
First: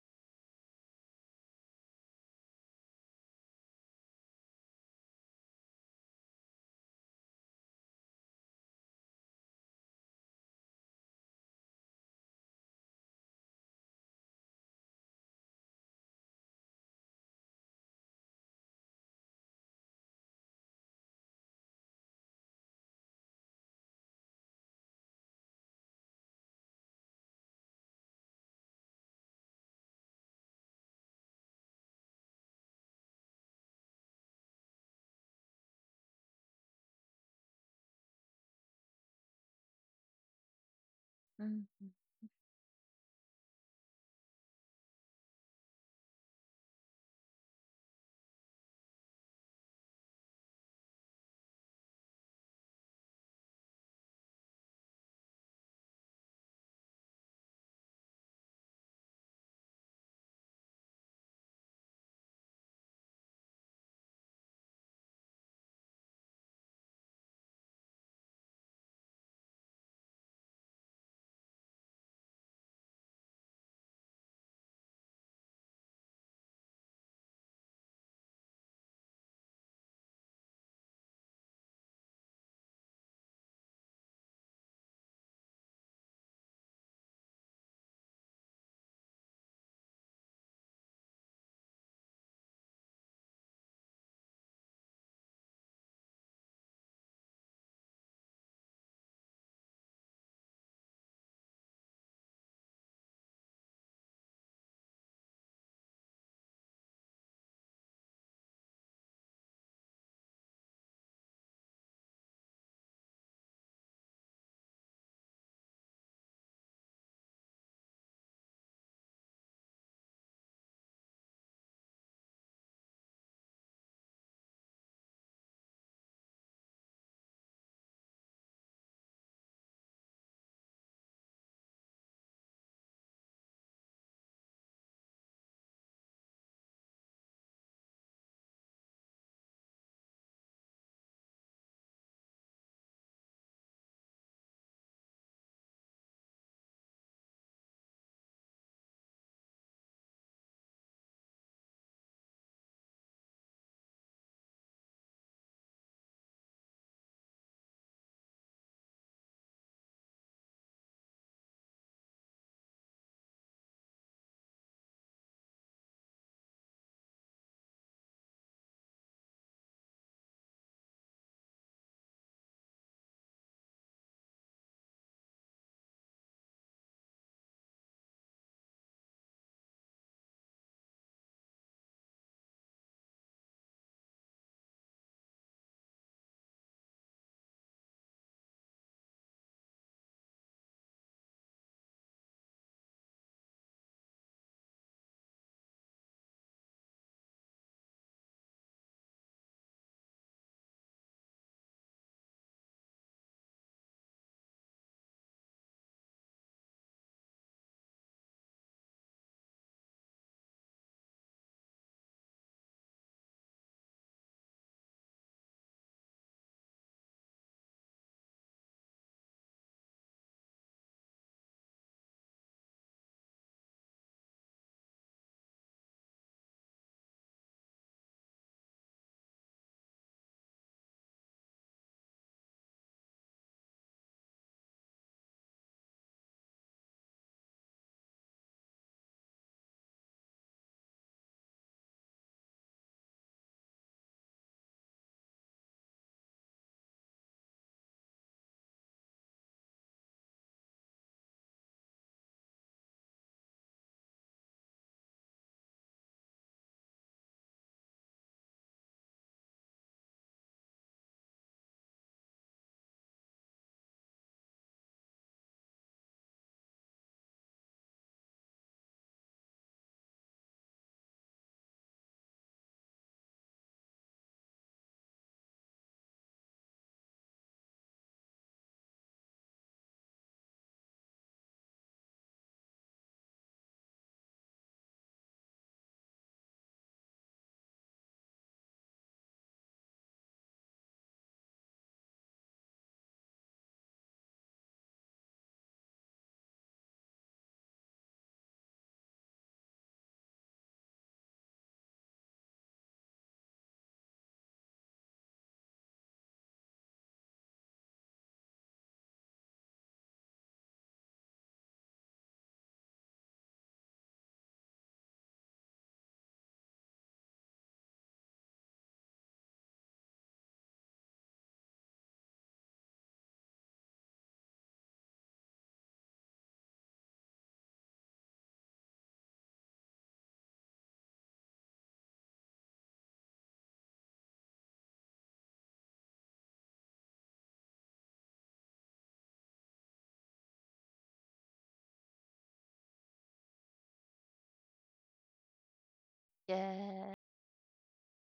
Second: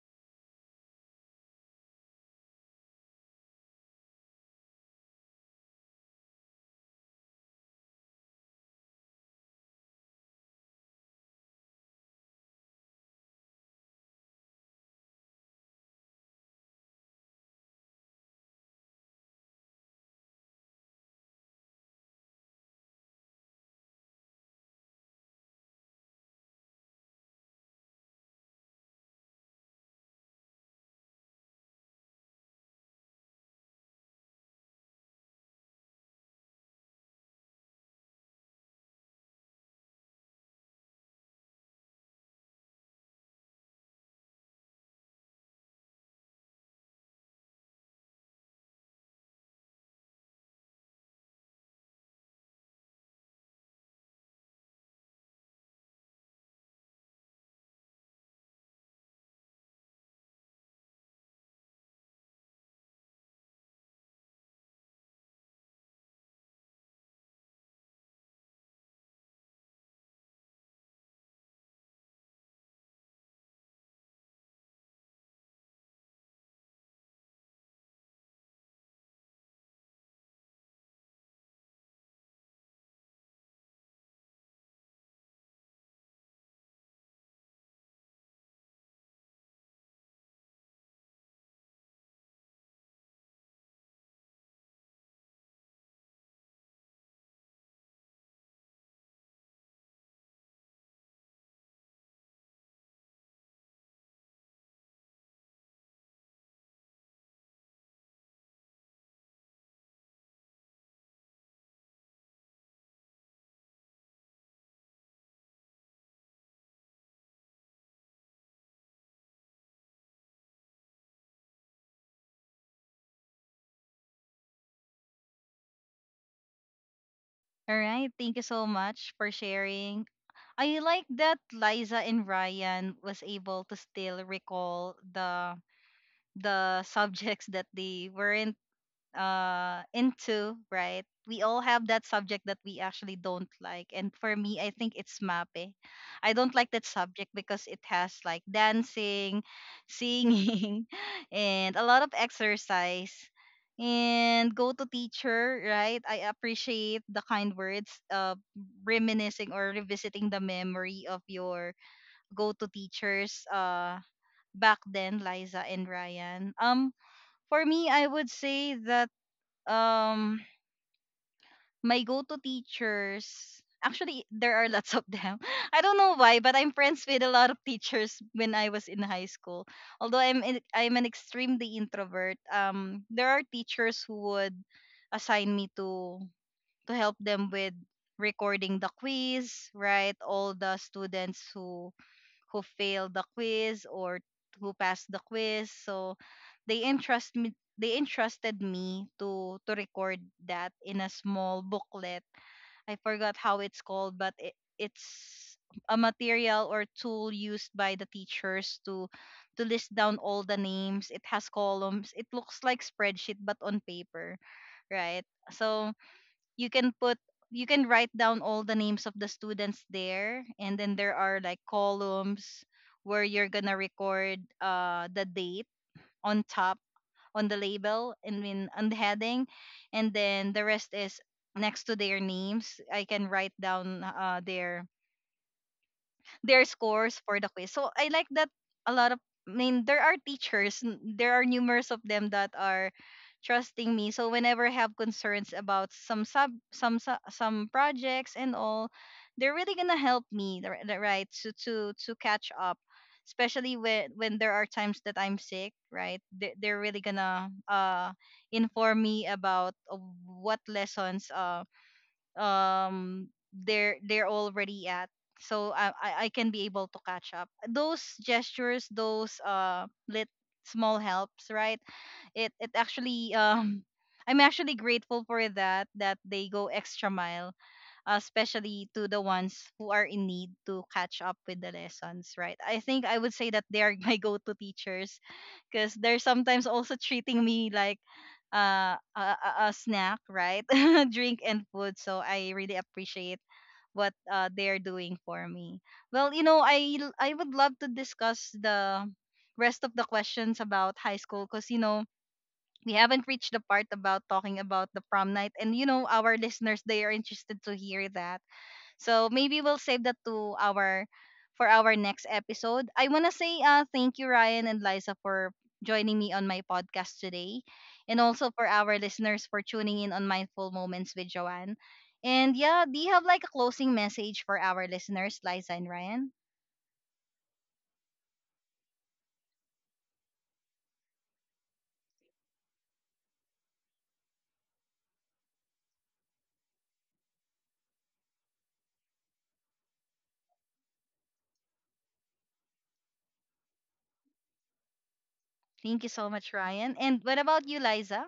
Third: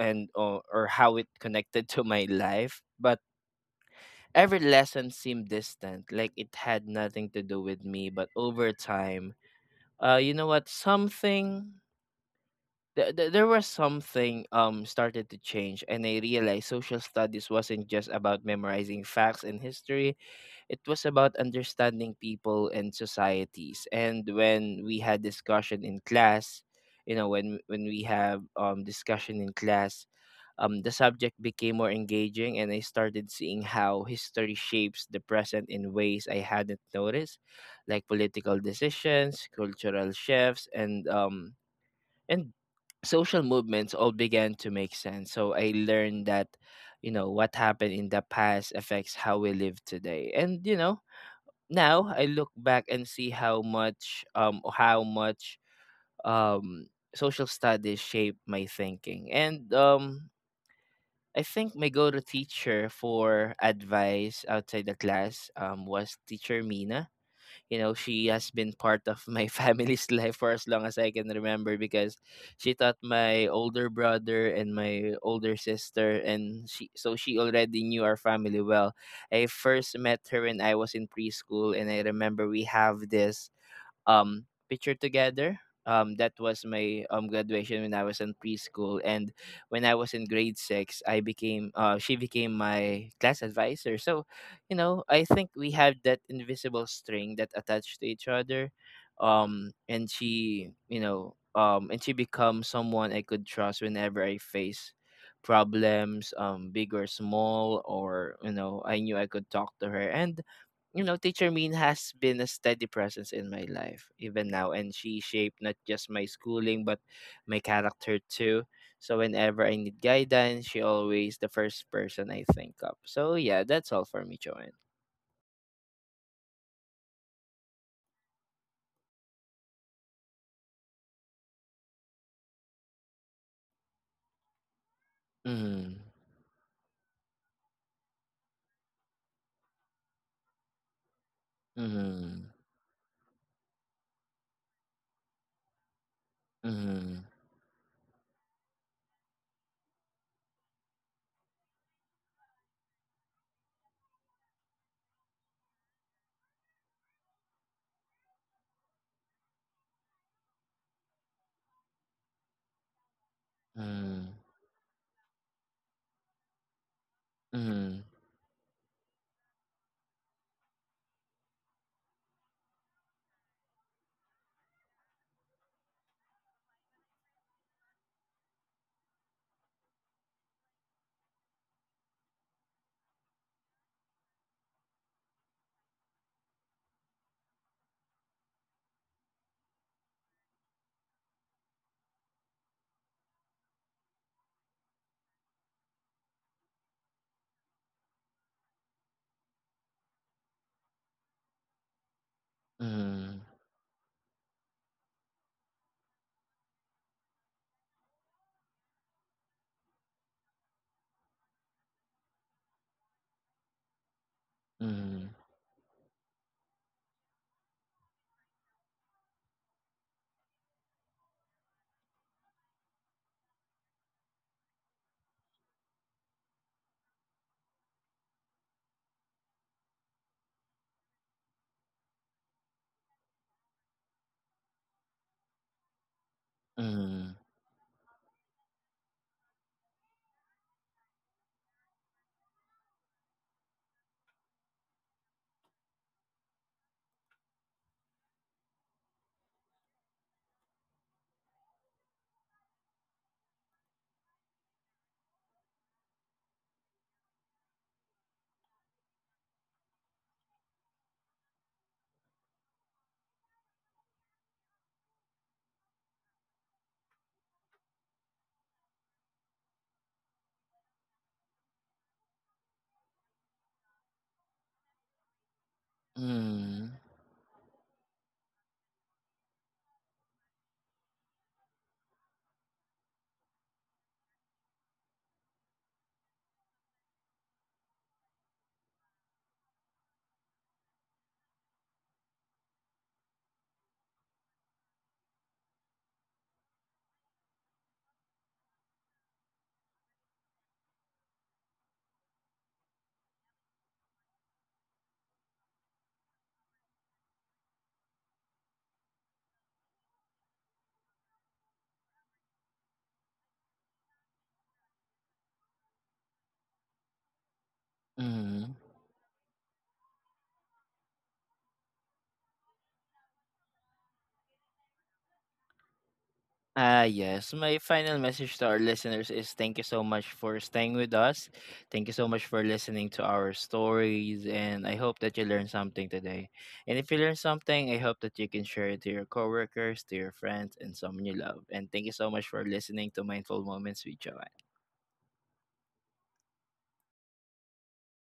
and or how it connected to my life. But every lesson seemed distant, like it had nothing to do with me. But over time, you know what, there was something started to change, and I realized social studies wasn't just about memorizing facts and history. It was about understanding people and societies. And when we had discussion in class, you know, when we have discussion in class, the subject became more engaging, and I started seeing how history shapes the present in ways I hadn't noticed, like political decisions, cultural shifts, and
Mm-hmm.
and social movements all began to make sense. So I learned that, you know, what happened in the past affects how we live today. And, you know, now I look back and see how much um social studies shaped my thinking. And I think my go-to teacher for advice outside the class was teacher Mina. You know, she has been part of my family's life for as long as I can remember because she taught my older brother and my older sister, and she already knew our family well. I first met her when I was in preschool, and I remember we have this picture together. That was my graduation when I was in preschool, and when I was in grade six, I became she became my class advisor. So, you know, I think we have that invisible string that attached to each other. And she, you know, and she becomes someone I could trust whenever I face problems, big or small. Or you know, I knew I could talk to her, and you know, Teacher Min has been a steady presence in my life even now, and she shaped not just my schooling, but my character too. So whenever I need guidance, she always the first person I think of. So yeah, that's all for me, Joanne.
All right, thank you so much for sharing. I like that Liza and Ryan was able to still recall
Mm,
the subjects that they weren't into, right? We all have that subject
mm,
that we actually don't like, and for me, I think it's MAPE. I don't like that
mm,
subject because it has like dancing, singing and a lot of exercise. And go to teacher, right? I appreciate the kind words, reminiscing or revisiting the memory of your go to teachers
mm,
back then, Liza and Ryan. For me,
mm,
I would say that um my go-to teachers, actually there are lots of them. I don't know why, but I'm friends with a lot of teachers when I was in high school. Although I'm an extremely introvert, there are teachers who would assign me to help them with recording the quiz, right? All the students who failed the quiz or who passed the quiz. So they entrusted me to record that in a small booklet. I
mm,
forgot how it's called, but it's a material or tool used by the teachers to list down all the names. It has columns. It looks like spreadsheet but on paper, right?
mm,
So you can put you can write down all the names of the students there, and then there are like columns where you're gonna record the date on top, on the label, and then on the heading, and then the rest is next to their names. I can write down their scores
mm,
for the quiz. So I like that. A lot of, I mean there are teachers, there are numerous of them that are trusting me. So whenever I have concerns about some sub some su- some projects and all, they're really gonna help me, the right, to catch up. Especially when there are times that I'm sick, right? They, they're really gonna inform me about what lessons um they're already at, so I can be able to catch up those gestures, those lit small helps, right? It actually I'm actually grateful for that, that they go
mm,
extra mile, especially to the ones who are in need to catch up with the lessons, right? I think I would say that they are my go-to teachers, because they're sometimes also treating me like a snack, right? Drink and food. So I really appreciate what they're doing for me. Well, you know, I would love to discuss the rest of the questions about high school, because you know we haven't reached the part about talking about the prom night, and you know, our listeners, they are interested to hear that. So maybe we'll save that to our for our next episode. I wanna say thank you, Ryan and Liza, for joining me on my podcast today, and also for
mm.
our listeners for tuning in on Mindful Moments with Joanne. And yeah, do you have like a closing message for our listeners, Liza and Ryan?
Yes. My final message to our listeners is thank you so much for staying with us. Thank you so much for listening to our stories. And I hope that you learned something today. And if you learned something, I hope that you can share it to your coworkers, to your friends, and someone you love. And thank you so much for listening to Mindful Moments with Joanne.
Thank you so much, Ryan.
Yeah.
And what about you, Liza?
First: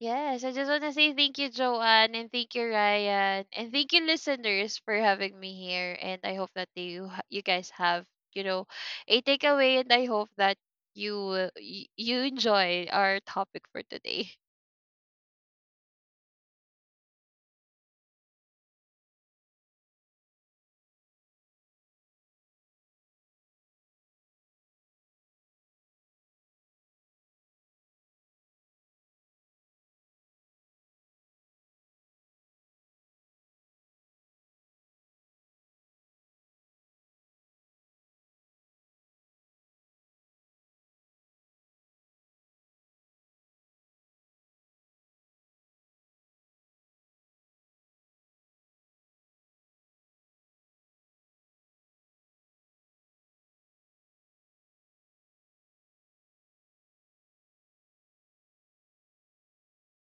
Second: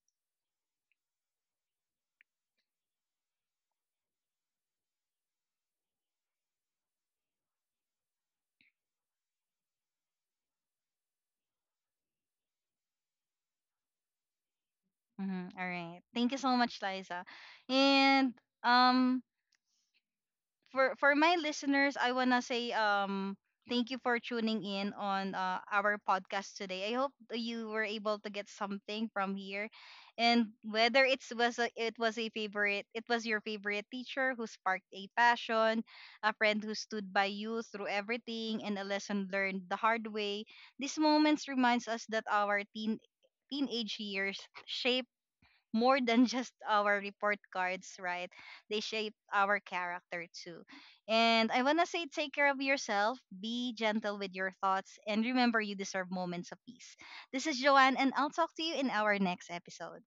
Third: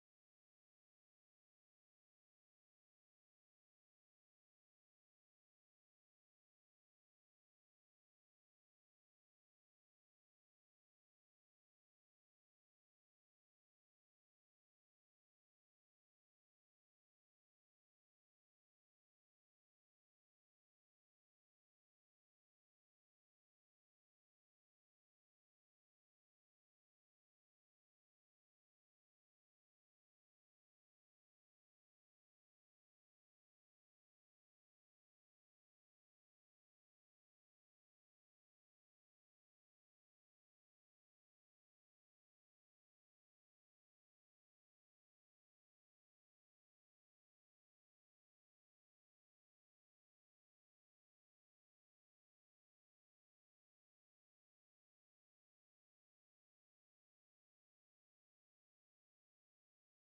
Yes, I just want to say thank you, Joanne, and thank you, Ryan, and thank you, listeners, for having me here. And I hope that you guys have you know a takeaway, and I hope that you enjoy our topic for today.
Mhm. All right. Thank you so much, Liza. And um for my listeners, I wanna say thank you for tuning in on our podcast today. I hope that you were able to get something from here, and whether it was a favorite, it was your favorite teacher who sparked a passion, a friend who stood by you through everything, and a lesson learned the hard way. These moments reminds us that our teenage years shape more than just our report cards, right? They shape our character too. And I want to say, take care of yourself, be gentle with your thoughts, and remember, you deserve moments of peace. This is Joanne, and I'll talk to you in our next episode.